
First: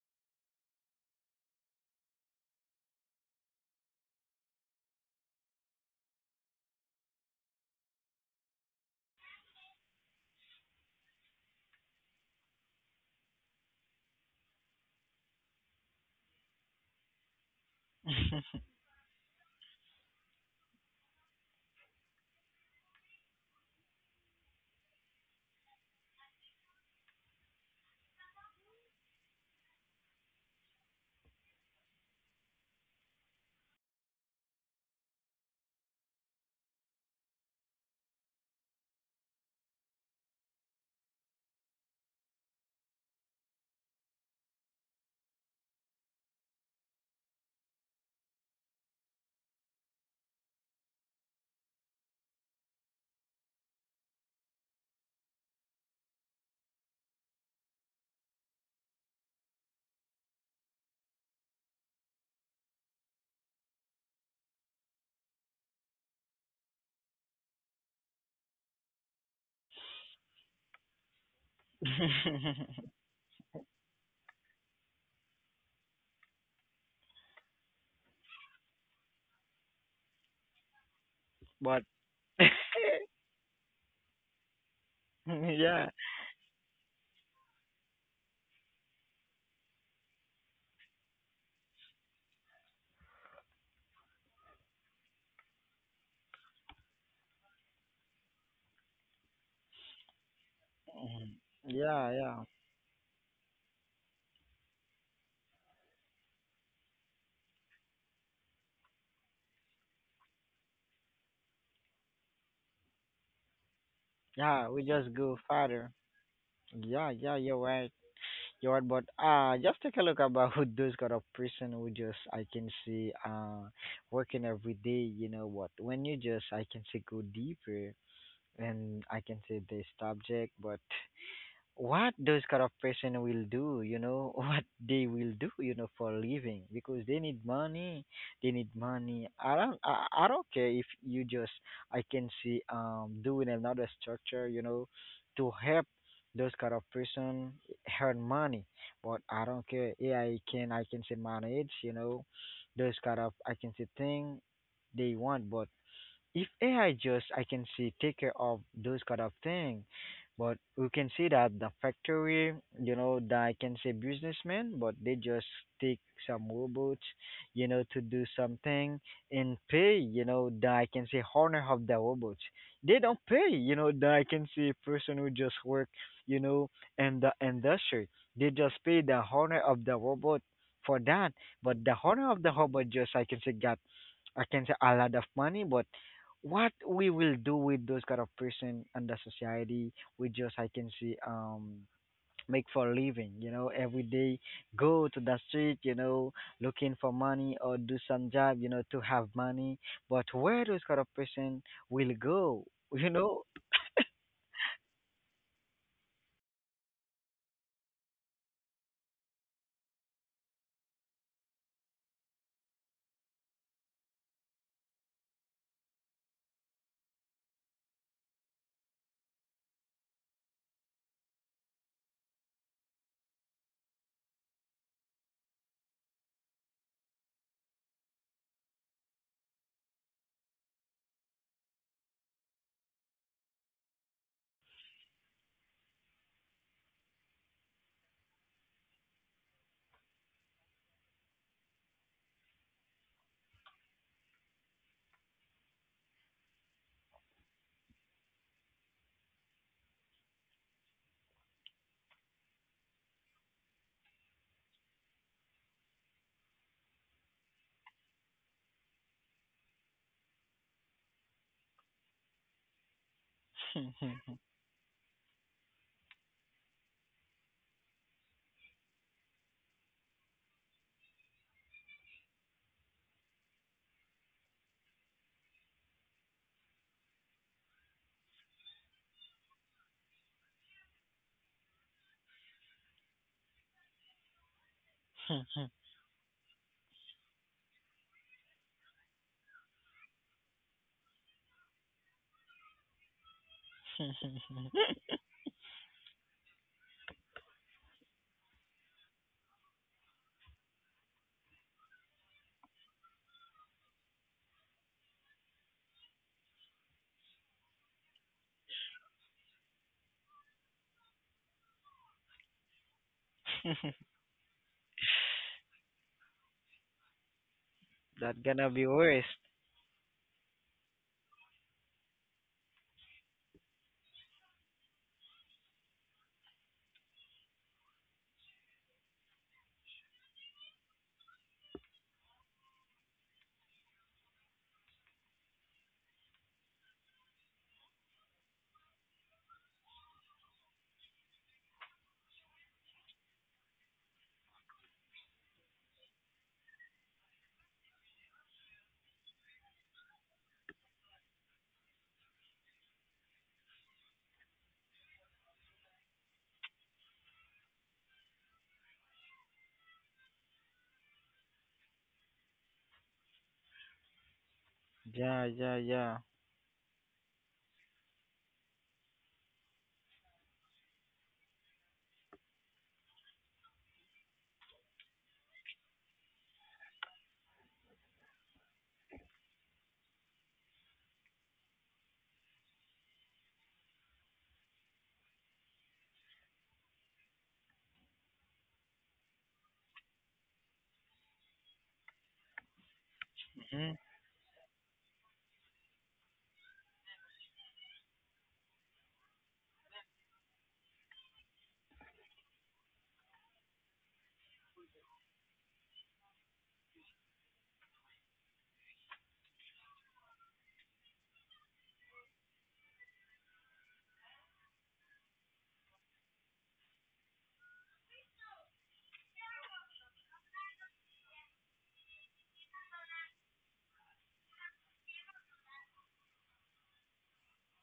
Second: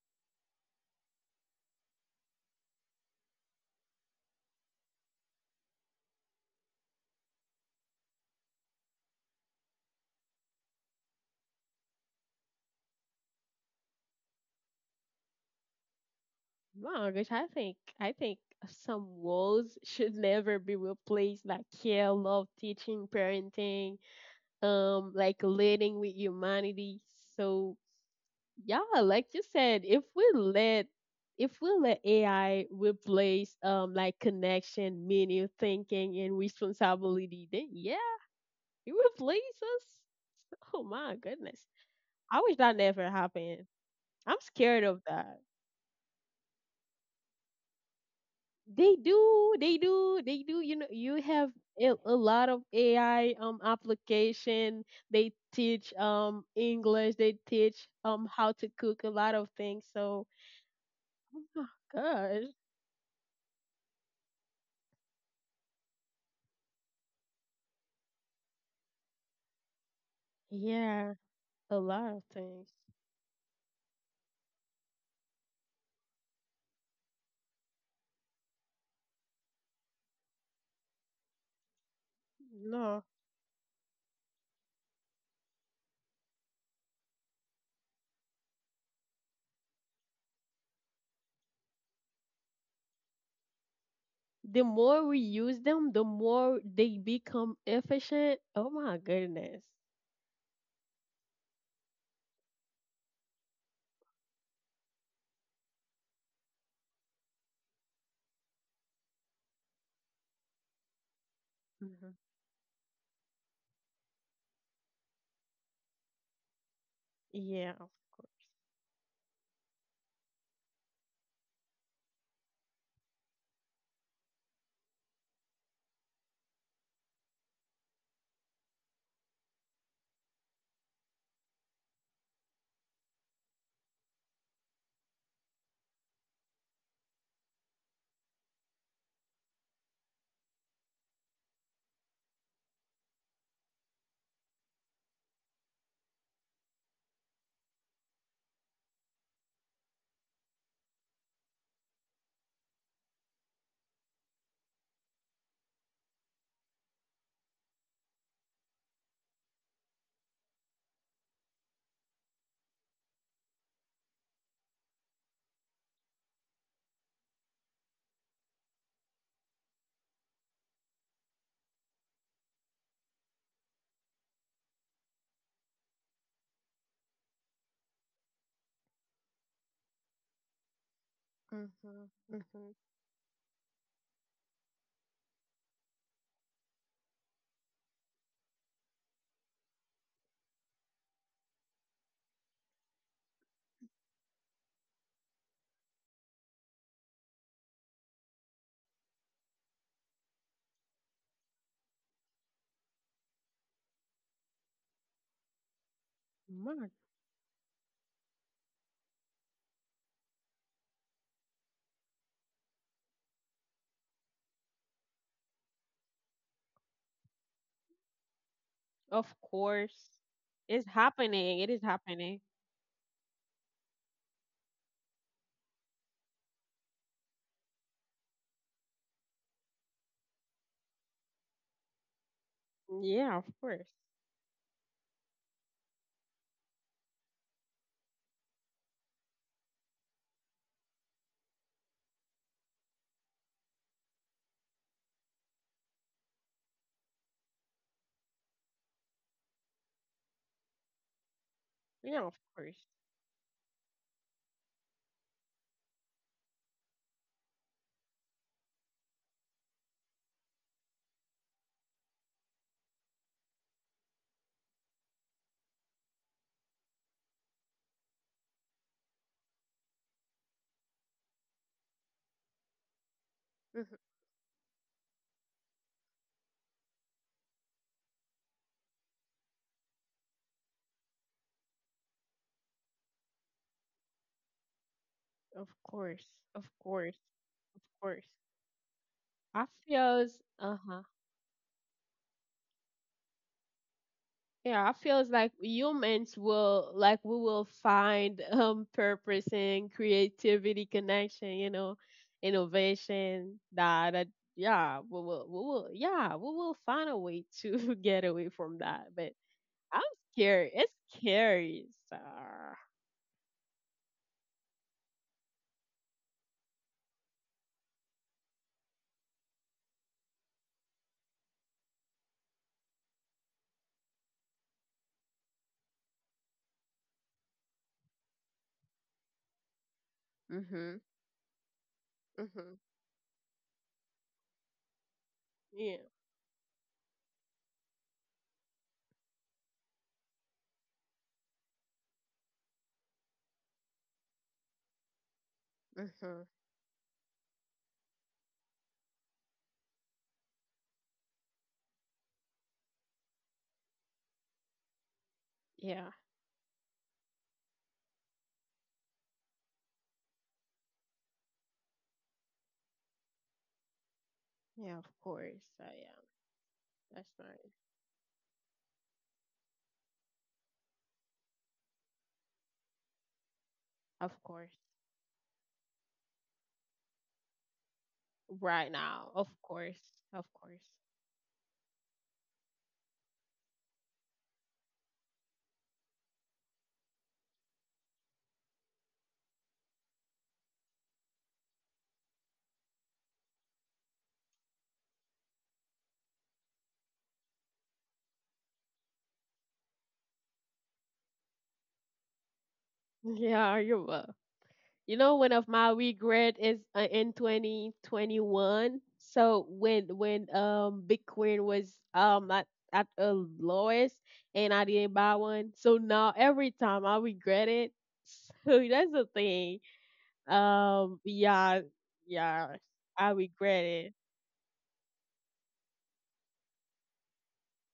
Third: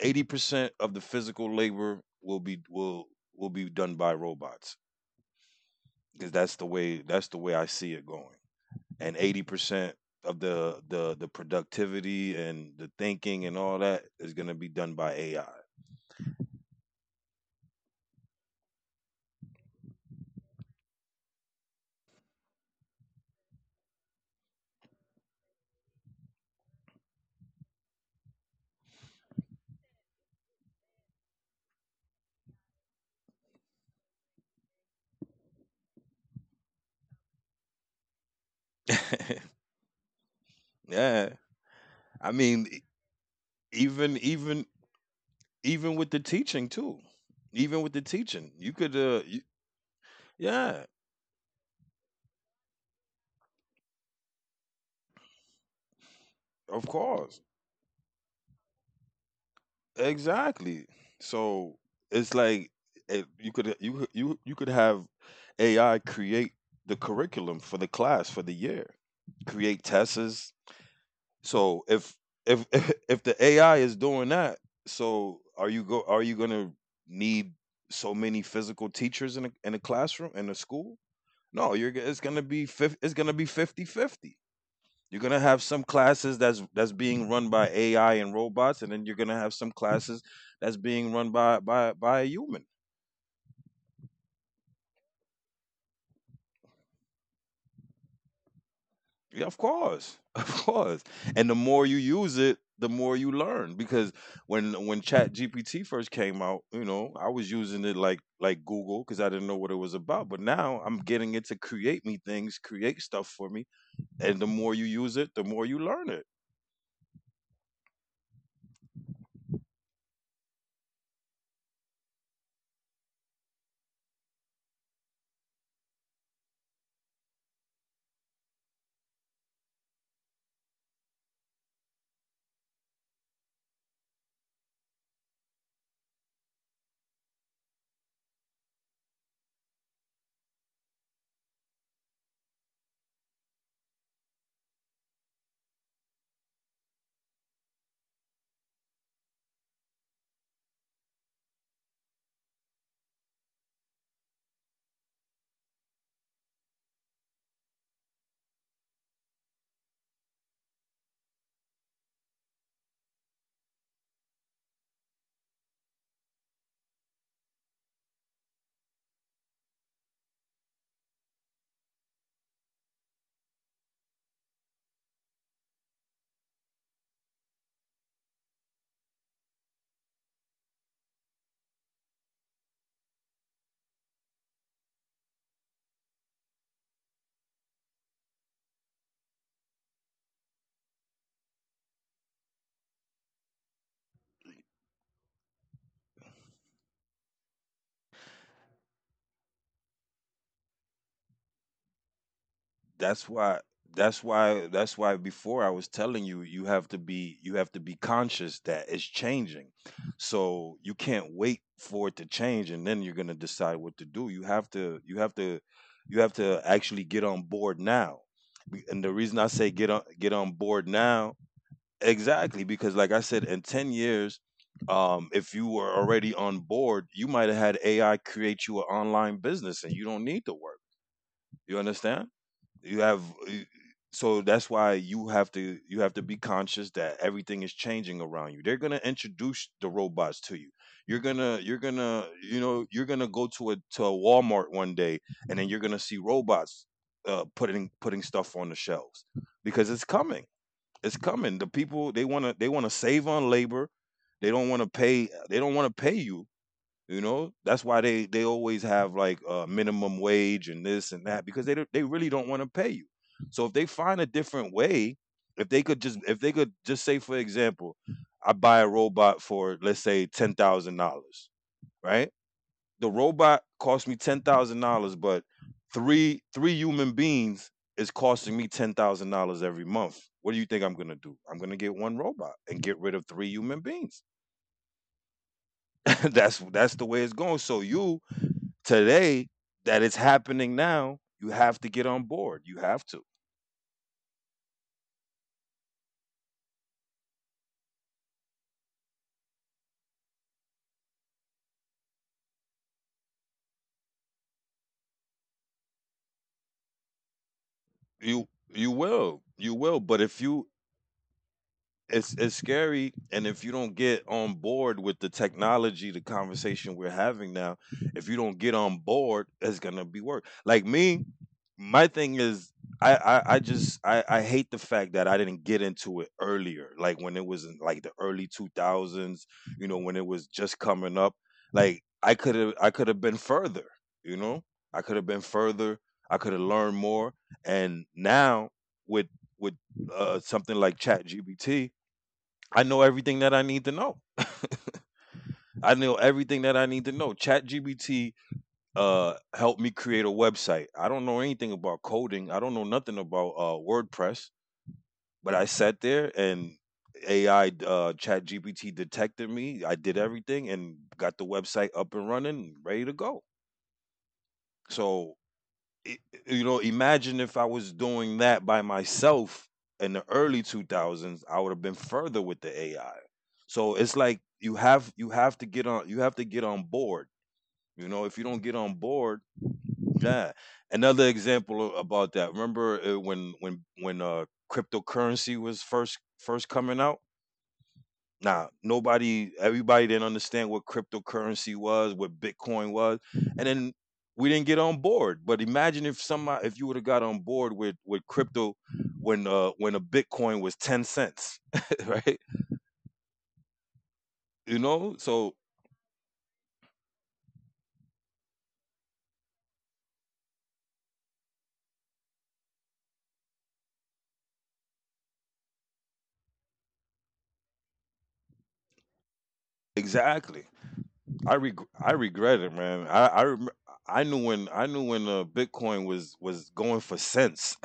Speaker 3: 80% of the physical labor will be done by robots, because that's the way I see it going. And 80% of the productivity and the thinking and all that is gonna be done by AI.
Speaker 2: My gosh, I think some roles should never be replaced like care, love, teaching, parenting, like leading with humanity. So yeah, like you said, if we let AI replace, like connection, meaning, thinking and responsibility, then yeah, it replaces us. Oh my
Speaker 3: Yeah,
Speaker 2: goodness,
Speaker 3: I
Speaker 2: I wish
Speaker 3: mean,
Speaker 2: that never happened.
Speaker 3: even
Speaker 2: I'm
Speaker 3: even
Speaker 2: scared of that.
Speaker 3: even with the teaching too, even with the teaching you
Speaker 2: They
Speaker 3: could
Speaker 2: do, they do, they do. You know,
Speaker 3: yeah,
Speaker 2: you have a lot of AI application. They teach
Speaker 3: of
Speaker 2: English. They
Speaker 3: course,
Speaker 2: teach how to cook a lot of things. So,
Speaker 3: exactly.
Speaker 2: oh
Speaker 3: So it's
Speaker 2: gosh,
Speaker 3: like you could you you could have AI create the curriculum for the class for the year, create tests.
Speaker 2: yeah, a
Speaker 3: So
Speaker 2: lot of things.
Speaker 3: if if the AI is doing that, so are you go are you going to need so many physical teachers in a classroom in a school? No,
Speaker 1: But
Speaker 3: it's going to be
Speaker 2: No,
Speaker 3: it's going to be 50 50. You're gonna have some
Speaker 1: yeah,
Speaker 3: classes that's being run by AI and robots, and then you're gonna have some classes that's being run by a human.
Speaker 2: the more we use them, the more they become efficient. Oh my
Speaker 3: Yeah,
Speaker 2: goodness.
Speaker 3: of course, of course. And the more you
Speaker 1: yeah,
Speaker 3: use
Speaker 1: yeah,
Speaker 3: it, the more you learn. Because when Chat GPT first came out, you know, I was using it like Google because I didn't know what it was about. But now I'm getting it to create
Speaker 2: Hmm.
Speaker 3: me things, create stuff for me. And the
Speaker 1: yeah.
Speaker 3: more
Speaker 1: We
Speaker 3: you
Speaker 1: just
Speaker 3: use it,
Speaker 1: go
Speaker 3: the more you
Speaker 1: farther.
Speaker 3: learn it.
Speaker 1: Yeah, yeah, you're
Speaker 2: Yeah.
Speaker 1: right. You're right, but just take a look about who those kind of person who just I can see working every day, you know what? When you just I can say go deeper and I can say this subject, but what those kind of person will do, you know, what they will do, you know, for living because they need money. They need money. I don't care if you just I can see doing another structure, you know, to help those kind of person earn money. But I don't care. Yeah, I can say manage, you know, those kind of I can say thing they want, but if AI just I can see take care of those kind of thing, but we can see that the factory, you know, that I can say businessmen, but they just take some robots, you know, to do something and pay, you know, that I can say honor of the robots. They don't pay, you know, that I can see person who just work, you know, in the industry. They just pay the honor of the robot for that, but the honor of the
Speaker 2: Mm-hmm.
Speaker 1: robot just I can say got I can say a lot of money, but what we will do with those kind of person and the society, we just I can see make for a living, you know, every day go to the street, you know, looking for money or do some job, you know, to have money. But where those kind of person will go, you know,
Speaker 3: that's why that's why before I was telling you,
Speaker 2: Mm-hmm.
Speaker 3: you have to be conscious that it's changing. So you can't wait for it to change and then you're going to decide what to do. You have to you have to actually get on board now. And the
Speaker 2: Of
Speaker 3: reason I say
Speaker 2: course,
Speaker 3: get on
Speaker 2: it's
Speaker 3: board now,
Speaker 2: happening. It is happening.
Speaker 3: exactly, because like I said, in 10 years if you were already on board, you might have had AI create you an online business and you don't need to work. You understand? You have
Speaker 2: Yeah, of course.
Speaker 3: So that's why you have to be conscious that everything is changing around you. They're going to introduce the robots to you, you're going to you know, you're going to go to a Walmart one day and then you're going to see robots putting stuff on the shelves, because it's coming. It's coming. The people,
Speaker 2: Yeah, of
Speaker 3: they want to
Speaker 2: course.
Speaker 3: save on labor. They don't want to pay, you. You know, that's why they always have like minimum wage and this and that, because they really don't want to pay you. So if they find a different way, if they could just say for example, I buy a robot for let's say $10,000, right? The robot
Speaker 2: Mhm.
Speaker 3: cost me $10,000, but three human beings is costing me $10,000 every month. What do you think I'm gonna do? I'm gonna get one robot and get rid of three human beings.
Speaker 2: Of course. Of
Speaker 3: That's the
Speaker 2: course.
Speaker 3: way it's going.
Speaker 2: Of
Speaker 3: So
Speaker 2: course.
Speaker 3: you today,
Speaker 2: I
Speaker 3: that it's
Speaker 2: feels
Speaker 3: happening
Speaker 2: uh-huh.
Speaker 3: now, you have to get on board. You have to.
Speaker 2: Yeah, I feels like humans will like we will find purpose and creativity connection, you know, innovation that, we will yeah, we will find a way to get away from
Speaker 3: You
Speaker 2: that. But I'm
Speaker 3: You will. But
Speaker 2: scared.
Speaker 3: if
Speaker 2: It's
Speaker 3: you —
Speaker 2: scary. So.
Speaker 3: it's scary, and if you don't get on board with the technology, the conversation we're having now, if you
Speaker 1: that
Speaker 3: don't
Speaker 1: gonna
Speaker 3: get
Speaker 1: be
Speaker 3: on
Speaker 1: worse.
Speaker 3: board it's gonna be work. Like me, my thing is, I just I hate the fact that I didn't get into it earlier, like when it was in like the early 2000s, you know, when it was just
Speaker 2: Mhm.
Speaker 3: coming up. Like I could
Speaker 2: Mhm.
Speaker 3: have been further, you know, I could have been
Speaker 2: Yeah.
Speaker 3: further, I could have learned more. And now with with something like Chat GBT, I know everything that I need to know. I know
Speaker 2: Mhm.
Speaker 3: everything that I need to know. ChatGPT helped me create a website. I don't know anything about coding. I don't know nothing about WordPress, but I sat
Speaker 2: Yeah.
Speaker 3: there and AI, ChatGPT detected me. I did everything and got the website up and running, ready to go.
Speaker 2: Yeah, of
Speaker 3: So
Speaker 2: course.
Speaker 1: Yeah,
Speaker 2: I
Speaker 1: yeah,
Speaker 2: am.
Speaker 3: i-
Speaker 1: yeah.
Speaker 3: you know,
Speaker 2: That's
Speaker 3: imagine if
Speaker 2: nice.
Speaker 3: I was doing that by myself in the early 2000s, I would have been further with the AI. So it's
Speaker 2: Of
Speaker 3: like
Speaker 2: course.
Speaker 3: you have to get on you have to get on board. You know, if you don't get
Speaker 2: Right
Speaker 3: on
Speaker 2: now. Of
Speaker 3: board,
Speaker 2: course. Of
Speaker 3: yeah.
Speaker 2: course.
Speaker 3: Another example about that. Remember when cryptocurrency was first coming out? Nah, everybody didn't understand what cryptocurrency was, what Bitcoin was, and then
Speaker 1: hmm
Speaker 3: we didn't get on board. But imagine if somebody, if you would have got on board with crypto when a Bitcoin was 10 cents, right?
Speaker 2: Yeah, you will.
Speaker 3: You
Speaker 2: You
Speaker 3: know,
Speaker 2: know, one
Speaker 3: so
Speaker 2: of my regret is in 2021. So when Bitcoin was at a lowest and I didn't buy one. So now every time I regret it. So that's the thing.
Speaker 3: exactly.
Speaker 2: Yeah,
Speaker 3: I regret
Speaker 2: yeah,
Speaker 3: it, man.
Speaker 2: I regret it.
Speaker 3: I knew when Bitcoin was going for cents.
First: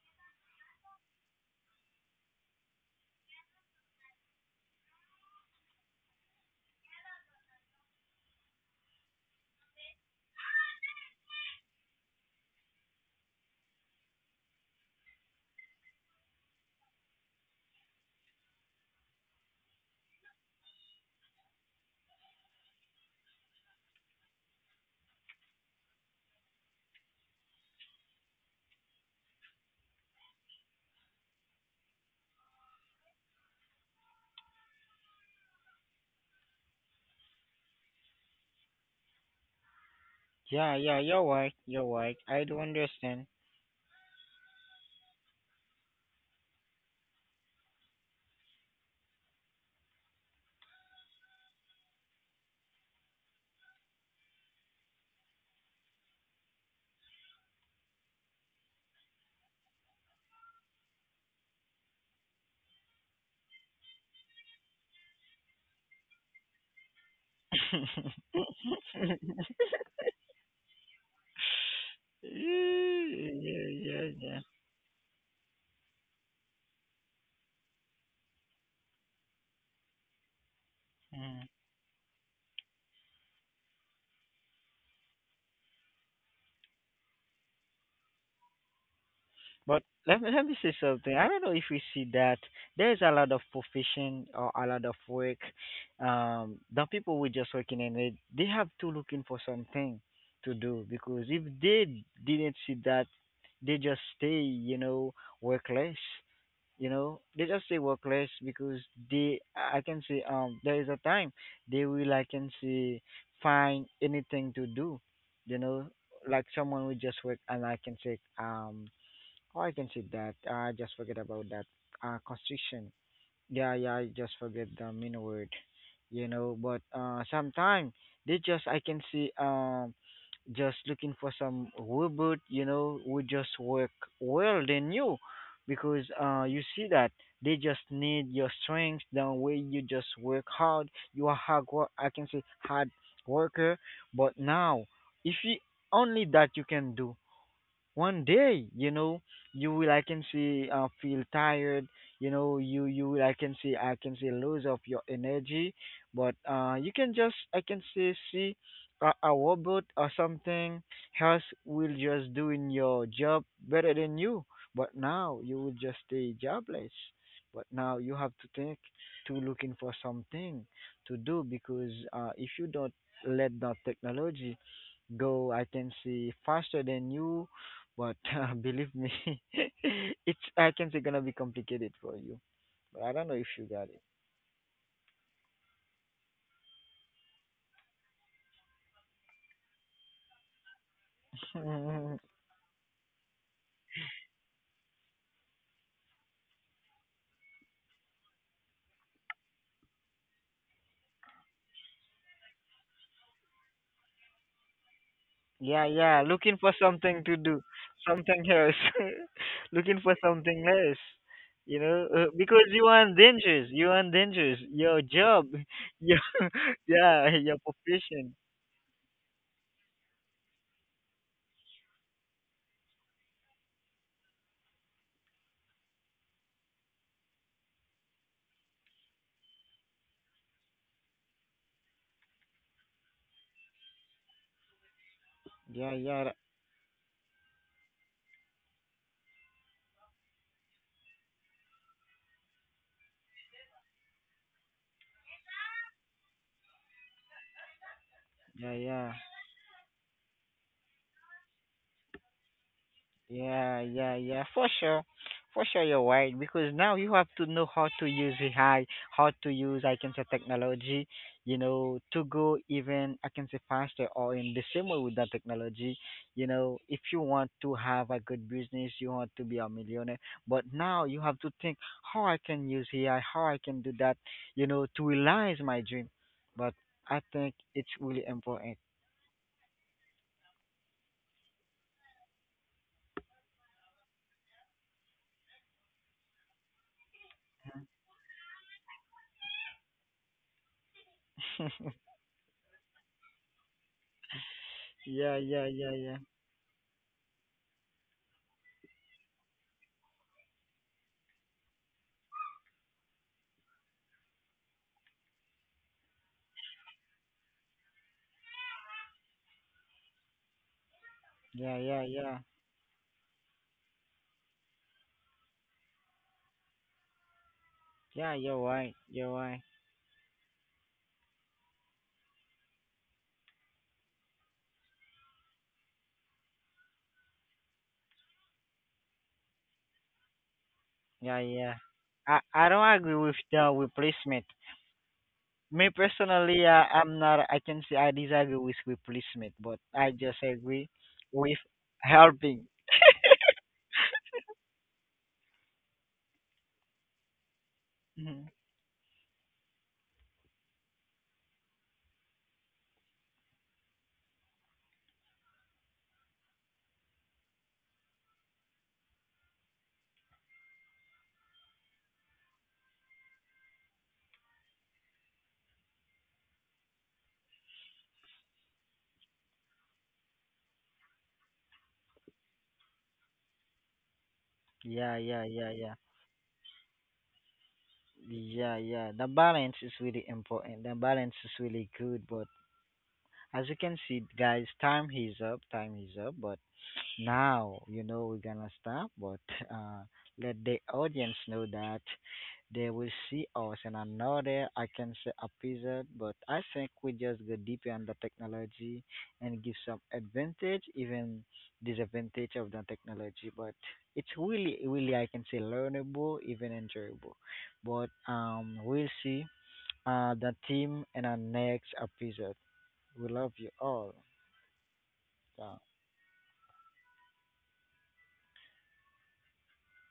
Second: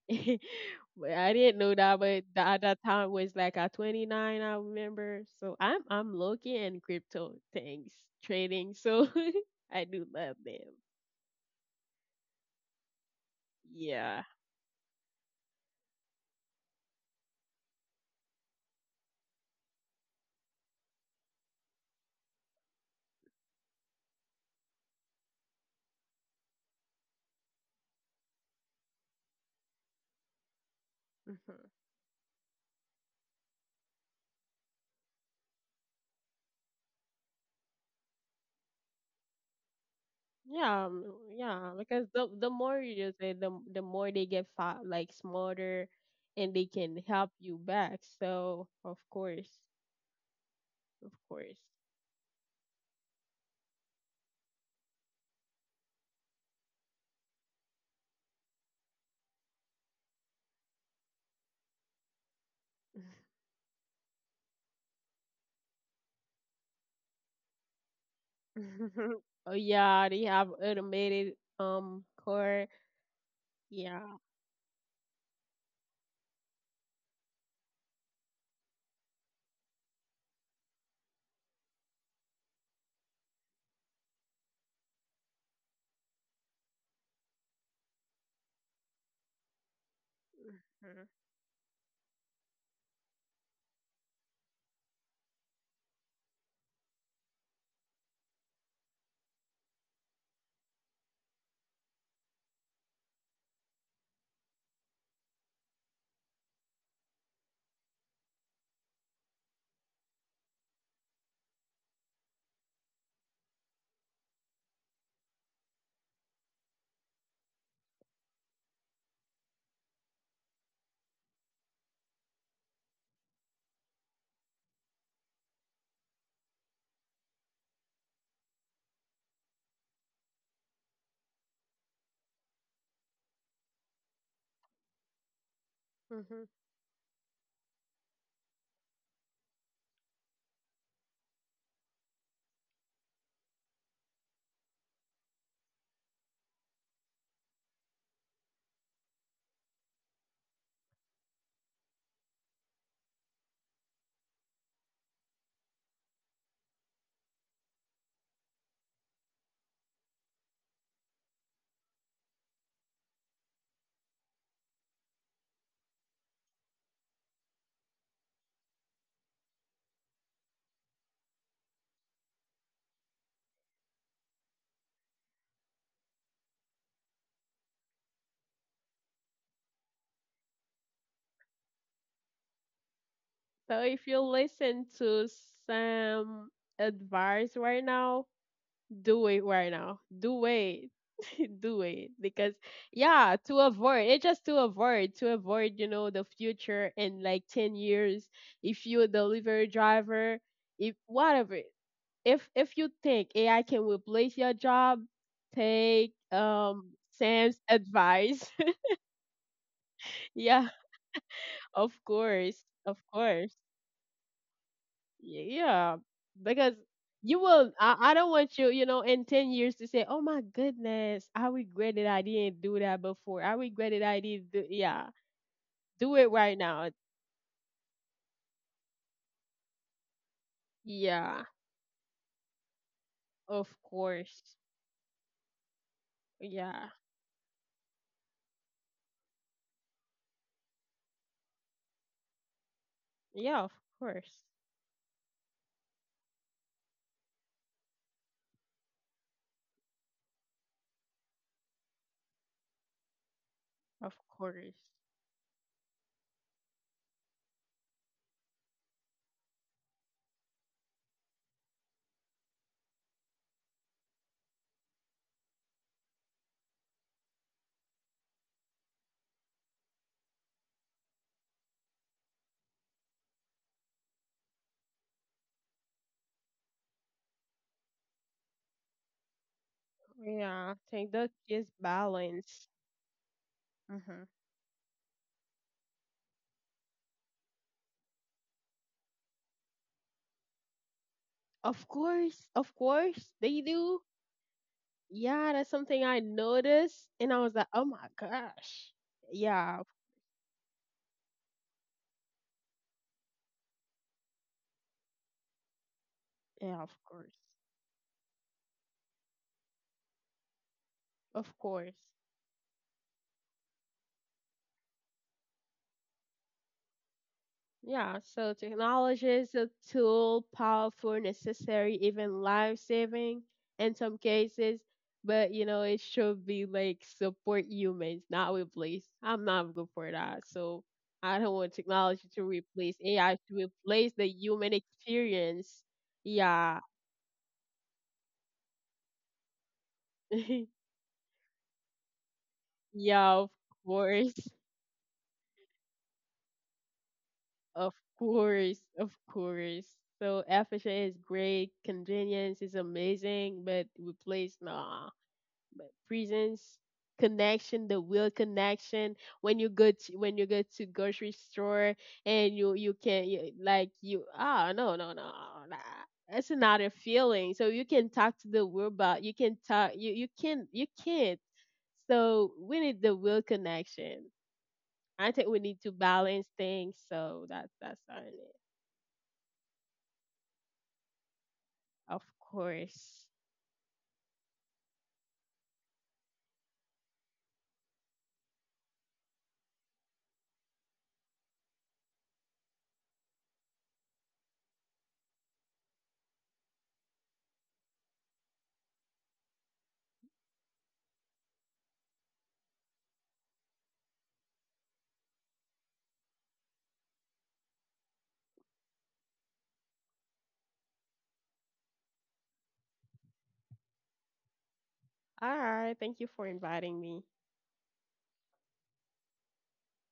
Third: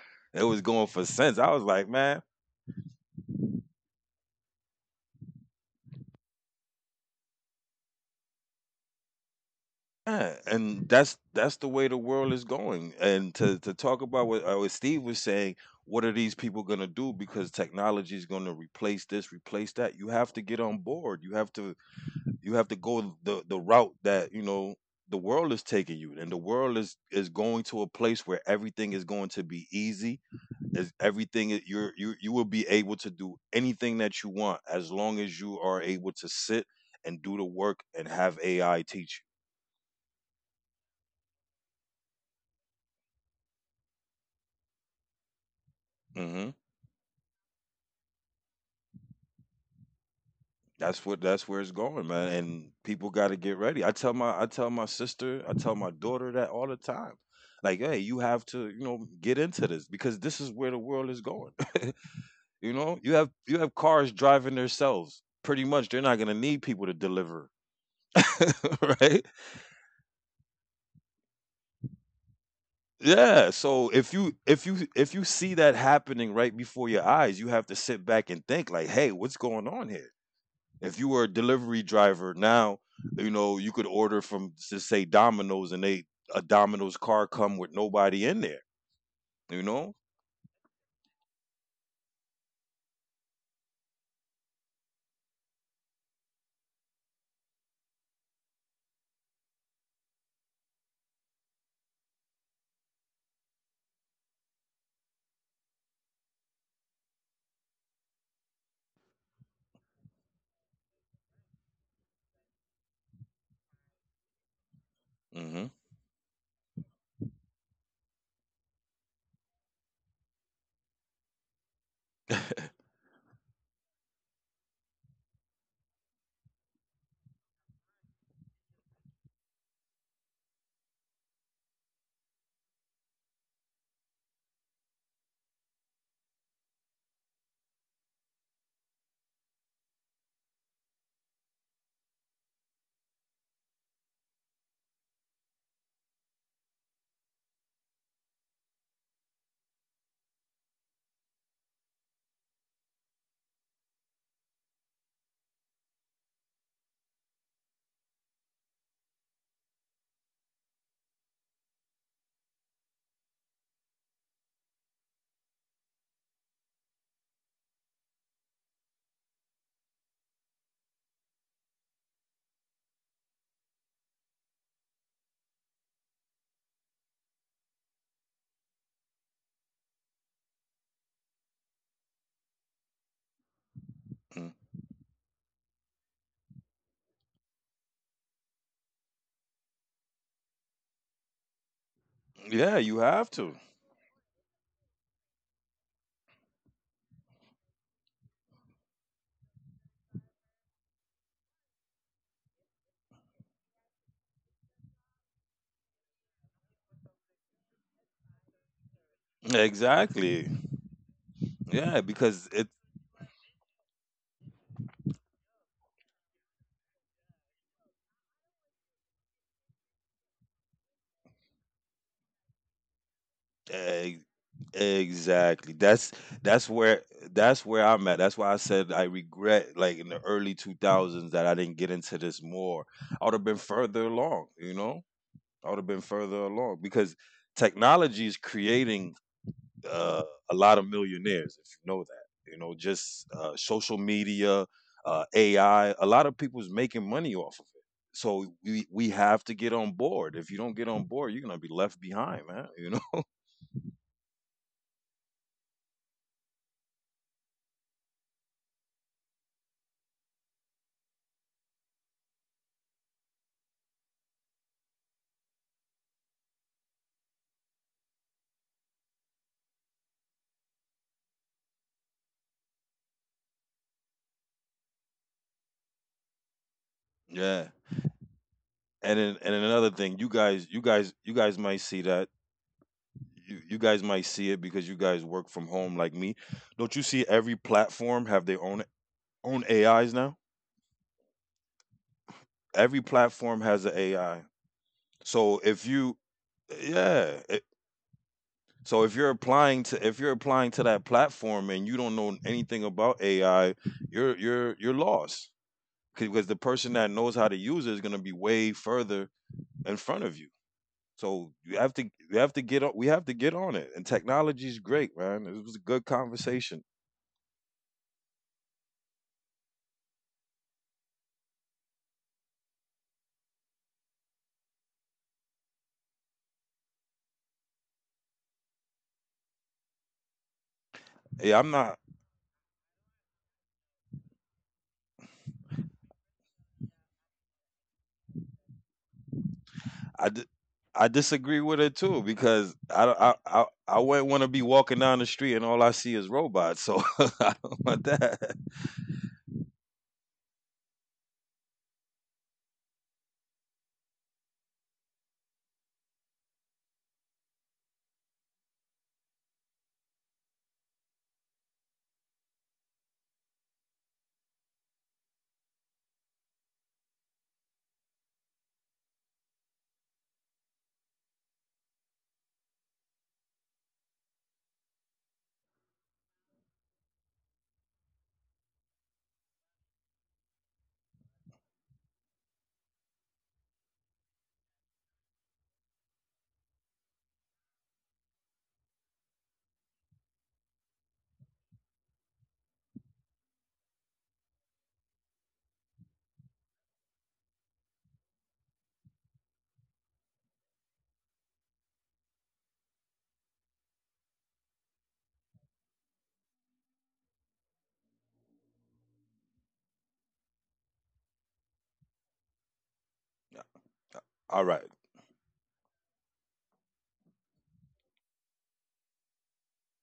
Speaker 3: It was going for
Speaker 2: But I
Speaker 3: cents. I
Speaker 2: didn't
Speaker 3: was
Speaker 2: know
Speaker 3: like,
Speaker 2: that,
Speaker 3: man,
Speaker 2: but at that time was like at 29, I remember. So I'm looking in crypto things, trading. So I do
Speaker 3: yeah,
Speaker 2: love them.
Speaker 3: and that's the way the world is going. And to talk
Speaker 2: Yeah.
Speaker 3: about what Steve was saying, what are these people going to do? Because technology is going to replace this, replace that. You have to get on board. You have to go the route that you know the world is taking you, and the world is going to a place where everything is going to be easy.
Speaker 2: Mhm.
Speaker 3: You're you will be able to do anything that you want, as long as you are able to sit and do the work and have AI teach
Speaker 1: Yeah,
Speaker 2: Yeah,
Speaker 1: yeah, you're right,
Speaker 2: yeah,
Speaker 1: you're
Speaker 2: because
Speaker 1: right.
Speaker 2: the
Speaker 1: I
Speaker 2: the
Speaker 1: do
Speaker 2: more you just
Speaker 1: understand.
Speaker 2: say, the more they get like smarter,
Speaker 3: you. Mm-hmm.
Speaker 2: and they can help you back. So of course,
Speaker 3: That's
Speaker 2: of
Speaker 3: what that's
Speaker 2: course.
Speaker 3: where it's going, man. And people got to get ready. I tell my sister, I tell my daughter that all the time. Like, hey, you have to, you know, get into this because this is where the world is going. You know, you have cars driving themselves. Pretty much, they're not gonna need people to deliver,
Speaker 1: Yeah,
Speaker 3: right?
Speaker 2: Oh yeah, they have automated core.
Speaker 1: yeah,
Speaker 3: Yeah. So
Speaker 1: yeah.
Speaker 2: Yeah.
Speaker 1: Yeah.
Speaker 3: if you see that happening right before your eyes, you have to sit back and think like, hey, what's going on here? If you were a
Speaker 1: Mm.
Speaker 3: delivery driver now, you know, you could order from just say Domino's and they — a Domino's car come with nobody in there, you
Speaker 1: But
Speaker 3: know?
Speaker 1: let me say something. I don't know if you see that there's a lot of profession or a lot of work. The people who just working in it, they have to looking for something to do because if they didn't see that, they just stay, you know, workless. You know, they just stay workless because they, I can say, there is a time they will, I can say, find anything to do. You
Speaker 3: Hmm.
Speaker 1: know, like someone who just work and I can say, oh, I can see that. I just forget about that. Constriction. Yeah, yeah, I just forget the main word. You know, but sometimes they just I can see just looking for some robot. You know, who just work well than you, because
Speaker 2: Hmm.
Speaker 1: you see that they just need your strength. The way you just work hard, you are hard. I can say hard worker. But now, if you only that you can do one day, you know, you will I can see feel tired, you know, you will I can see I can see lose of your energy, but you can just I can see see a robot or something else will just doing your job better than you, but now you will just stay jobless, but now you have to think to looking for something to do because if you don't let the technology go I can see faster than you, but believe me, it's I can say gonna be complicated for you. But I don't know if you
Speaker 2: So
Speaker 1: got it.
Speaker 2: if you listen to some advice right now, do it right now. Do it. Do it
Speaker 1: Mm,
Speaker 2: because
Speaker 3: Yeah, you have
Speaker 2: yeah,
Speaker 3: to.
Speaker 2: to avoid it, just to avoid, to avoid, you know, the future in like 10 years, if you're a delivery driver, if whatever, if you think AI can replace your job,
Speaker 1: yeah,
Speaker 2: take
Speaker 1: yeah. Looking for something to
Speaker 2: Sam's
Speaker 1: do, something
Speaker 2: advice.
Speaker 1: else. Looking for something
Speaker 3: Exactly.
Speaker 2: Yeah,
Speaker 1: else. You
Speaker 2: of
Speaker 1: know,
Speaker 3: Yeah,
Speaker 2: course,
Speaker 1: because
Speaker 3: because
Speaker 1: you
Speaker 2: of
Speaker 1: are in
Speaker 2: course.
Speaker 1: dangers. You are in dangers. Your
Speaker 2: Yeah,
Speaker 1: job,
Speaker 2: yeah,
Speaker 1: your
Speaker 2: because
Speaker 1: yeah,
Speaker 2: you
Speaker 1: your
Speaker 2: will. I don't
Speaker 1: profession.
Speaker 2: want you, you know, in 10 years to say, oh my goodness, I regretted I didn't do that before. I regretted I didn't
Speaker 3: e-
Speaker 2: do, yeah,
Speaker 3: exactly.
Speaker 2: do it
Speaker 3: That's
Speaker 2: right now.
Speaker 3: where I'm at. That's why I said I regret like in the early 2000s that
Speaker 2: Yeah,
Speaker 3: I didn't get into this more. I would have been
Speaker 2: of
Speaker 3: further along,
Speaker 2: course.
Speaker 3: you know? I would have
Speaker 1: Yeah,
Speaker 3: been
Speaker 1: yeah,
Speaker 3: further along
Speaker 2: Yeah,
Speaker 3: because technology is creating uh, a lot of millionaires, if you know that. You know, just
Speaker 2: yeah, of
Speaker 3: social
Speaker 2: course.
Speaker 3: media, AI. A lot of people's making money off of it. So
Speaker 1: yeah,
Speaker 3: we
Speaker 1: yeah.
Speaker 3: have to get on board. If you don't get on board, you're gonna be left behind, man. You know.
Speaker 1: Yeah, yeah,
Speaker 2: Of
Speaker 1: yeah, for
Speaker 2: course.
Speaker 1: sure. For sure, you're right. Because now you have to know how to use AI, how to use, I can say, technology, you know, to go even, I can say, faster or in the same way with that technology. You know, if you want to have a good business, you want to be a millionaire. But now you have to think how I can use AI, how I can do that, you know, to realize my dream. But I think
Speaker 3: Yeah.
Speaker 1: it's really important.
Speaker 3: And then, and another thing, you guys,
Speaker 2: Yeah, I think that
Speaker 3: you guys
Speaker 2: is
Speaker 3: might see that
Speaker 2: balance.
Speaker 3: you guys
Speaker 2: Hmm.
Speaker 3: might see it because you guys work from home like me. Don't you see every platform have their own AIs now?
Speaker 2: Of
Speaker 3: Every
Speaker 2: course, they
Speaker 3: platform has an
Speaker 2: do.
Speaker 3: AI.
Speaker 1: Yeah,
Speaker 2: Yeah,
Speaker 3: So
Speaker 1: yeah,
Speaker 2: that's
Speaker 3: if
Speaker 1: yeah,
Speaker 2: something
Speaker 3: you,
Speaker 1: yeah.
Speaker 2: I noticed, and I
Speaker 3: yeah,
Speaker 2: was like, oh my gosh.
Speaker 3: so if you're
Speaker 2: Yeah,
Speaker 3: applying
Speaker 2: of-
Speaker 3: to that platform and you don't know anything about AI, you're lost because the
Speaker 2: yeah,
Speaker 3: person
Speaker 2: of
Speaker 3: that
Speaker 2: course.
Speaker 3: knows how to use it is going to be way further in front of you. So
Speaker 2: Of
Speaker 1: Yeah,
Speaker 2: course.
Speaker 1: yeah,
Speaker 3: you
Speaker 1: yeah.
Speaker 3: have to get on we have to get on it. And technology is great, man. It was a good conversation.
Speaker 2: Yeah,
Speaker 1: Yeah,
Speaker 2: so
Speaker 1: you're right.
Speaker 2: technology
Speaker 1: You're
Speaker 2: is
Speaker 1: right.
Speaker 2: a tool, powerful, necessary, even life saving in some cases. But you know, it should be like support humans, not replace. I'm not good for that. So
Speaker 1: Yeah,
Speaker 2: I
Speaker 3: Hey,
Speaker 2: don't
Speaker 3: I'm
Speaker 1: yeah.
Speaker 2: want
Speaker 3: not
Speaker 2: technology
Speaker 1: I
Speaker 2: to
Speaker 1: I don't
Speaker 2: replace
Speaker 1: agree with
Speaker 2: AI to
Speaker 1: the
Speaker 2: replace the
Speaker 1: replacement.
Speaker 2: human experience.
Speaker 1: Me personally,
Speaker 2: Yeah.
Speaker 1: I'm not. I can say I disagree with replacement, but I
Speaker 3: I,
Speaker 1: just
Speaker 3: di-
Speaker 1: agree
Speaker 3: I
Speaker 1: with
Speaker 3: disagree with her too
Speaker 1: helping.
Speaker 3: because
Speaker 2: Yeah, of
Speaker 3: I wouldn't
Speaker 2: course.
Speaker 3: want to be walking down the street and all I see is robots. So I
Speaker 2: Of
Speaker 3: don't want
Speaker 1: Mhm.
Speaker 2: course,
Speaker 3: that.
Speaker 2: of course. So FHA is great, convenience is amazing, but we place nah. But presence, connection, the real connection. When you go to grocery store and like you ah no nah. That's another feeling. So you can talk to the robot. You can talk. You can you can't. So we need the real connection.
Speaker 1: Yeah,
Speaker 2: I
Speaker 1: yeah,
Speaker 2: think we
Speaker 1: yeah,
Speaker 2: need to
Speaker 1: yeah.
Speaker 2: balance things. So that's our
Speaker 1: Yeah, yeah. The balance is really important. The balance is really good,
Speaker 2: of
Speaker 1: but
Speaker 2: course.
Speaker 1: as you can see, guys, time is up. Time is up, but now, you know we're gonna stop, but uh, let the audience know that they will see us in another, I can say, episode. But I think we just go deeper on the technology and give some advantage, even disadvantage of the technology. But it's really, really, I can say, learnable, even enjoyable. But we'll see the team in our next episode. We love you all.
Speaker 3: All right.
Speaker 2: All
Speaker 1: Ciao.
Speaker 2: right. Thank you for inviting me.